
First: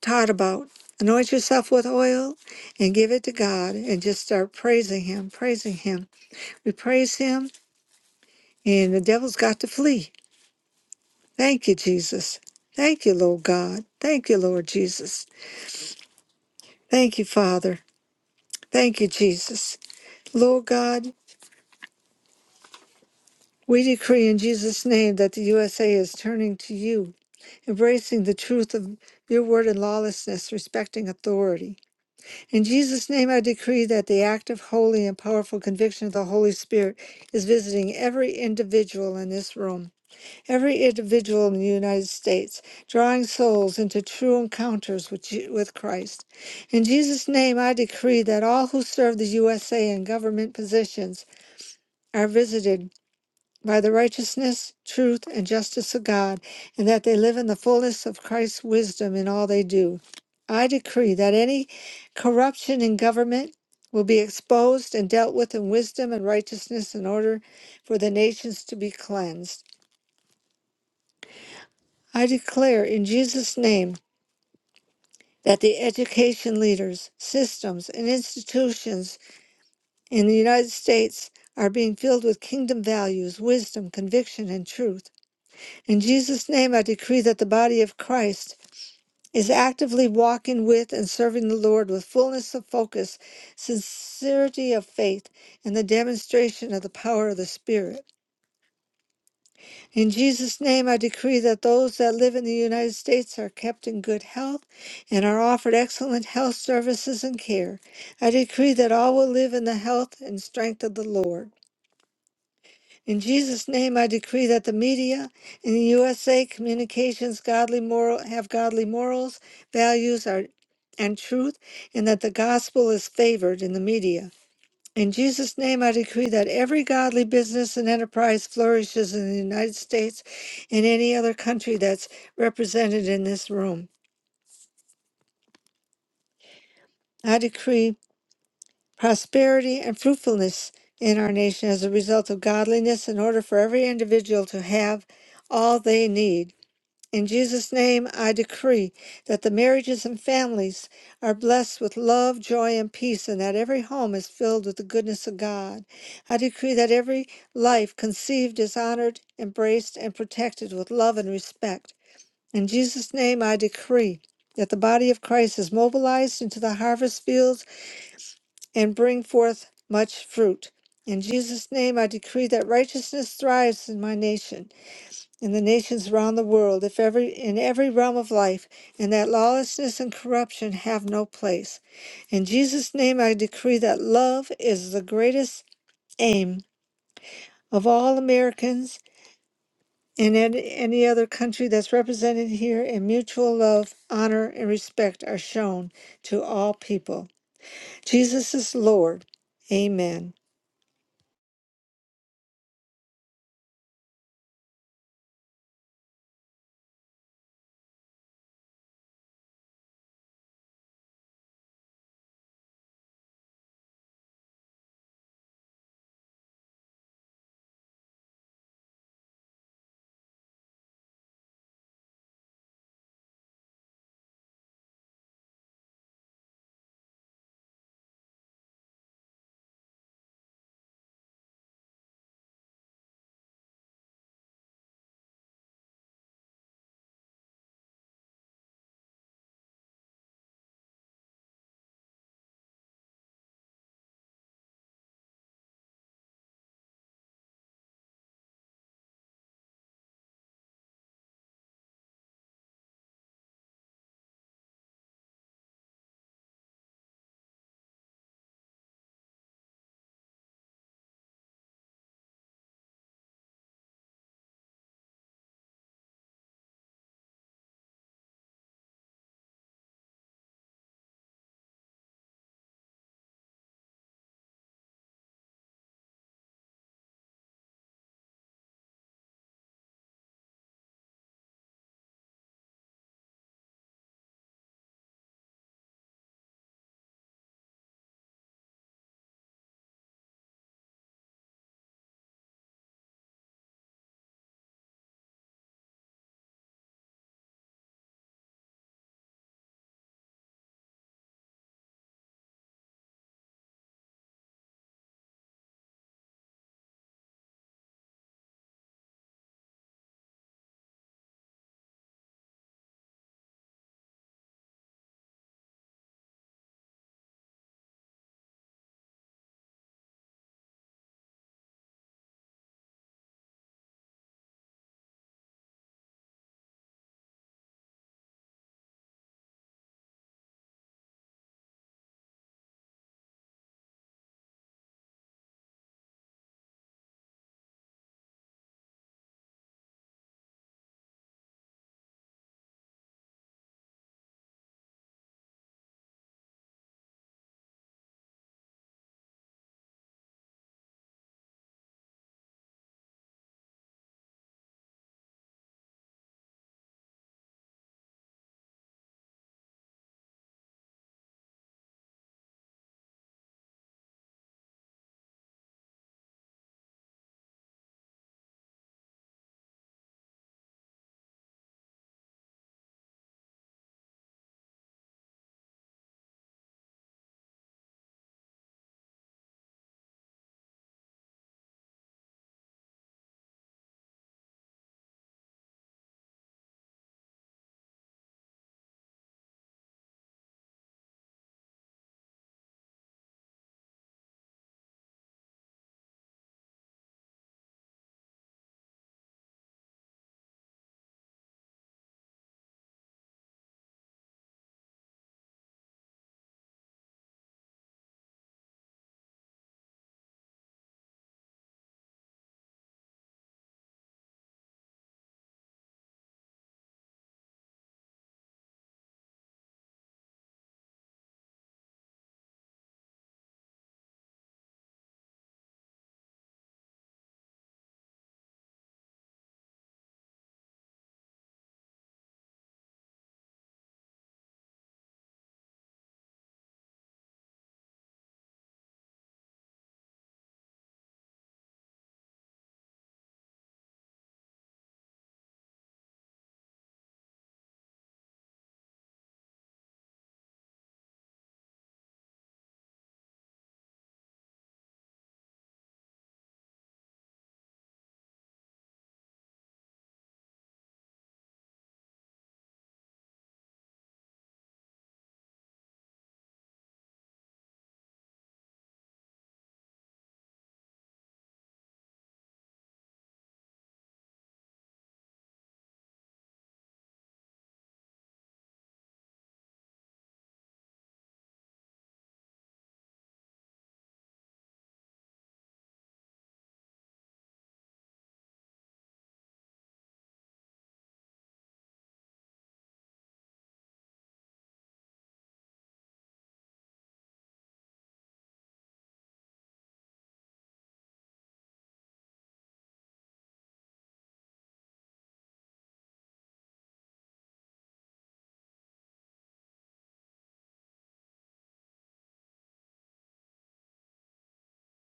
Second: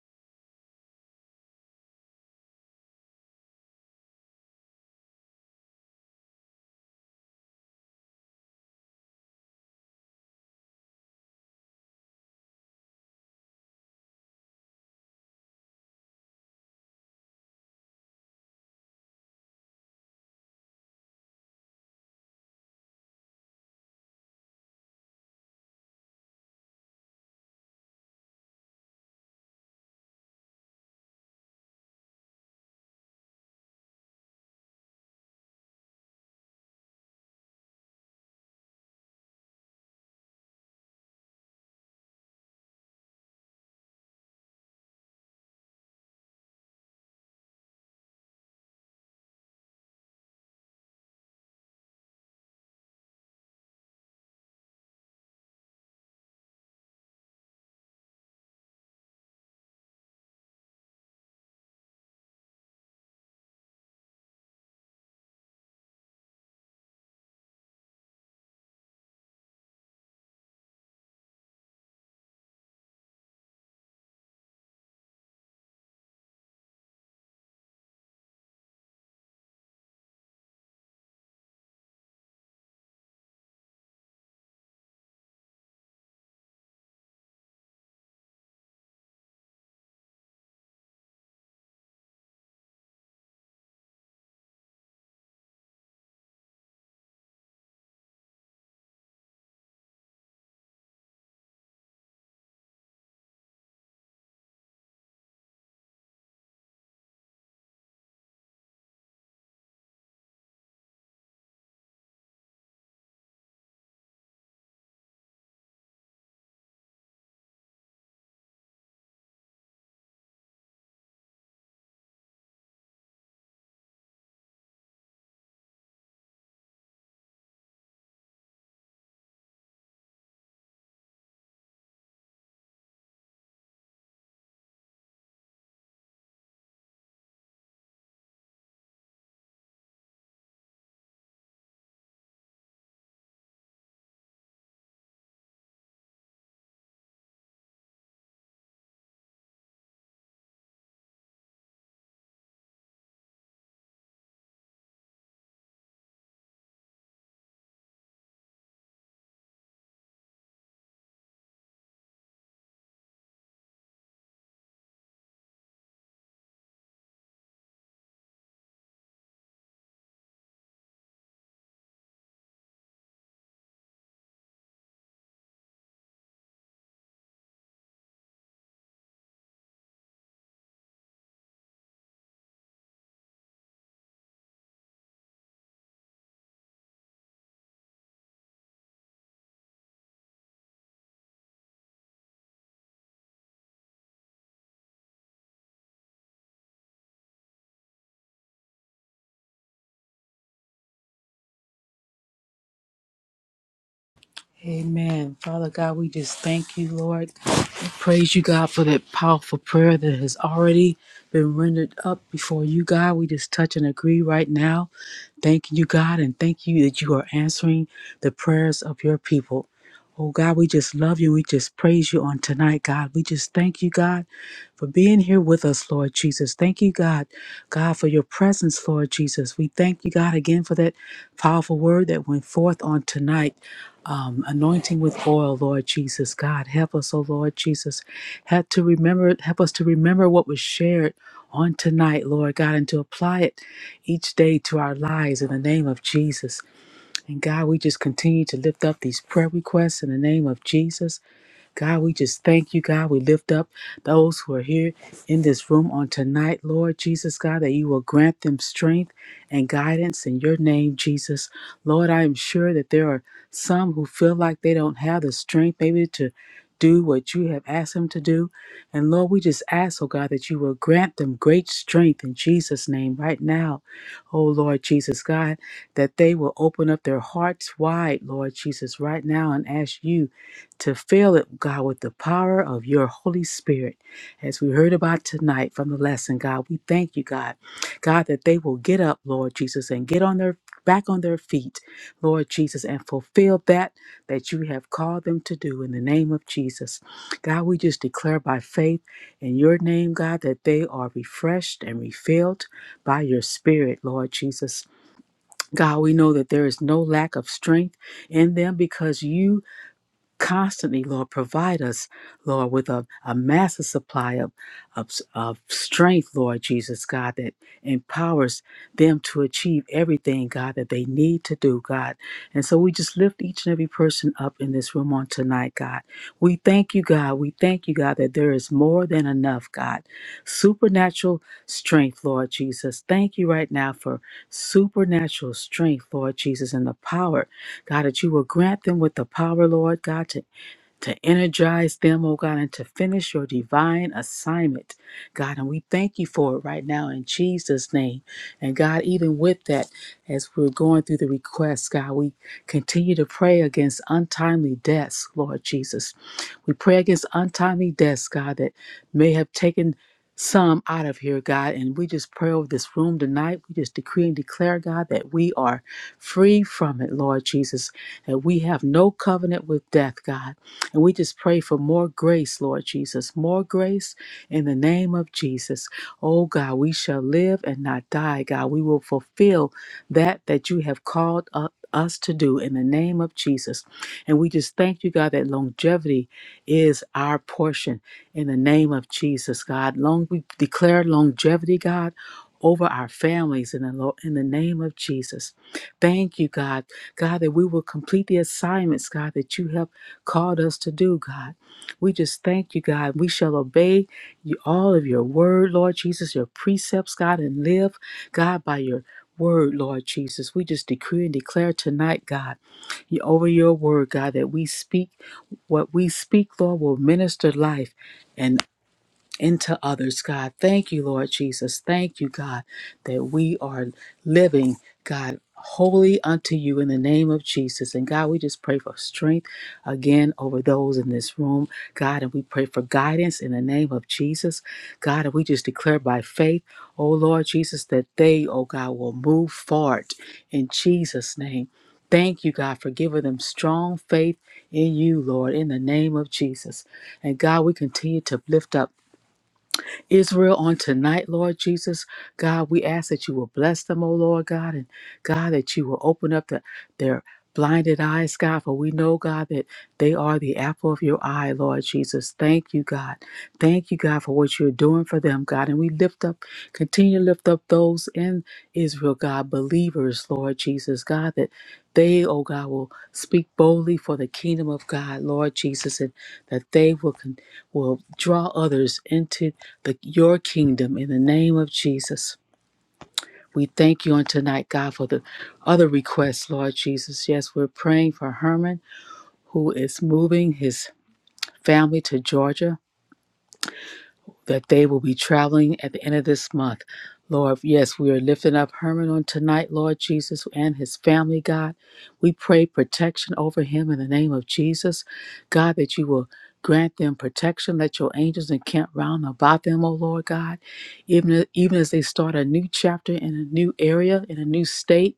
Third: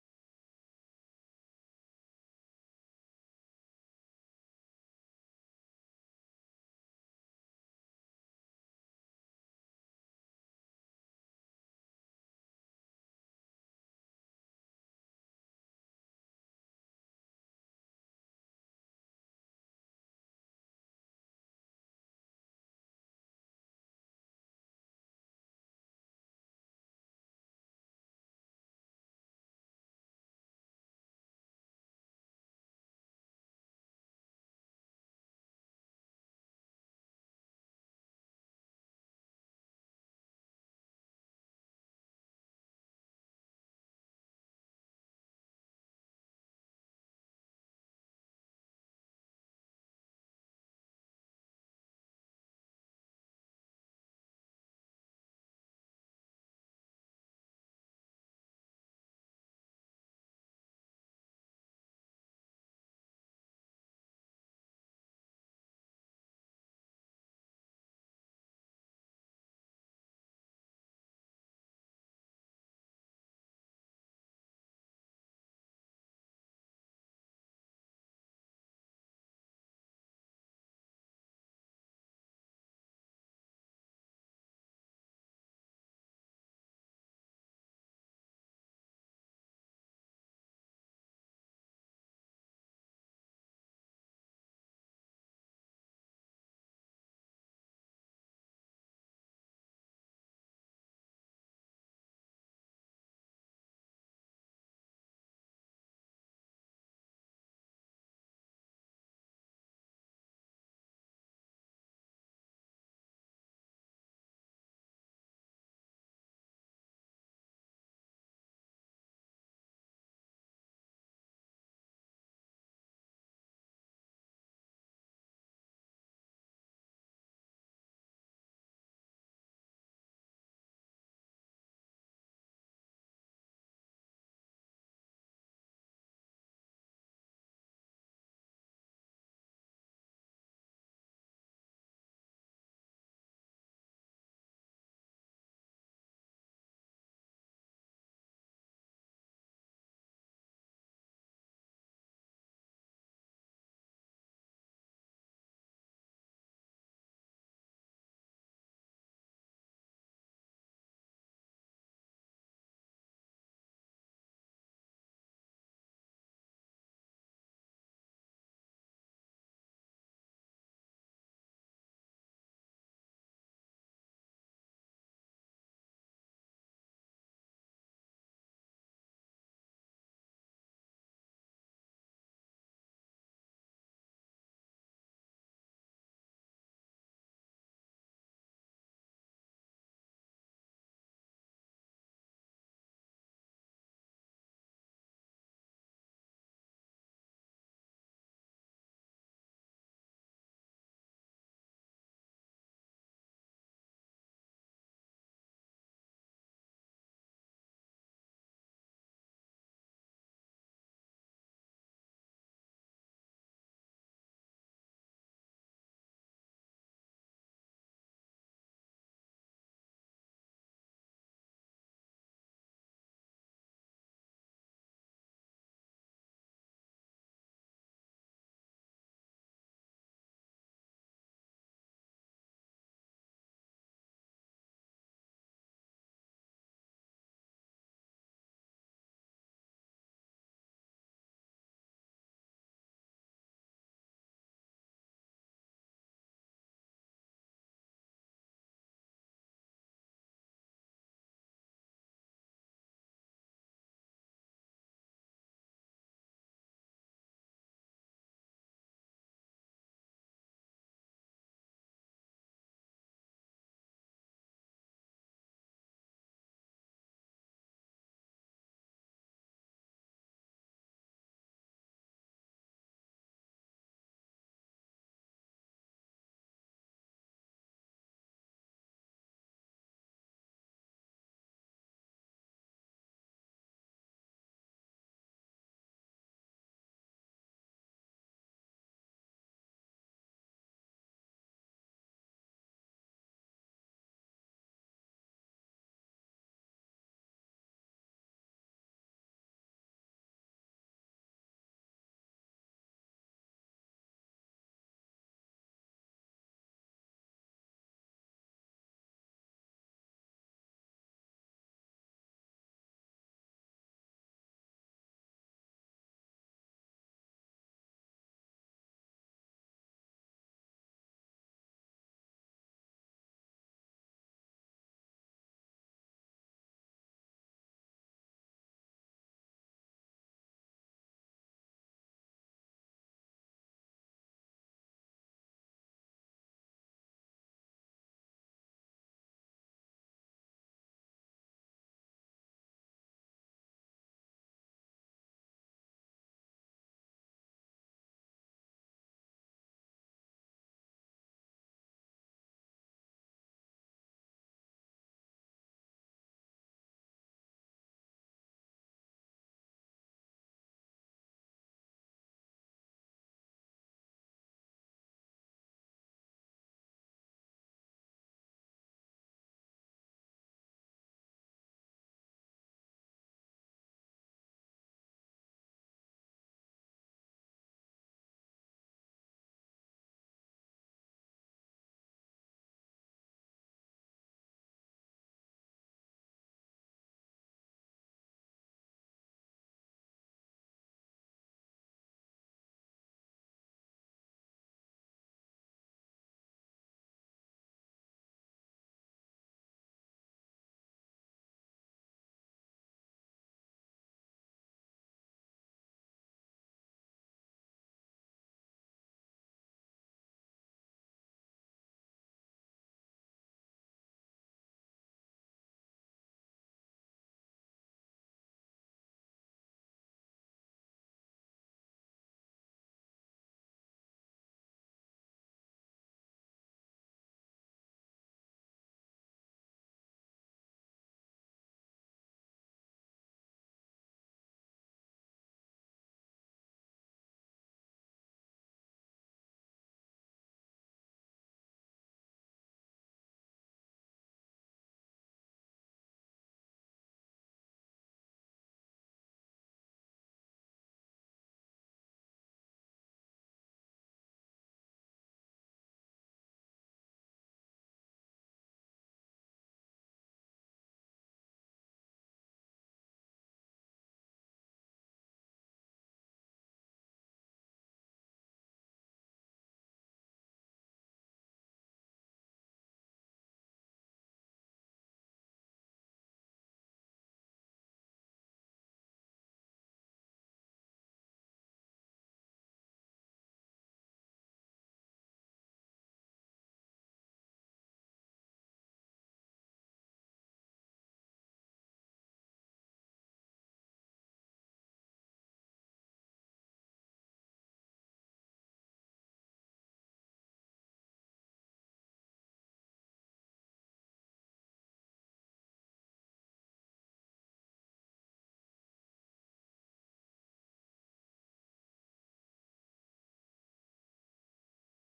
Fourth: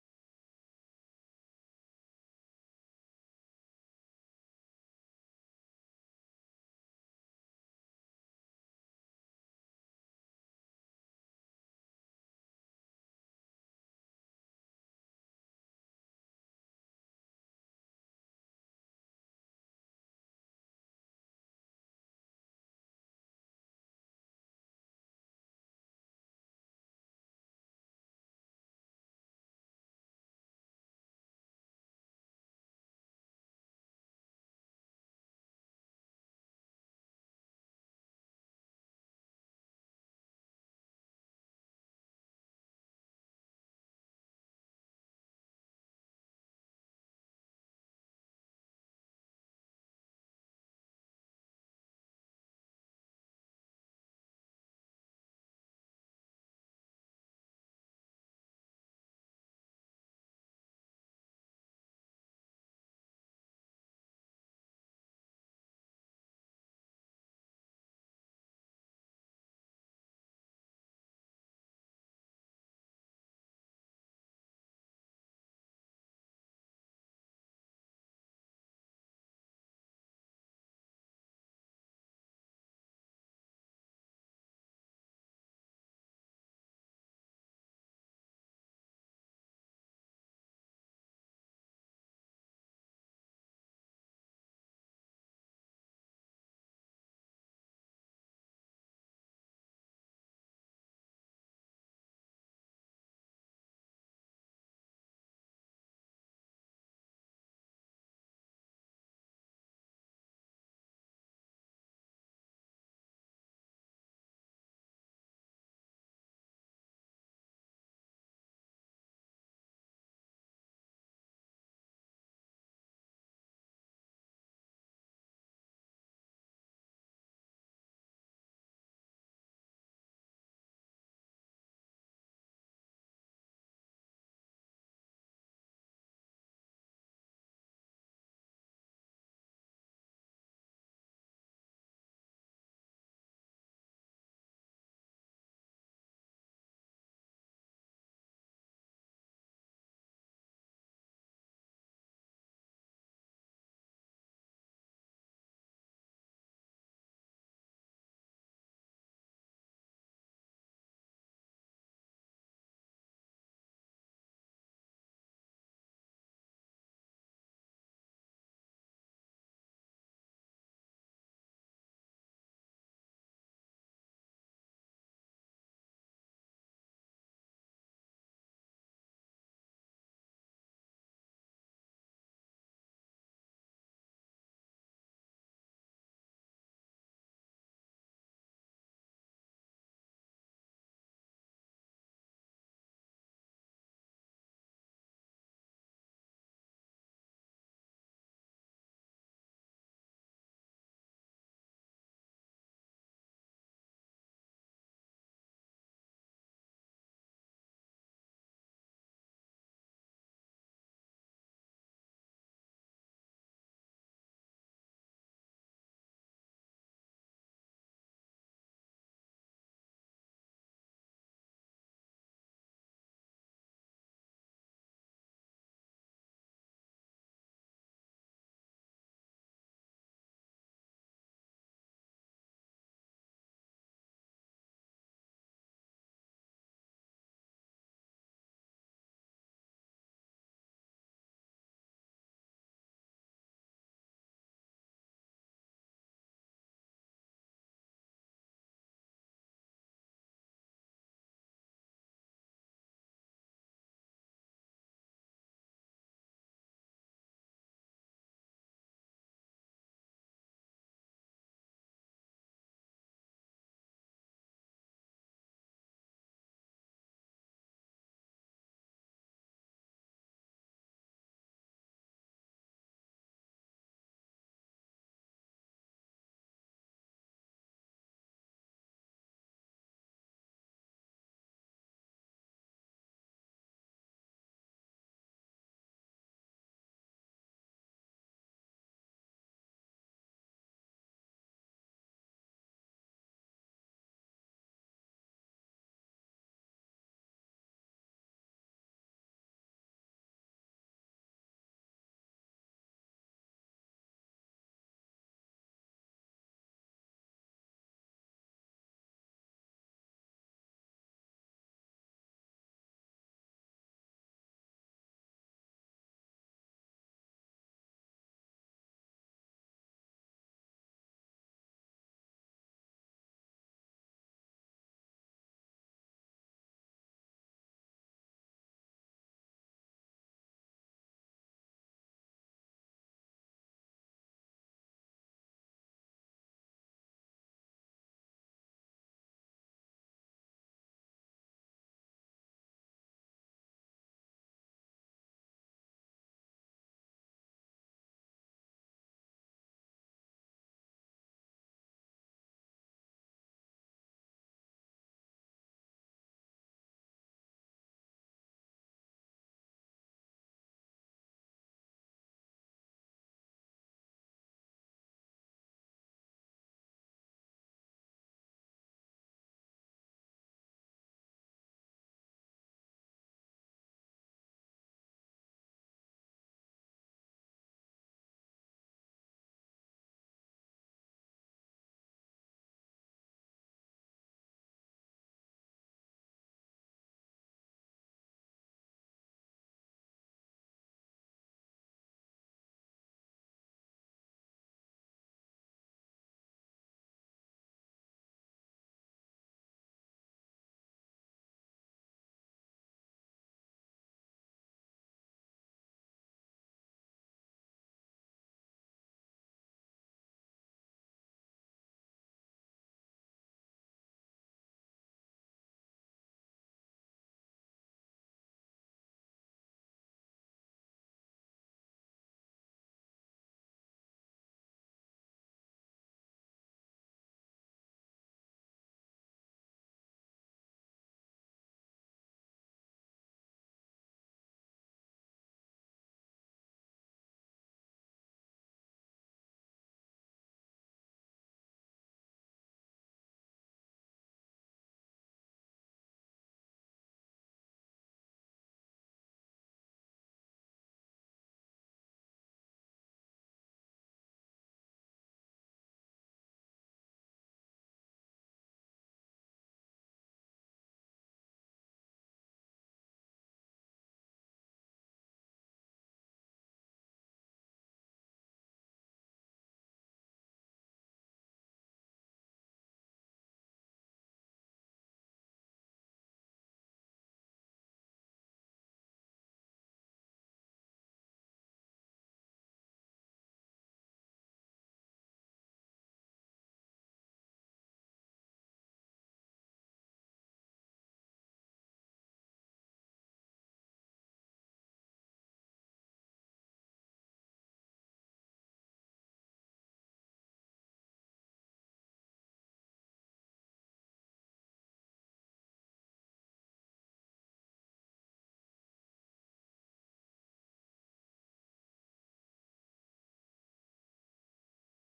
Speaker 4: taught about. Anoint yourself with oil and give it to God and just start praising him, praising him. We praise him and the devil's got to flee. Thank you, Jesus. Thank you, Lord God. Thank you, Lord Jesus. Thank you, Father. Thank you, Jesus. Lord God, We decree in Jesus' name that the USA is turning to you, embracing the truth of your word and lawlessness, respecting authority. In Jesus' name, I decree that the active, holy, and powerful conviction of the Holy Spirit is visiting every individual in this room, every individual in the United States, drawing souls into true encounters with, Je- with Christ. In Jesus' name, I decree that all who serve the USA in government positions are visited by the righteousness, truth, and justice of God, and that they live in the fullness of Christ's wisdom in all they do. I decree that any corruption in government will be exposed and dealt with in wisdom and righteousness in order for the nations to be cleansed. I declare in Jesus' name that the education leaders, systems, and institutions in the United States are being filled with kingdom values, wisdom, conviction, and truth. In Jesus' name, I decree that the body of Christ is actively walking with and serving the Lord with fullness of focus, sincerity of faith, and the demonstration of the power of the Spirit. In Jesus' name, I decree that those that live in the United States are kept in good health and are offered excellent health services and care. I decree that all will live in the health and strength of the Lord. In Jesus' name, I decree that the media in the USA communications godly moral have godly morals, values, are, and truth, and that the gospel is favored in the media. In Jesus' name, I decree that every godly business and enterprise flourishes in the United States and any other country that's represented in this room. I decree prosperity and fruitfulness in our nation as a result of godliness in order for every individual to have all they need. In Jesus' name, I decree that the marriages and families are blessed with love, joy, and peace, and that every home is filled with the goodness of God. I decree that every life conceived is honored, embraced, and protected with love and respect. In Jesus' name, I decree that the body of Christ is mobilized into the harvest fields and bring forth much fruit. In Jesus' name, I decree that righteousness thrives in my nation in the nations round the world, if every in every realm of life, and that lawlessness and corruption have no place. In Jesus' name I decree that love is the greatest aim of all Americans and an- any other country that's represented here, and mutual love, honor, and respect are shown to all people. Jesus is Lord. Amen.
Speaker 2: Amen. Father God, we just thank you, Lord. We Praise you, God, for that powerful prayer that has already been rendered up before you, God. We just touch and agree right now. Thank you, God, and thank you that you are answering the prayers of your people. Oh, God, we just love you. We just praise you on tonight, God. We just thank you, God, for being here with us, Lord Jesus. Thank you, God, God, for your presence, Lord Jesus. We thank you, God, again for that powerful word that went forth on tonight um, anointing with oil, Lord Jesus. God, help us, oh Lord Jesus. Help to remember, help us to remember what was shared on tonight, Lord God, and to apply it each day to our lives in the name of Jesus. And God, we just continue to lift up these prayer requests in the name of Jesus. God, we just thank you, God. We lift up those who are here in this room on tonight, Lord Jesus, God, that you will grant them strength and guidance in your name, Jesus. Lord, I am sure that there are some who feel like they don't have the strength, maybe to do what you have asked them to do. And Lord, we just ask, oh God, that you will grant them great strength in Jesus' name right now. Oh Lord Jesus, God, that they will open up their hearts wide, Lord Jesus, right now and ask you to fill it, God, with the power of your Holy Spirit. As we heard about tonight from the lesson, God, we thank you, God, God, that they will get up, Lord Jesus, and get on their back on their feet, Lord Jesus, and fulfill that that you have called them to do in the name of Jesus. God, we just declare by faith in your name, God, that they are refreshed and refilled by your spirit, Lord Jesus. God, we know that there is no lack of strength in them because you constantly, Lord, provide us, Lord, with a, a massive supply of, of, of strength, Lord Jesus, God, that empowers them to achieve everything, God, that they need to do, God. And so we just lift each and every person up in this room on tonight, God. We thank you, God. We thank you, God, that there is more than enough, God. Supernatural strength, Lord Jesus. Thank you right now for supernatural strength, Lord Jesus, and the power. God, that you will grant them with the power, Lord God, to to energize them, oh God, and to finish your divine assignment, God. And we thank you for it right now in Jesus' name. And God, even with that, as we're going through the requests, God, we continue to pray against untimely deaths, Lord Jesus. We pray against untimely deaths, God, that may have taken some out of here, God. And we just pray over this room tonight. We just decree and declare, God, that we are free from it, Lord Jesus, that we have no covenant with death, God. And we just pray for more grace, Lord Jesus, more grace in the name of Jesus. Oh God, we shall live and not die, God. We will fulfill that that you have called u- us to do in the name of Jesus. And we just thank you, God, that longevity is our portion in the name of Jesus, God. Long we declare longevity, God. Over our families in the, lo- in the name of Jesus. Thank you, God. God, that we will complete the assignments, God, that you have called us to do, God. We just thank you, God. We shall obey you, all of your word, Lord Jesus, your precepts, God, and live, God, by your word, Lord Jesus. We just decree and declare tonight, God, you- over your word, God, that we speak what we speak, Lord, will minister life. and into others, God. Thank you, Lord Jesus. Thank you, God, that we are living, God, holy unto you in the name of Jesus. And God, we just pray for strength again over those in this room, God, and we pray for guidance in the name of Jesus, God. And we just declare by faith, oh Lord Jesus, that they, oh God, will move forward in Jesus' name. Thank you, God, for giving them strong faith in you, Lord, in the name of Jesus. And God, we continue to lift up Israel on tonight, Lord Jesus. God, we ask that you will bless them, O Lord God, and God, that you will open up the, their blinded eyes, God, for we know, God, that they are the apple of your eye, Lord Jesus. Thank you, God. Thank you, God, for what you're doing for them, God. And we lift up, continue to lift up those in Israel, God, believers, Lord Jesus, God, that they, oh God, will speak boldly for the kingdom of God, Lord Jesus, and that they will continue will draw others into the, your kingdom in the name of Jesus. We thank you on tonight, God, for the other requests, Lord Jesus. Yes, we're praying for Herman, who is moving his family to Georgia. that they will be traveling at the end of this month. Lord, yes, we are lifting up Herman on tonight, Lord Jesus, and his family, God. We pray protection over him in the name of Jesus. God, that you will grant them protection. Let your angels encamp round about them, O Lord God. Even, even as they start a new chapter in a new area, in a new state,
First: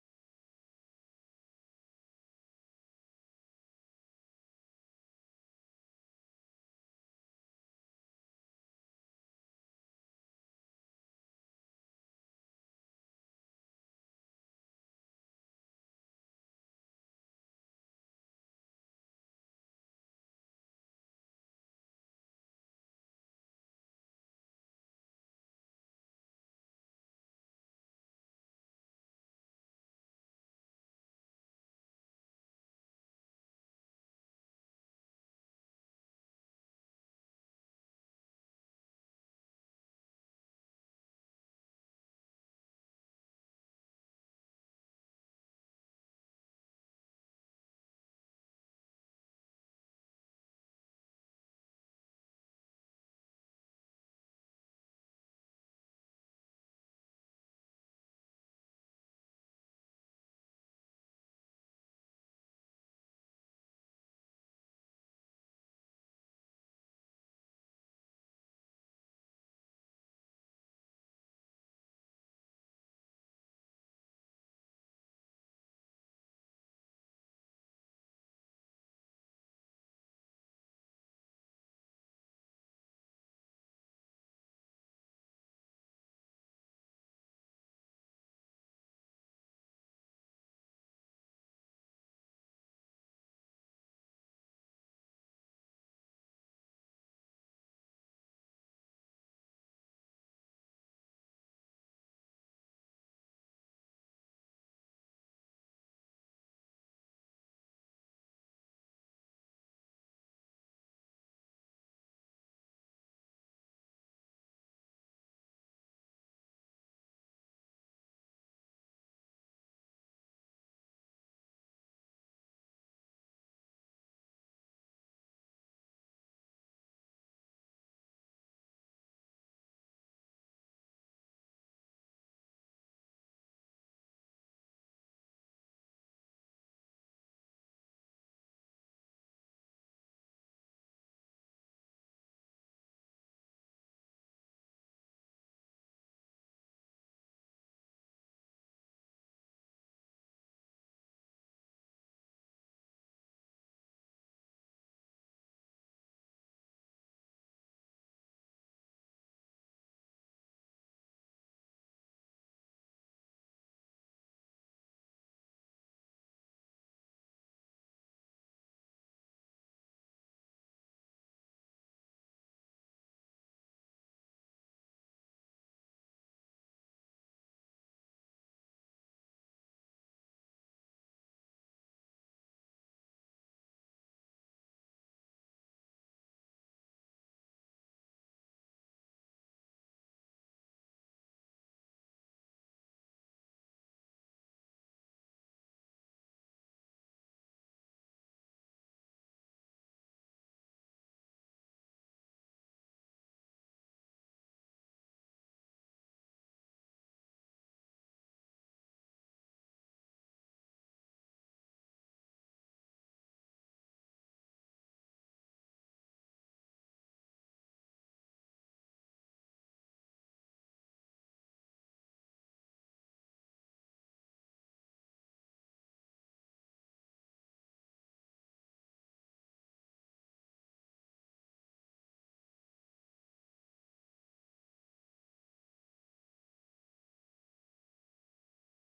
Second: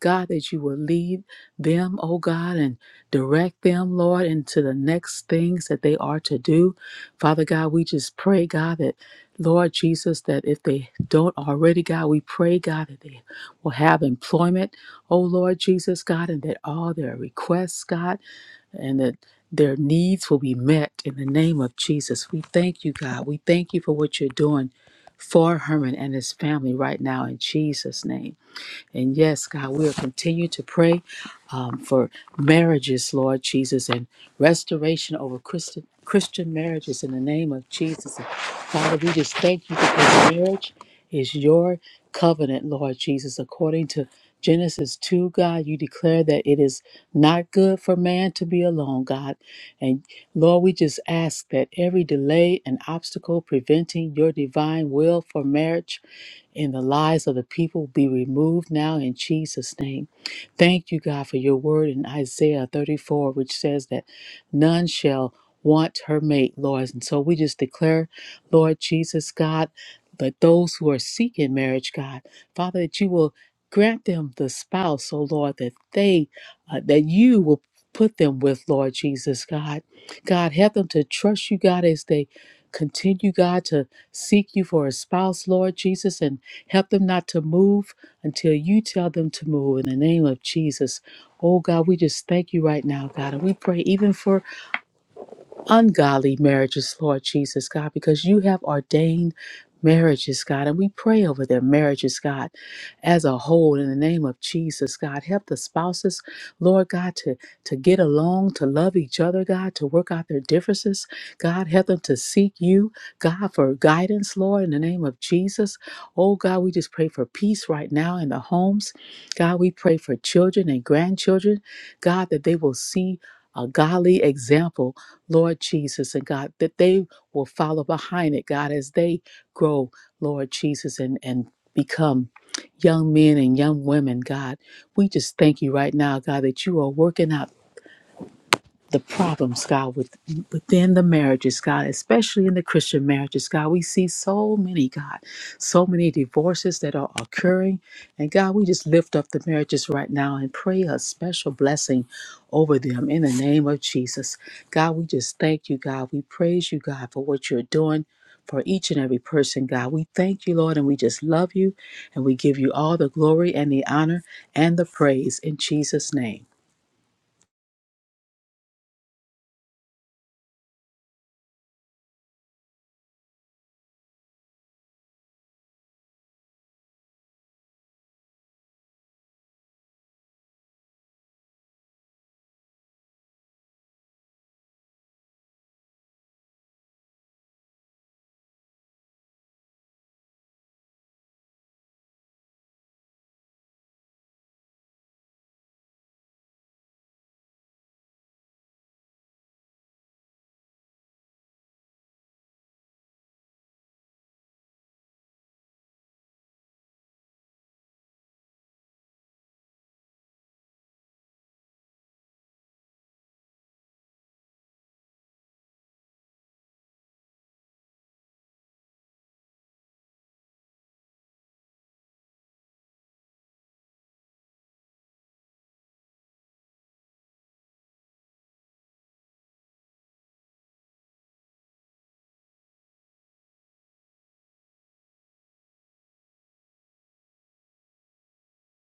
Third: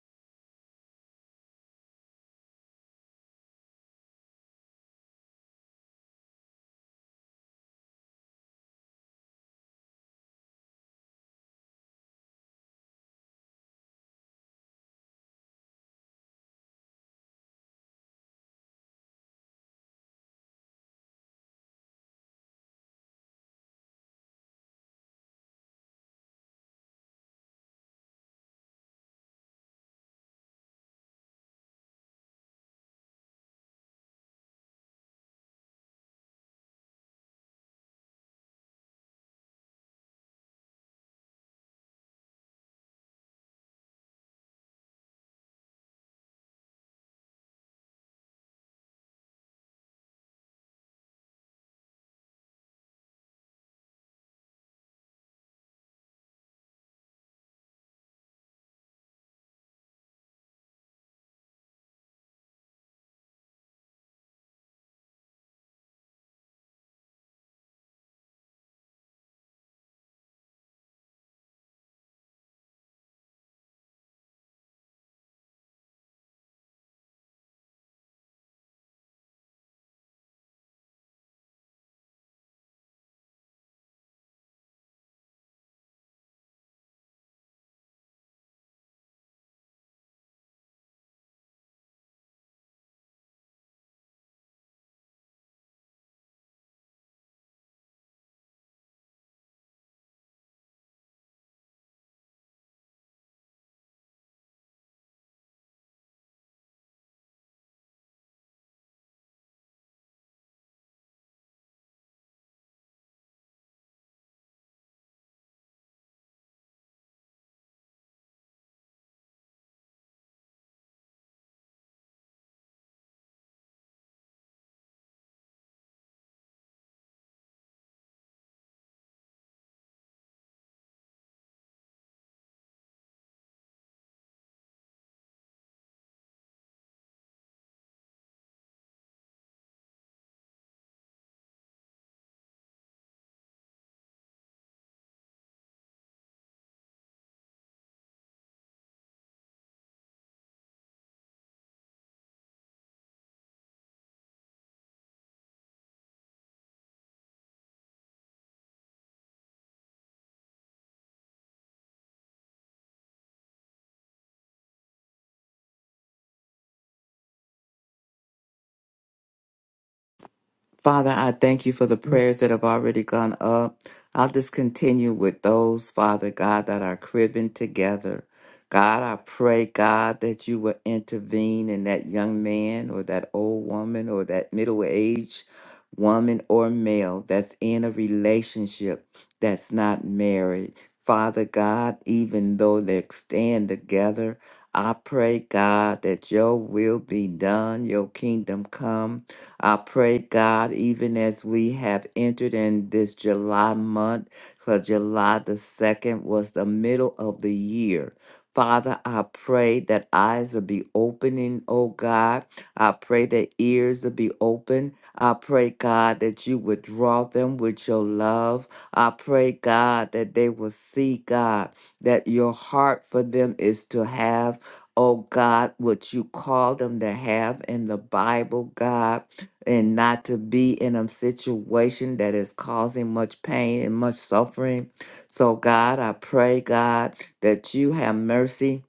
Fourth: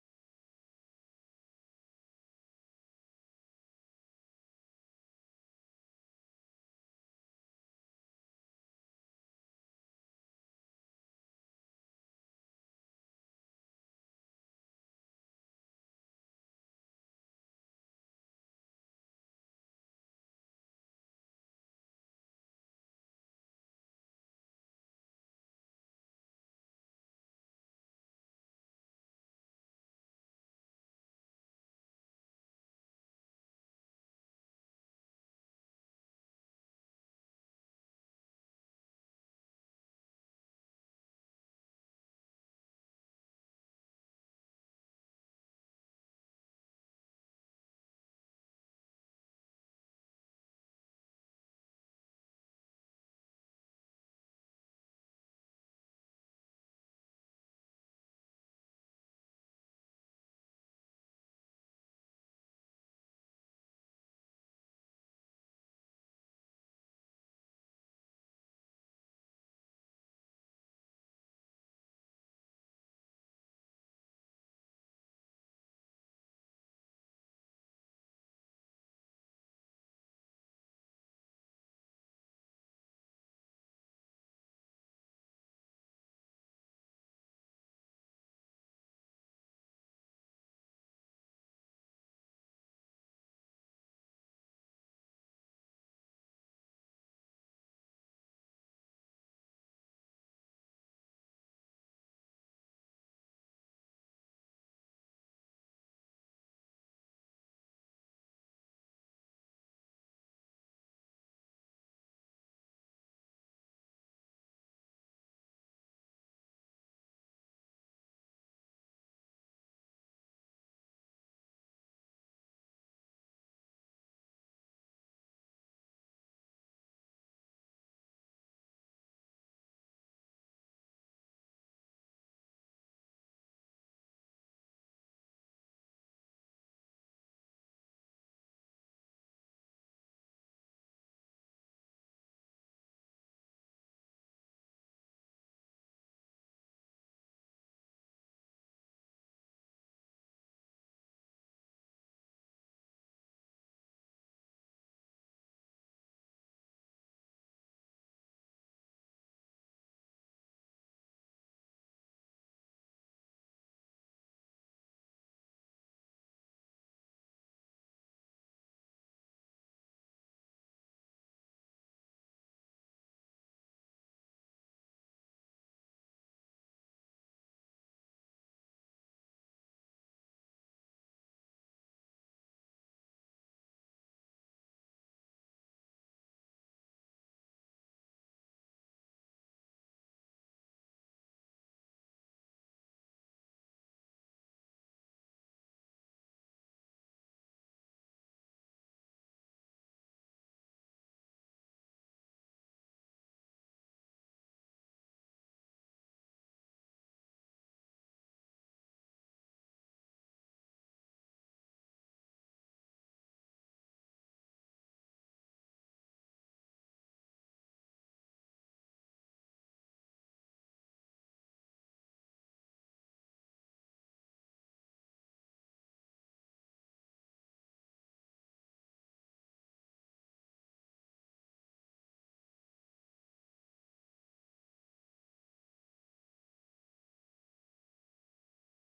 Speaker 2: God, that you will lead them, O God, and direct them, Lord, into the next things that they are to do. Father God, we just pray, God, that Lord Jesus, that if they don't already, God, we pray, God, that they will have employment, oh Lord Jesus, God, and that all their requests, God, and that their needs will be met in the name of Jesus. We thank you, God. We thank you for what you're doing for Herman and his family right now in Jesus' name. And yes, God, we'll continue to pray um, for marriages, Lord Jesus, and restoration over Christian, Christian marriages in the name of Jesus. And Father, we just thank you because marriage is your covenant, Lord Jesus. According to Genesis 2, God, you declare that it is not good for man to be alone, God. Lord, we just ask that every delay and obstacle preventing your divine will for marriage in the lives of the people be removed now in Jesus' name. Thank you, God, for your word in Isaiah 34, which says that none shall want her mate, Lord. And so we just declare, Lord Jesus, God, that those who are seeking marriage, God, Father, that you will grant them the spouse, oh Lord, that they, uh, that you will put them with, Lord Jesus, God. God, help them to trust you, God, as they continue, God, to seek you for a spouse, Lord Jesus, and help them not to move until you tell them to move in the name of Jesus. Oh, God, we just thank you right now, God. And we pray even for ungodly marriages, Lord Jesus, God, because you have ordained marriages, God, and we pray over their marriages, God, as a whole in the name of Jesus, God. Help the spouses, Lord God, to, to get along, to love each other, God, to work out their differences, God. Help them to seek you, God, for guidance, Lord, in the name of Jesus. Oh, God, we just pray for peace right now in the homes. God, we pray for children and grandchildren, God, that they will see a godly example Lord Jesus, and God, that they will follow behind it, God, as they grow, Lord Jesus, and, and become young men and young women, God. We just thank you right now, God, that you are working out the problems, God, with, within the marriages, God, especially in the Christian marriages, God. We see so many, God, so many divorces that are occurring. And God, we just lift up the marriages right now and pray a special blessing over them in the name of Jesus. God, we just thank you, God. We praise you, God, for what you're doing. For each and every person, God. We thank you, Lord, and we just love you, and we give you all the glory and the honor and the praise in Jesus' name.
Speaker 3: Father, I thank you for the prayers that have already gone up. I'll just continue with those, Father God, that are cribbing together. God, I pray, God, that you will intervene in that young man or that old woman or that middle aged woman or male that's in a relationship that's not married. Father God, even though they stand together, I pray, God, that your will be done, your kingdom come I pray, God, even as we have entered in this July month, because July the 2nd was the middle of the year. Father, I pray that eyes will be opening, oh God. I pray that ears will be open. I pray, God, that you would draw them with your love. I pray, God, that they will see, God, that your heart for them is to have, oh God, what you call them to have in the Bible, God and not to be in a situation that is causing much pain and much suffering. So, God, I pray, God, that you have mercy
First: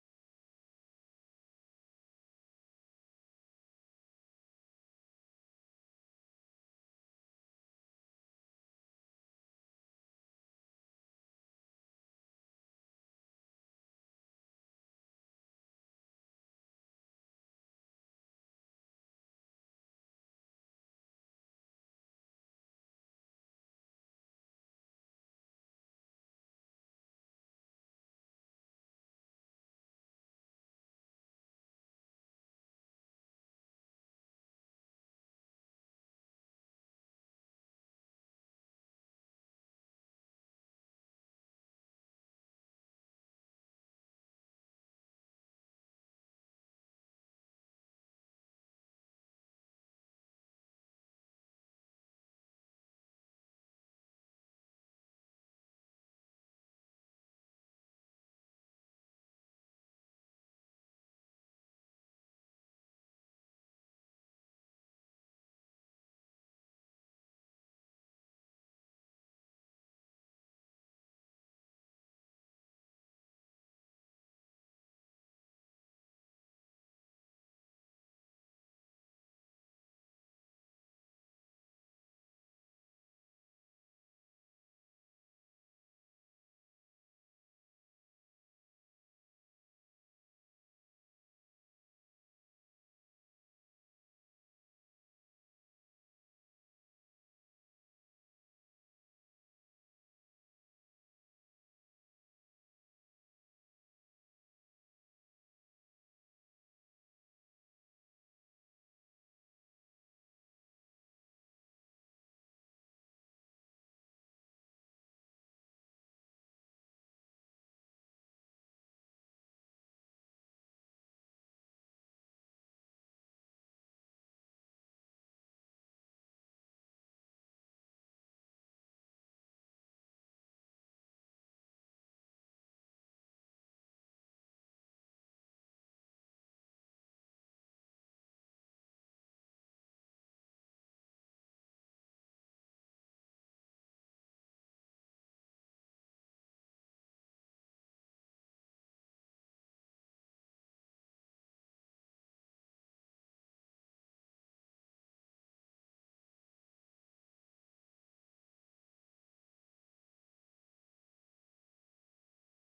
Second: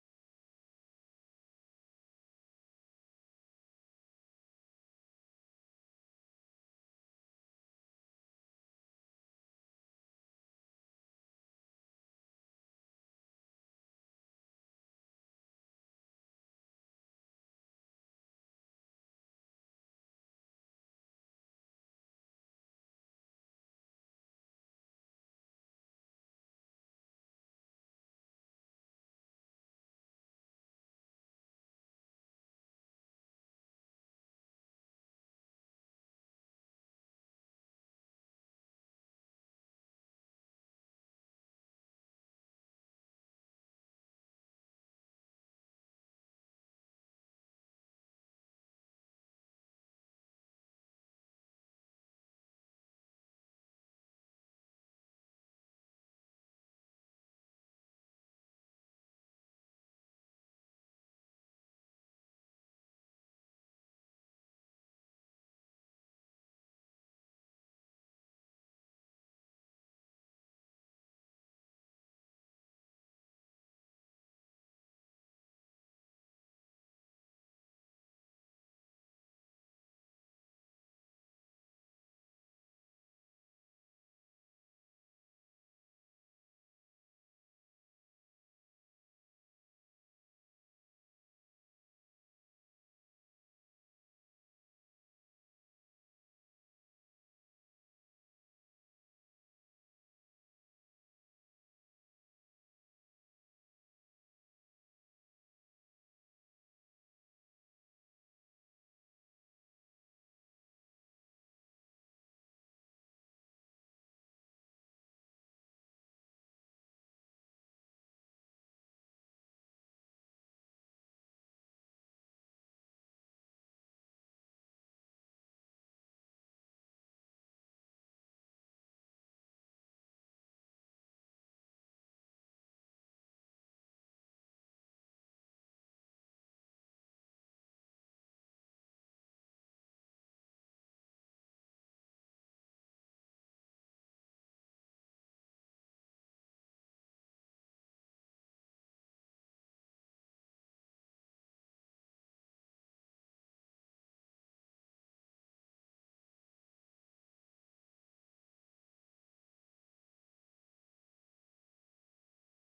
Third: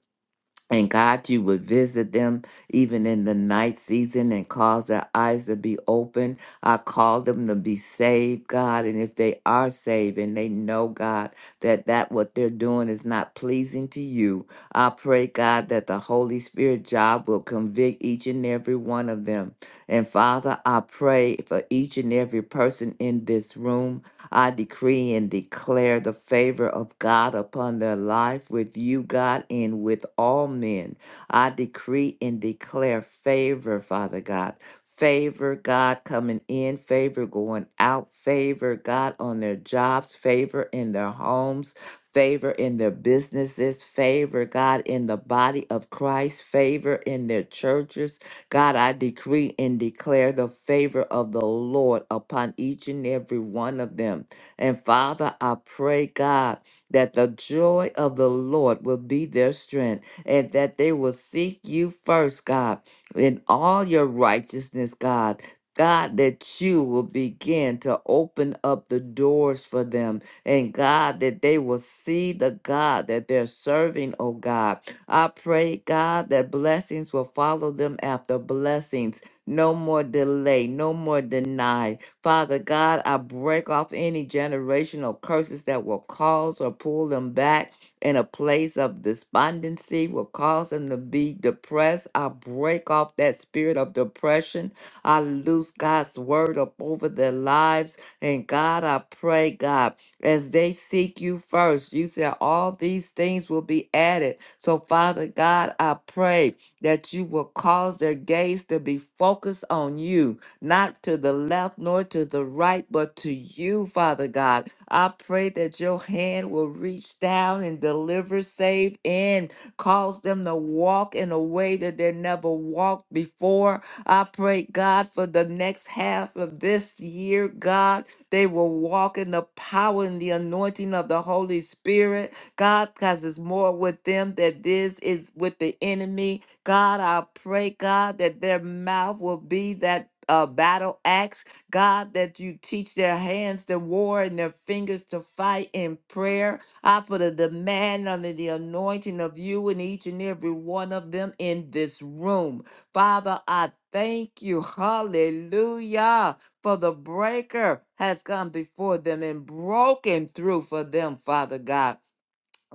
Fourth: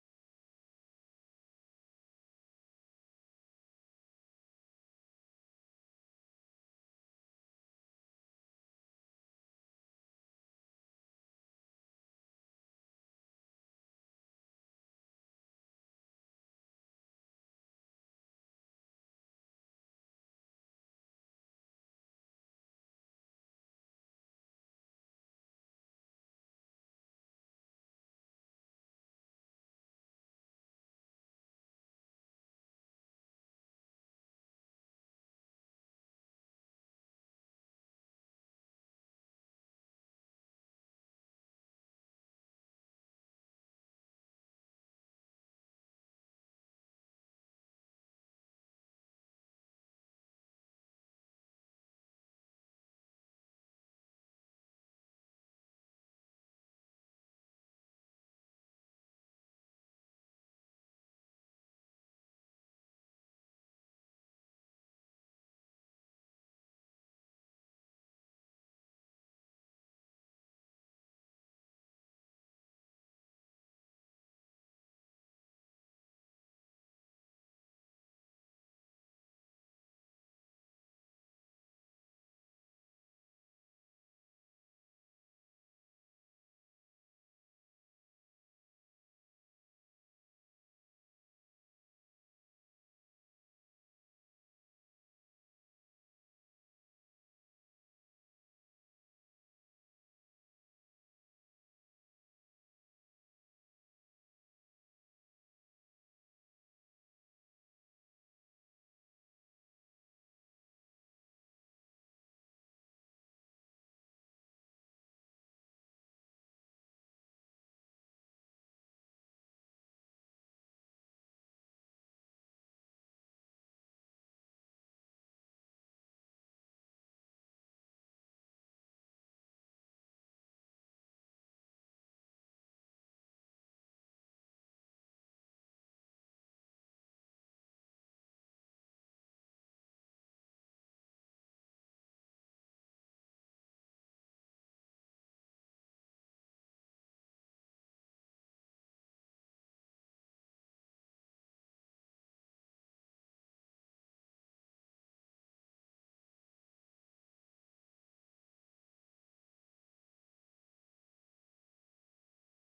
Speaker 3: and God, you would visit them even in the night season and cause their eyes to be open. I call them to be saved, God. And if they are saved and they know, God, that that what they're doing is not pleasing to you, I pray, God, that the Holy Spirit job will convict each and every one of them. And Father, I pray for each and every person in this room. I decree and declare the favor of God upon their life with you, God, and with all men. I decree and declare favor, Father God. Favor, God, coming in, favor going out, favor, God, on their jobs, favor in their homes, favor in their businesses, favor, God, in the body of Christ, favor in their churches, God, I decree and declare the favor of the Lord upon each and every one of them. And Father, I pray, God, that the joy of the Lord will be their strength and that they will seek you first, God, in all your righteousness, God. God, that you will begin to open up the doors for them. And God, that they will see the God that they're serving, oh God I pray, God, that blessings will follow them after blessings. No more delay, no more deny. Father God, I break off any generational curses that will cause or pull them back in a place of despondency, will cause them to be depressed. I break off that spirit of depression. I loose God's word up over their lives. And God, I pray, God as they seek you first. You said all these things will be added. So, Father God, I pray that you will cause their gaze to be focused on you, not to the left nor to the right, but to you, Father God. I pray that your hand will reach down and deliver, save, and cause them to walk in a way that they never walked before. I pray, God, for the next half of this year, God. They will walk in the power and the anointing of the Holy Spirit. God, because it's more with them that this is with the enemy. God, I pray, God, that their mouth will be that uh, battle axe. God, that you teach their hands to war and their fingers to fight in prayer. I put a demand under the anointing of you and each and every one of them in this room. Father, I thank you. Hallelujah for the breaker has come before them and broken through for them, Father God.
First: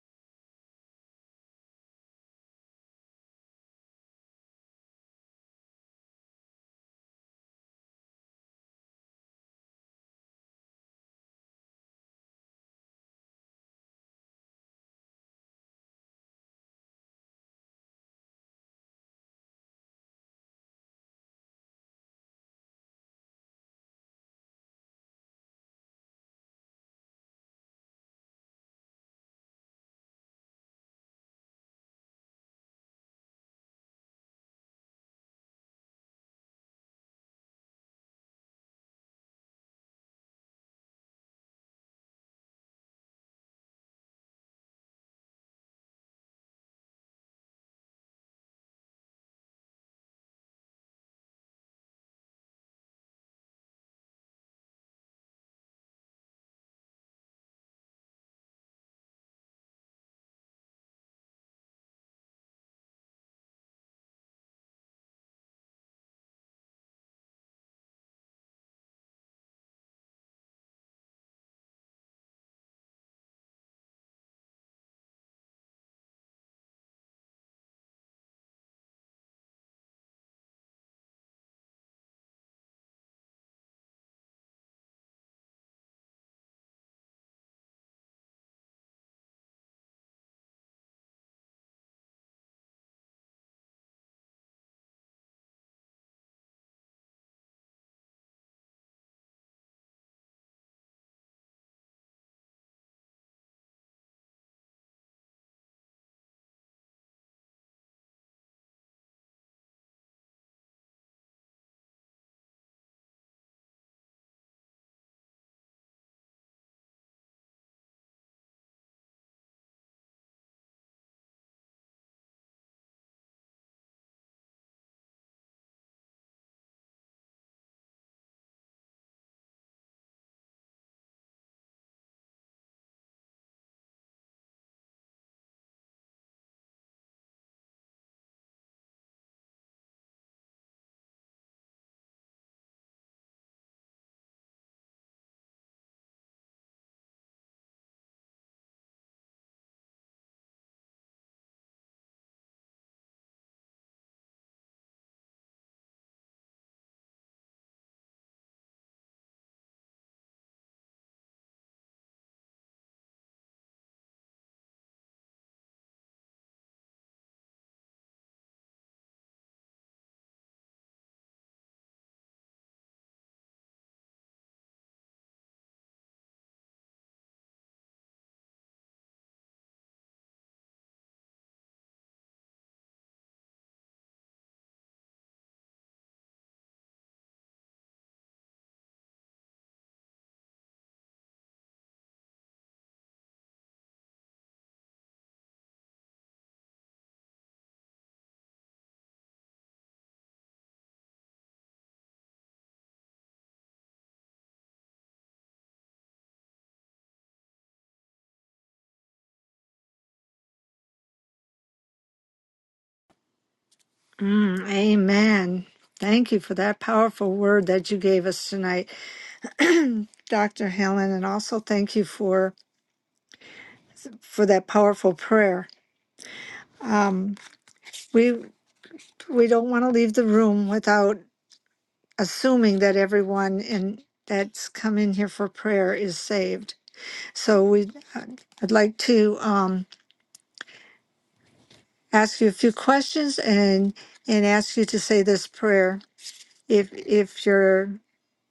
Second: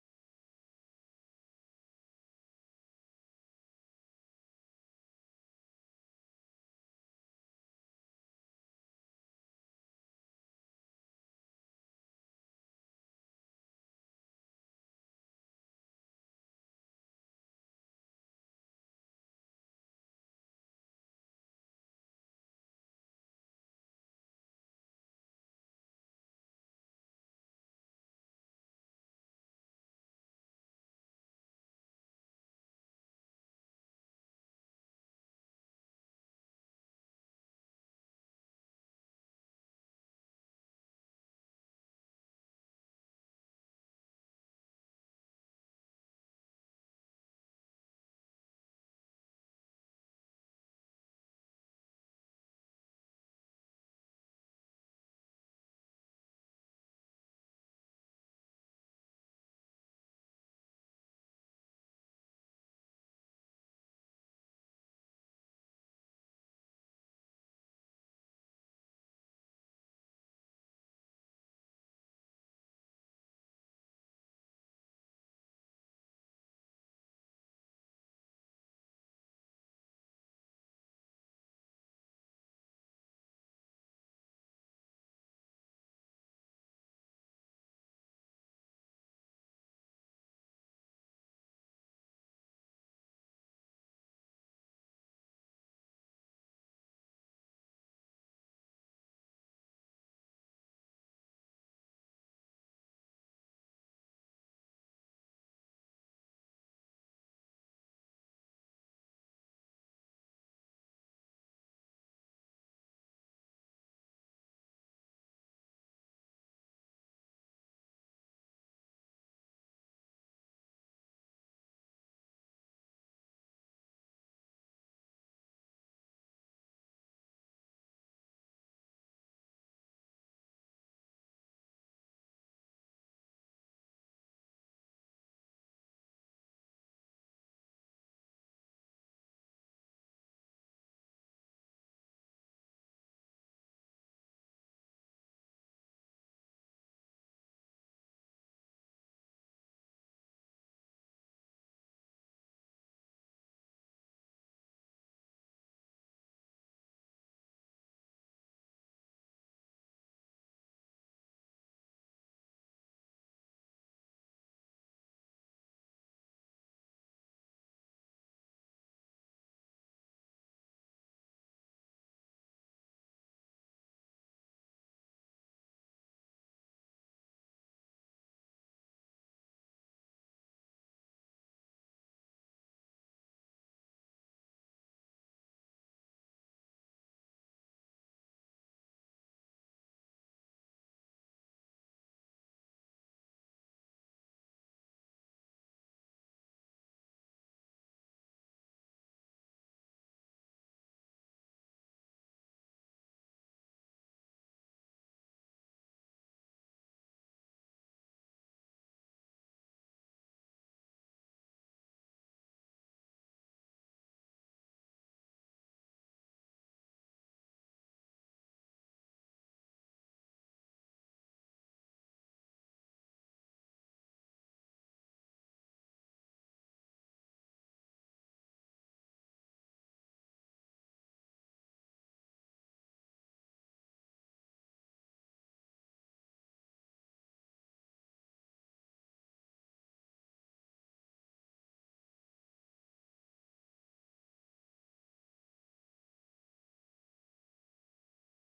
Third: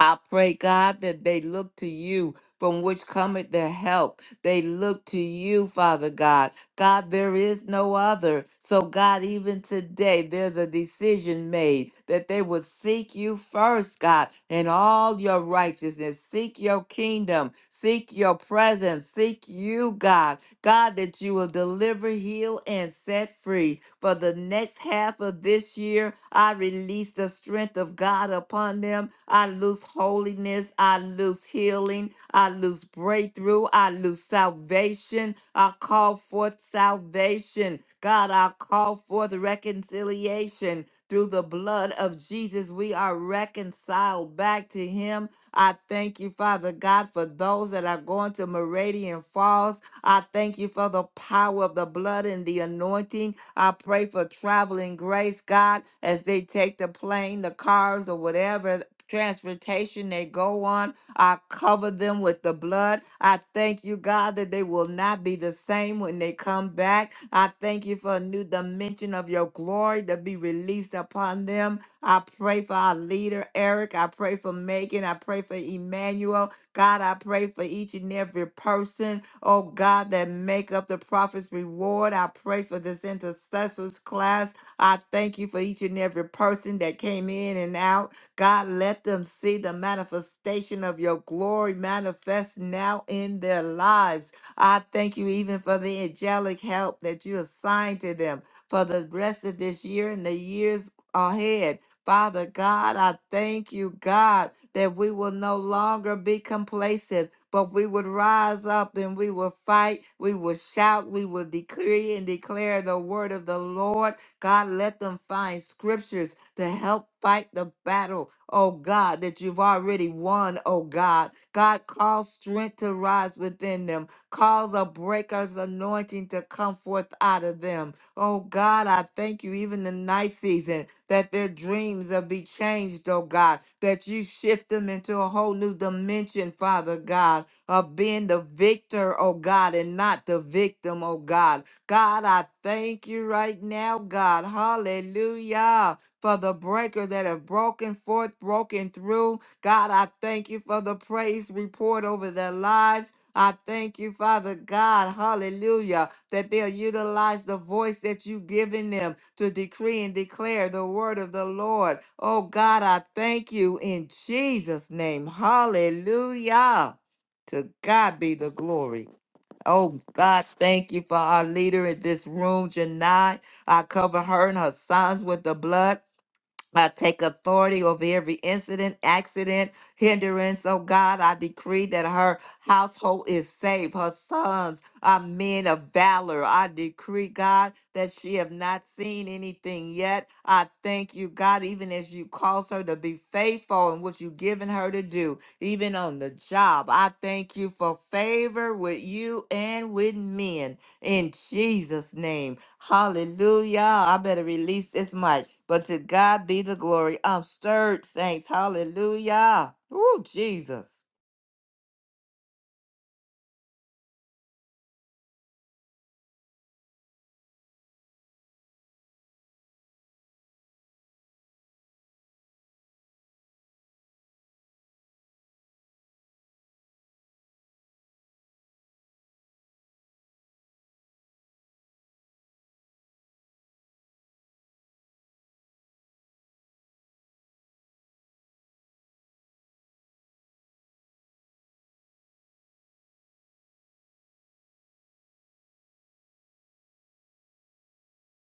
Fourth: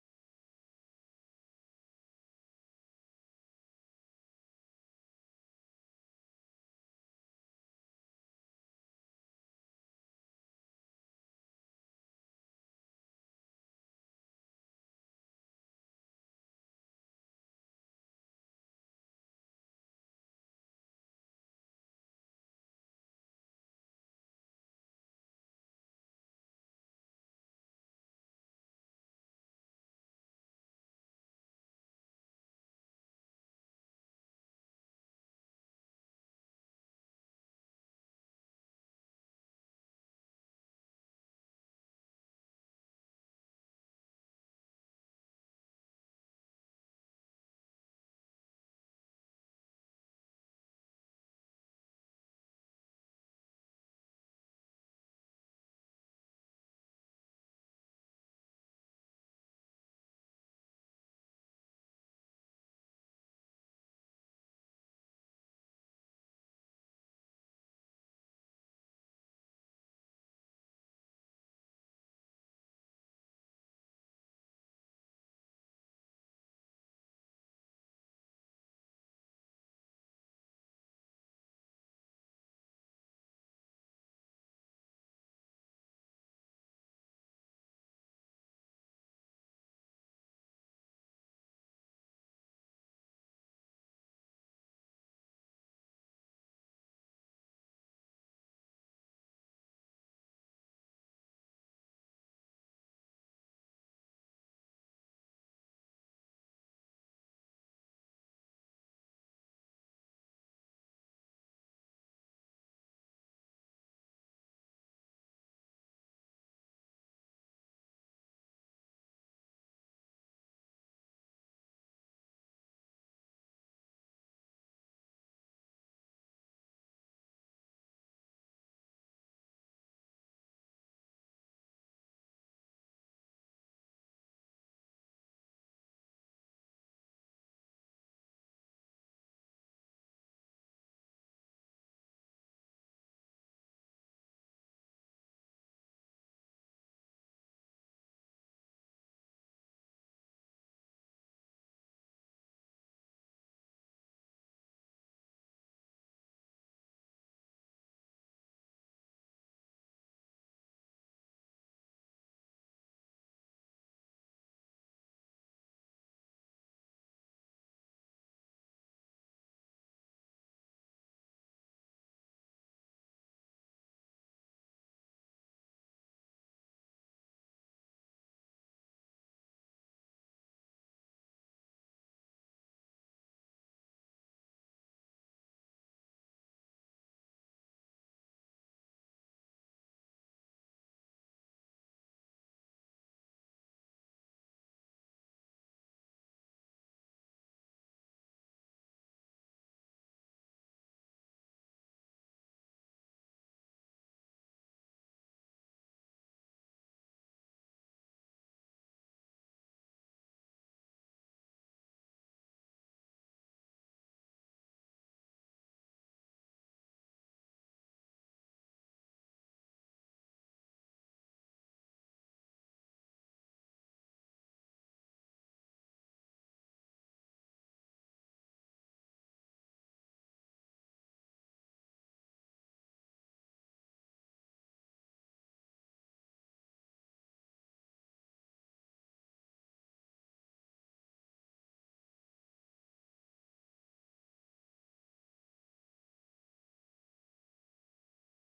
Speaker 3: I pray, God, that they look to you from which cometh their help. They look to you, Father God. God, there is no other. So, God, even today, there's a decision made that they will seek you first, God, in all your righteousness. Seek your kingdom, seek your presence, seek you, God God, that you will deliver, heal, and set free. For the next half of this year, I release the strength of God upon them. I lose holiness. I lose healing. I lose breakthrough. I lose salvation. I call forth salvation. God, I call forth reconciliation. Through the blood of Jesus, we are reconciled back to Him. I thank you, Father God, for those that are going to Meridian Falls. I thank you for the power of the blood and the anointing. I pray for traveling grace, God, as they take the plane, the cars, or whatever transportation they go on. I cover them with the blood. I thank you, God, that they will not be the same when they come back. I thank you for a new dimension of your glory to be released upon them. I pray for our leader, Eric. I pray for Megan. I pray for Emmanuel. God, I pray for each and every person, oh God, that make up the prophet's reward. I pray for this intercessors class. I thank you for each and every person that came in and out. God, let them see the manifestation of your glory manifest now in their lives. I thank you even for the angelic help that you assigned to them for the rest of this year and the years ahead. Father God, I thank you, God, that we will no longer be complacent, but we would rise up and we will fight, we will shout, we will decree and declare the word of the Lord. God, let them find scriptures to help fight the battle, oh God, that you've already won, oh God. God, cause strength to rise within them, cause a breaker's anointing to come forth out of them. Oh God, I thank you, even the night season, that their dreams will be changed, oh God, that you shift them into a whole new dimension, Father God, of being the victor, oh God, and not the victim, oh God. God, I thank you right now, God. Hallelujah. For the breaker that have broken forth, broken through. God, I thank you for the praise report over their lives. I thank you, Father God, hallelujah, that they'll utilize the voice that you've given them to decree and declare the word of the Lord. Oh God, I thank you in Jesus' name. Hallelujah. To God be the glory. Oh God, thank you for our leader in this room, Janai. I cover her and her sons with the blood. I take authority over every incident, accident, hindrance. Oh God, I decree that her household is safe. Her sons are men of valor. I decree, God, that she have not seen anything yet. I thank you, God, even as you cause her to be faithful in what you've given her to do, even on the job. I thank you for favor with you and with men. In Jesus' name. Hallelujah. I better release this mic. But to God be the glory. I'm stirred, saints. Hallelujah. Woo, Jesus.
Speaker 4: Mm, amen. Thank you for that powerful word that you gave us tonight. Dr. Helen, and also thank you for for that powerful prayer. Um, we we don't want to leave the room without assuming that everyone in that's come in here for prayer is saved. So we uh, I'd like to um, ask you a few questions and and ask you to say this prayer if if you're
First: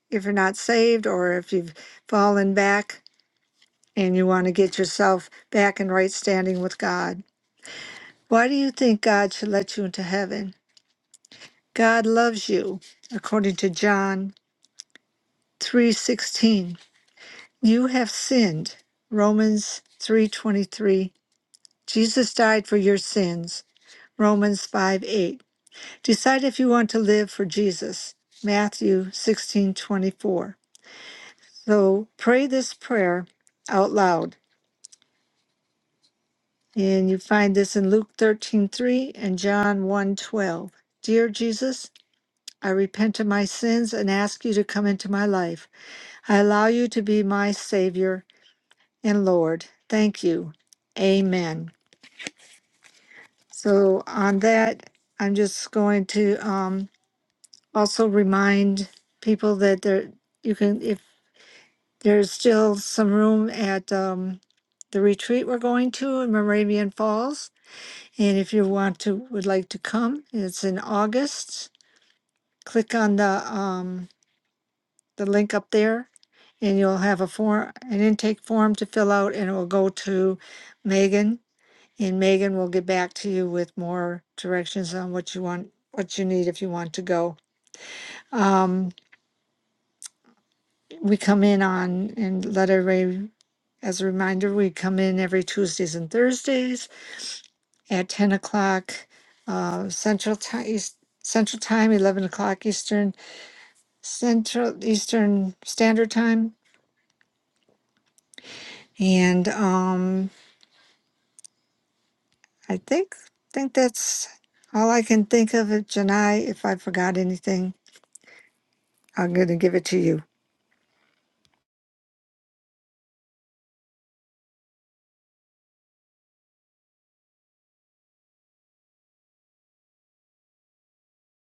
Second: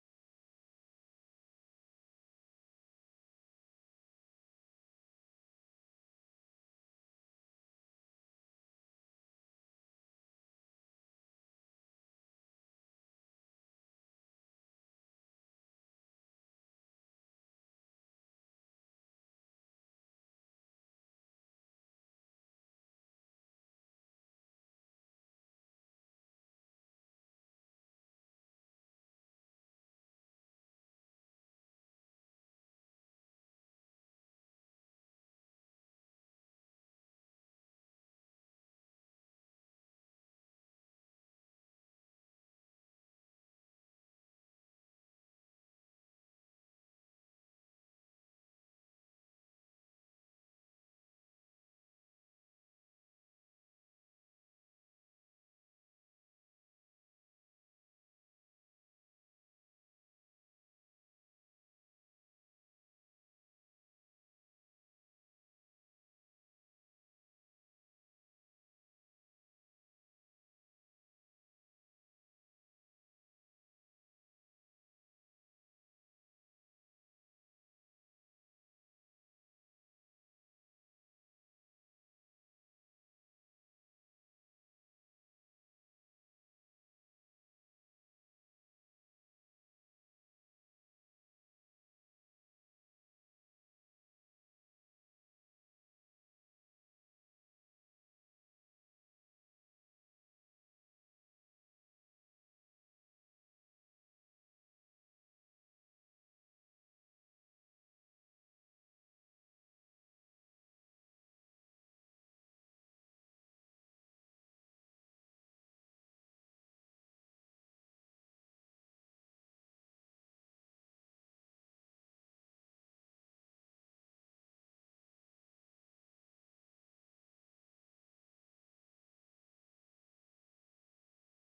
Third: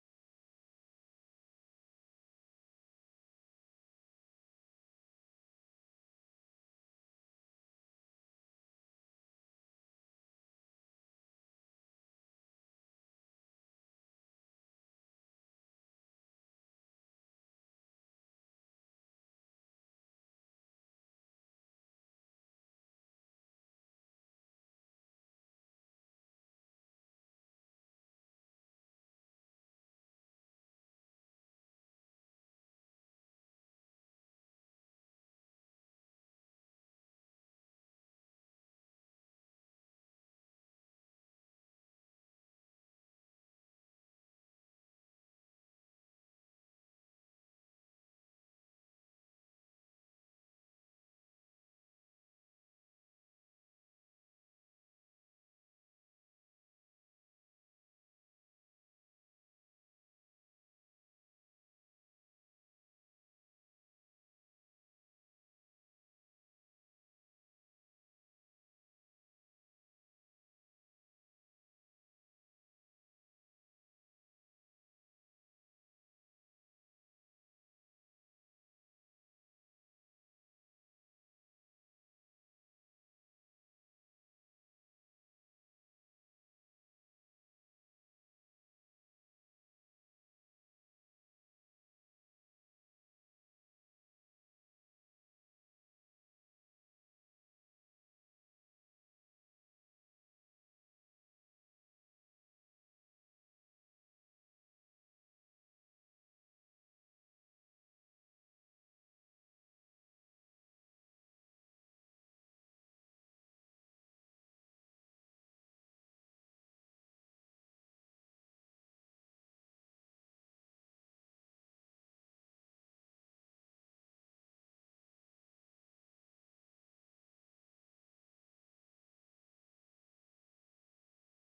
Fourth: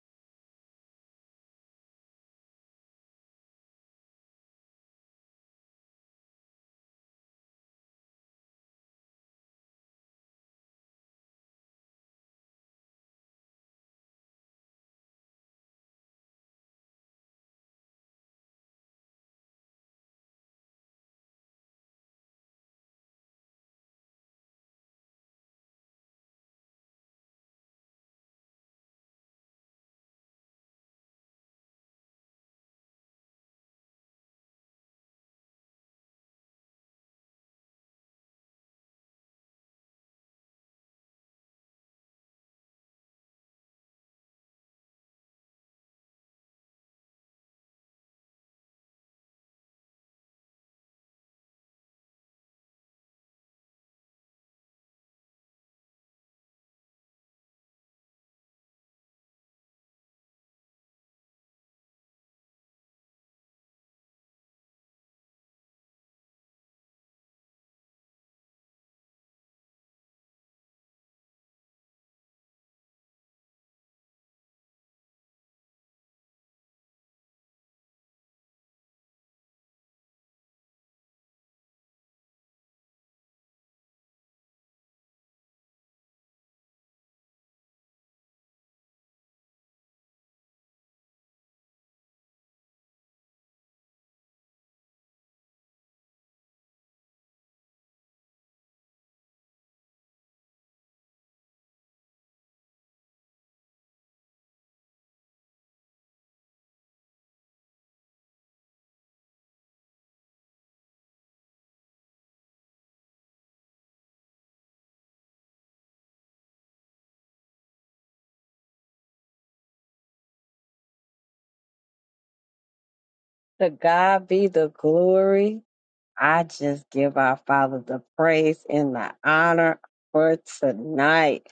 Speaker 4: if you're not saved or if you've fallen back and you want to get yourself back in right standing with God. Why do you think God should let you into heaven? God loves you, according to John 3:16. You have sinned. Romans 3:23. Jesus died for your sins. Romans five eight. Decide if you want to live for Jesus. Matthew 16:24. So pray this prayer out loud. And you find this in Luke 13:3 and John one twelve. Dear Jesus, I repent of my sins and ask you to come into my life. I allow you to be my Savior and Lord. Thank you. Amen. So, on that, I'm just going to um, also remind people that there, you can, if there's still some room at um, the retreat we're going to in Moravian Falls. And if you want to, would like to come, it's in August. Click on the um, the link up there and you'll have a form, an intake form to fill out, and it will go to Megan, and Megan will get back to you with more directions on what you want, what you need if you want to go. Um, we come in on, and let everybody, as a reminder, we come in every Tuesdays and Thursdays at ten o'clock, uh, Central Time, Central Time, eleven o'clock Eastern, Central Eastern Standard Time, and, um, I think think that's all I can think of it, Janai. If I forgot anything, I'm gonna give it to you.
Speaker 1: To God be the glory. I just give our Father the praise and the honor for tonight.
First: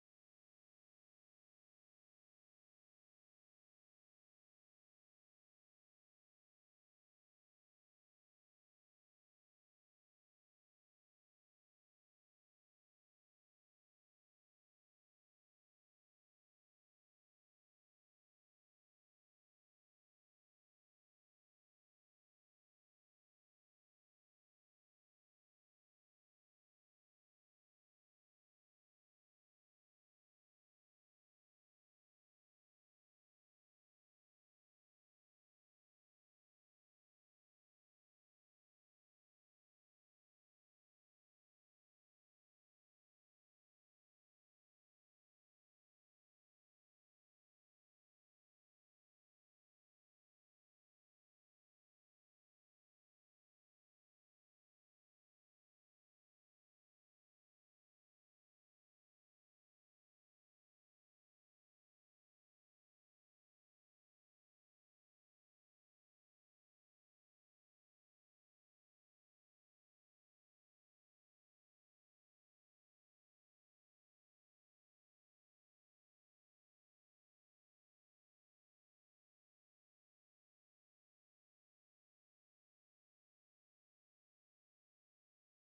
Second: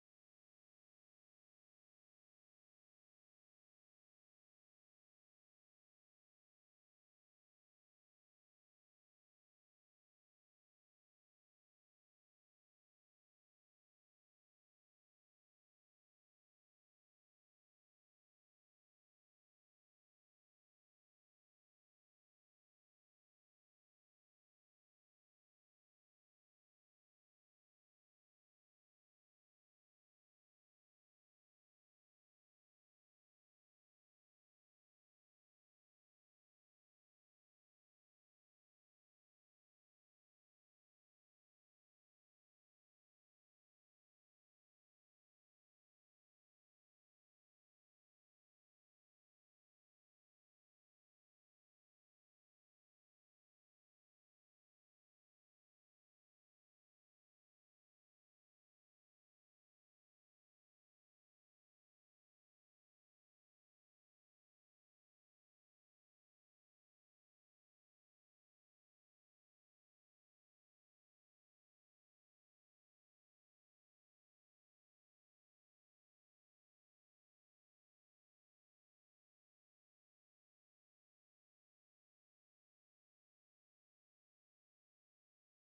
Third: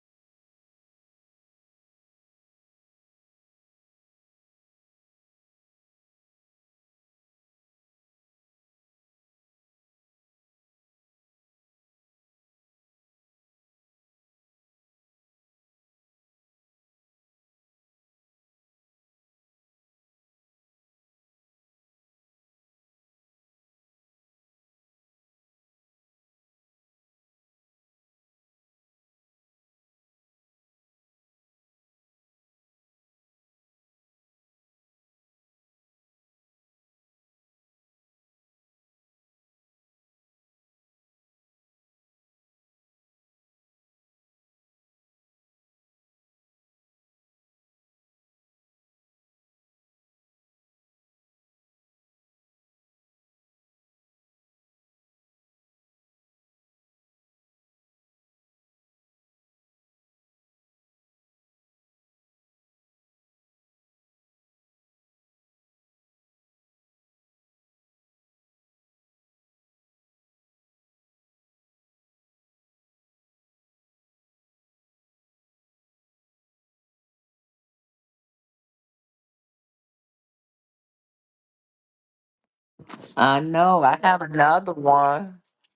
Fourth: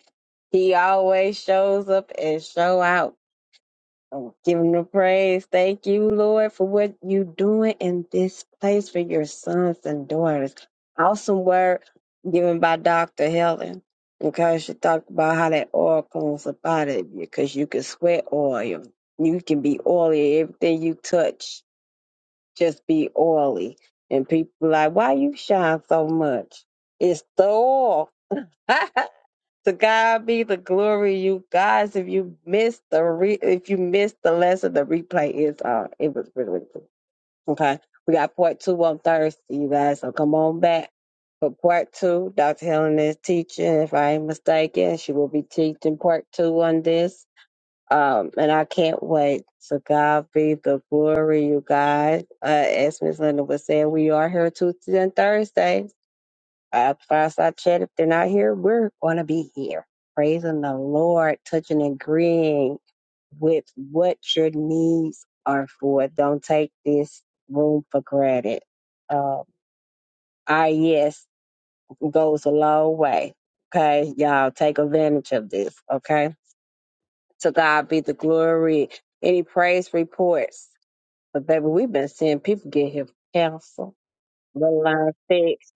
Speaker 1: He always shows up and show out. Oh, give him the praise. Thank you, Lord, for what you're doing in this place for your sons and daughters. Awesome word given by Dr. Helen. Because she talked about how that oil comes up out of you, because you can sweat oil. You can be oily. Everything you touch, just be oily. And people like, why you shine so much? It's the oil. [LAUGHS] To God be the glory, you guys. If you missed the re- if you missed the lesson, the replay is uh it was really, really cool. Okay. We got part two on Thursday, you guys. So come on back for part two. Dr. Helen is teaching, if I ain't mistaken. She will be teaching part two on this. Um, and I can't wait. So God be the glory, you guys. Uh, as Miss Linda was saying, we are here Tuesday and Thursday uh, fireside chat. If they're not here, we're going to be here praising the Lord, touching and agreeing with what your needs are for. Don't take this room for granted. Um, our yes goes a long way. Okay, y'all take advantage of this. Okay, to God be the glory. Any praise reports? But baby, we've been seeing people get here for
Speaker 3: I know.
Speaker 1: cancer,
Speaker 3: I have
Speaker 1: the
Speaker 3: another
Speaker 1: line
Speaker 3: one.
Speaker 1: fixed.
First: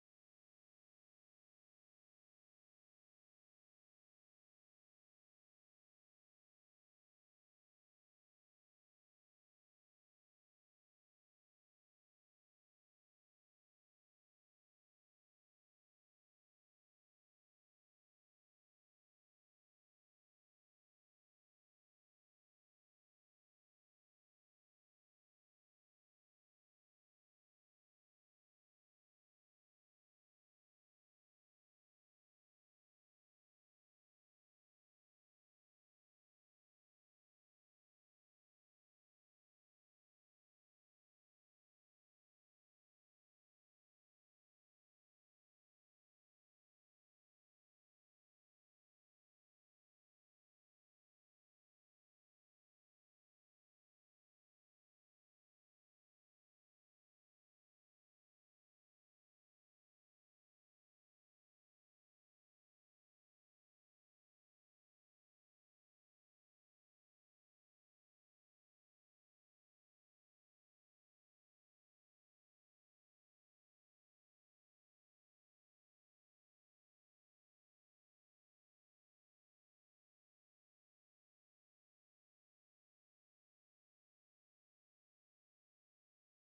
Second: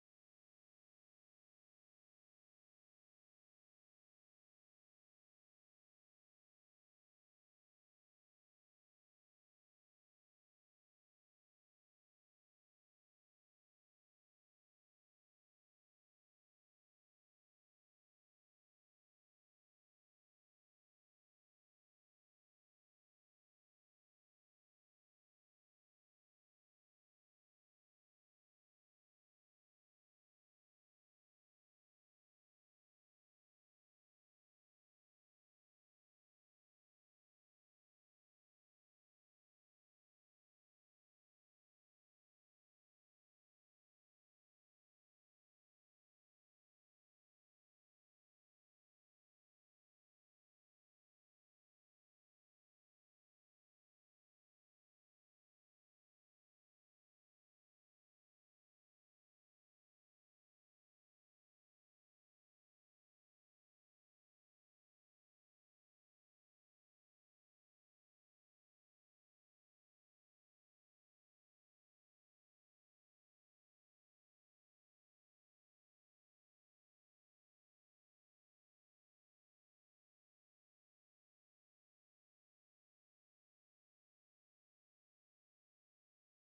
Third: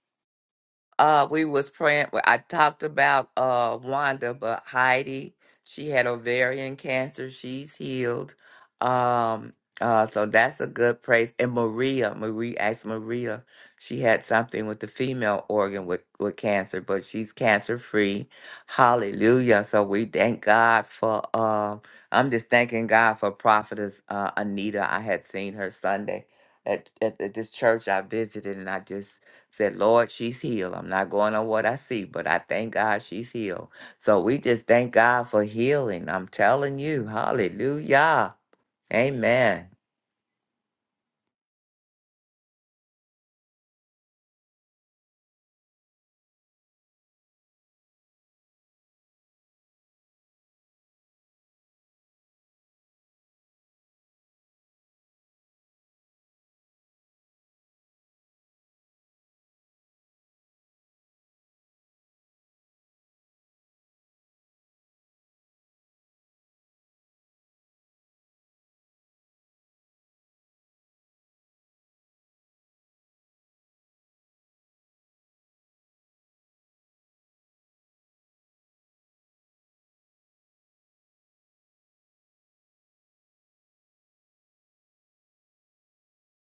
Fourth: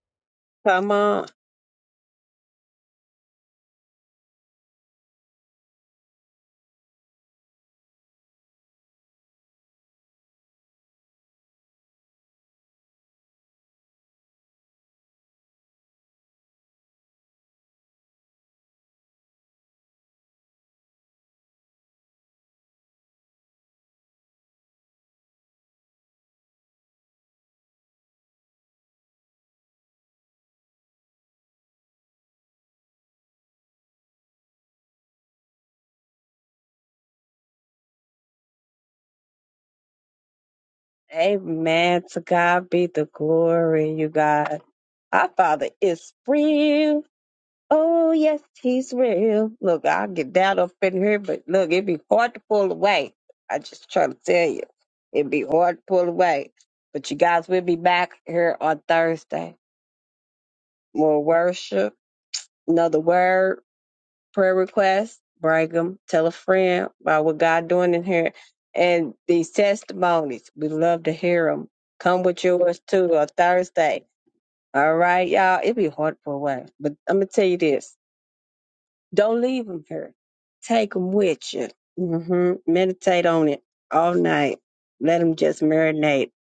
Speaker 1: Come on.
Speaker 3: Uh, we was praying. well, I talked about uh Wanda, but Heidi, she had ovarian cancer. She's healed. Um, uh, so that's a good praise. And Maria, Marie asked Maria, she had something with the female organ with with cancer, but she's cancer free. Hallelujah! So we thank God for. Um, I'm just thanking God for Prophetess uh, Anita. I had seen her Sunday at, at at this church I visited, and I just Said, Lord, she's healed. I'm not going on what I see, but I thank God she's healed. So we just thank God for healing. I'm telling you, hallelujah. Amen.
Speaker 1: Amen. To God be the glory, you God. Our Father is real. Oh, yes, He's real. Look, I'll get down up in here, but look, it'd be hard to pull away. I just try to tell you, it'd be hard to pull away. But you guys, we'll be back here on Thursday. More worship, another word prayer requests, bring them, tell a friend about what God doing in here. And these testimonies, we love to hear them. Come with yours too on Thursday. All right, y'all. It'd be hard for a while, but I'm gonna tell you this: don't leave them here. Take them with you. hmm Meditate on it all night. Let them just marinate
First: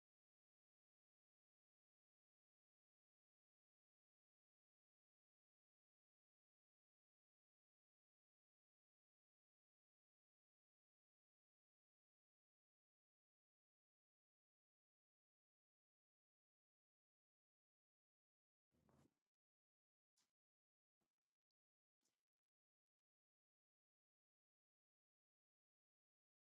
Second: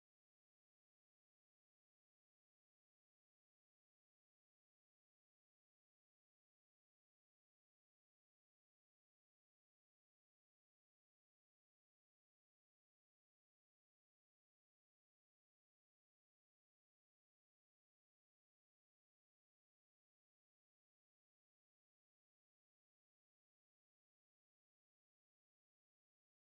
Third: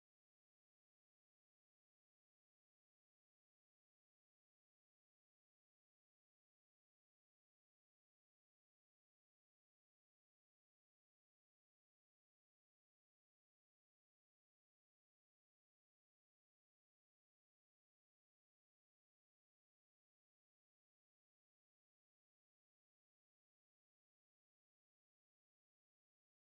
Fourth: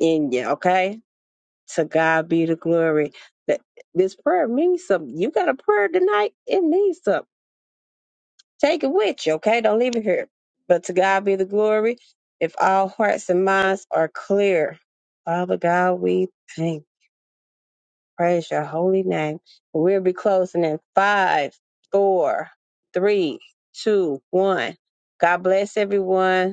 Speaker 1: in you. Okay. To God be the glory. That this prayer means something. You got a prayer tonight? It means something Take it with you, okay? Don't leave it here. But to God be the glory. If all hearts and minds are clear, Father God, we thank, praise your holy name. We'll be closing in five, four, three, two, one. God bless everyone.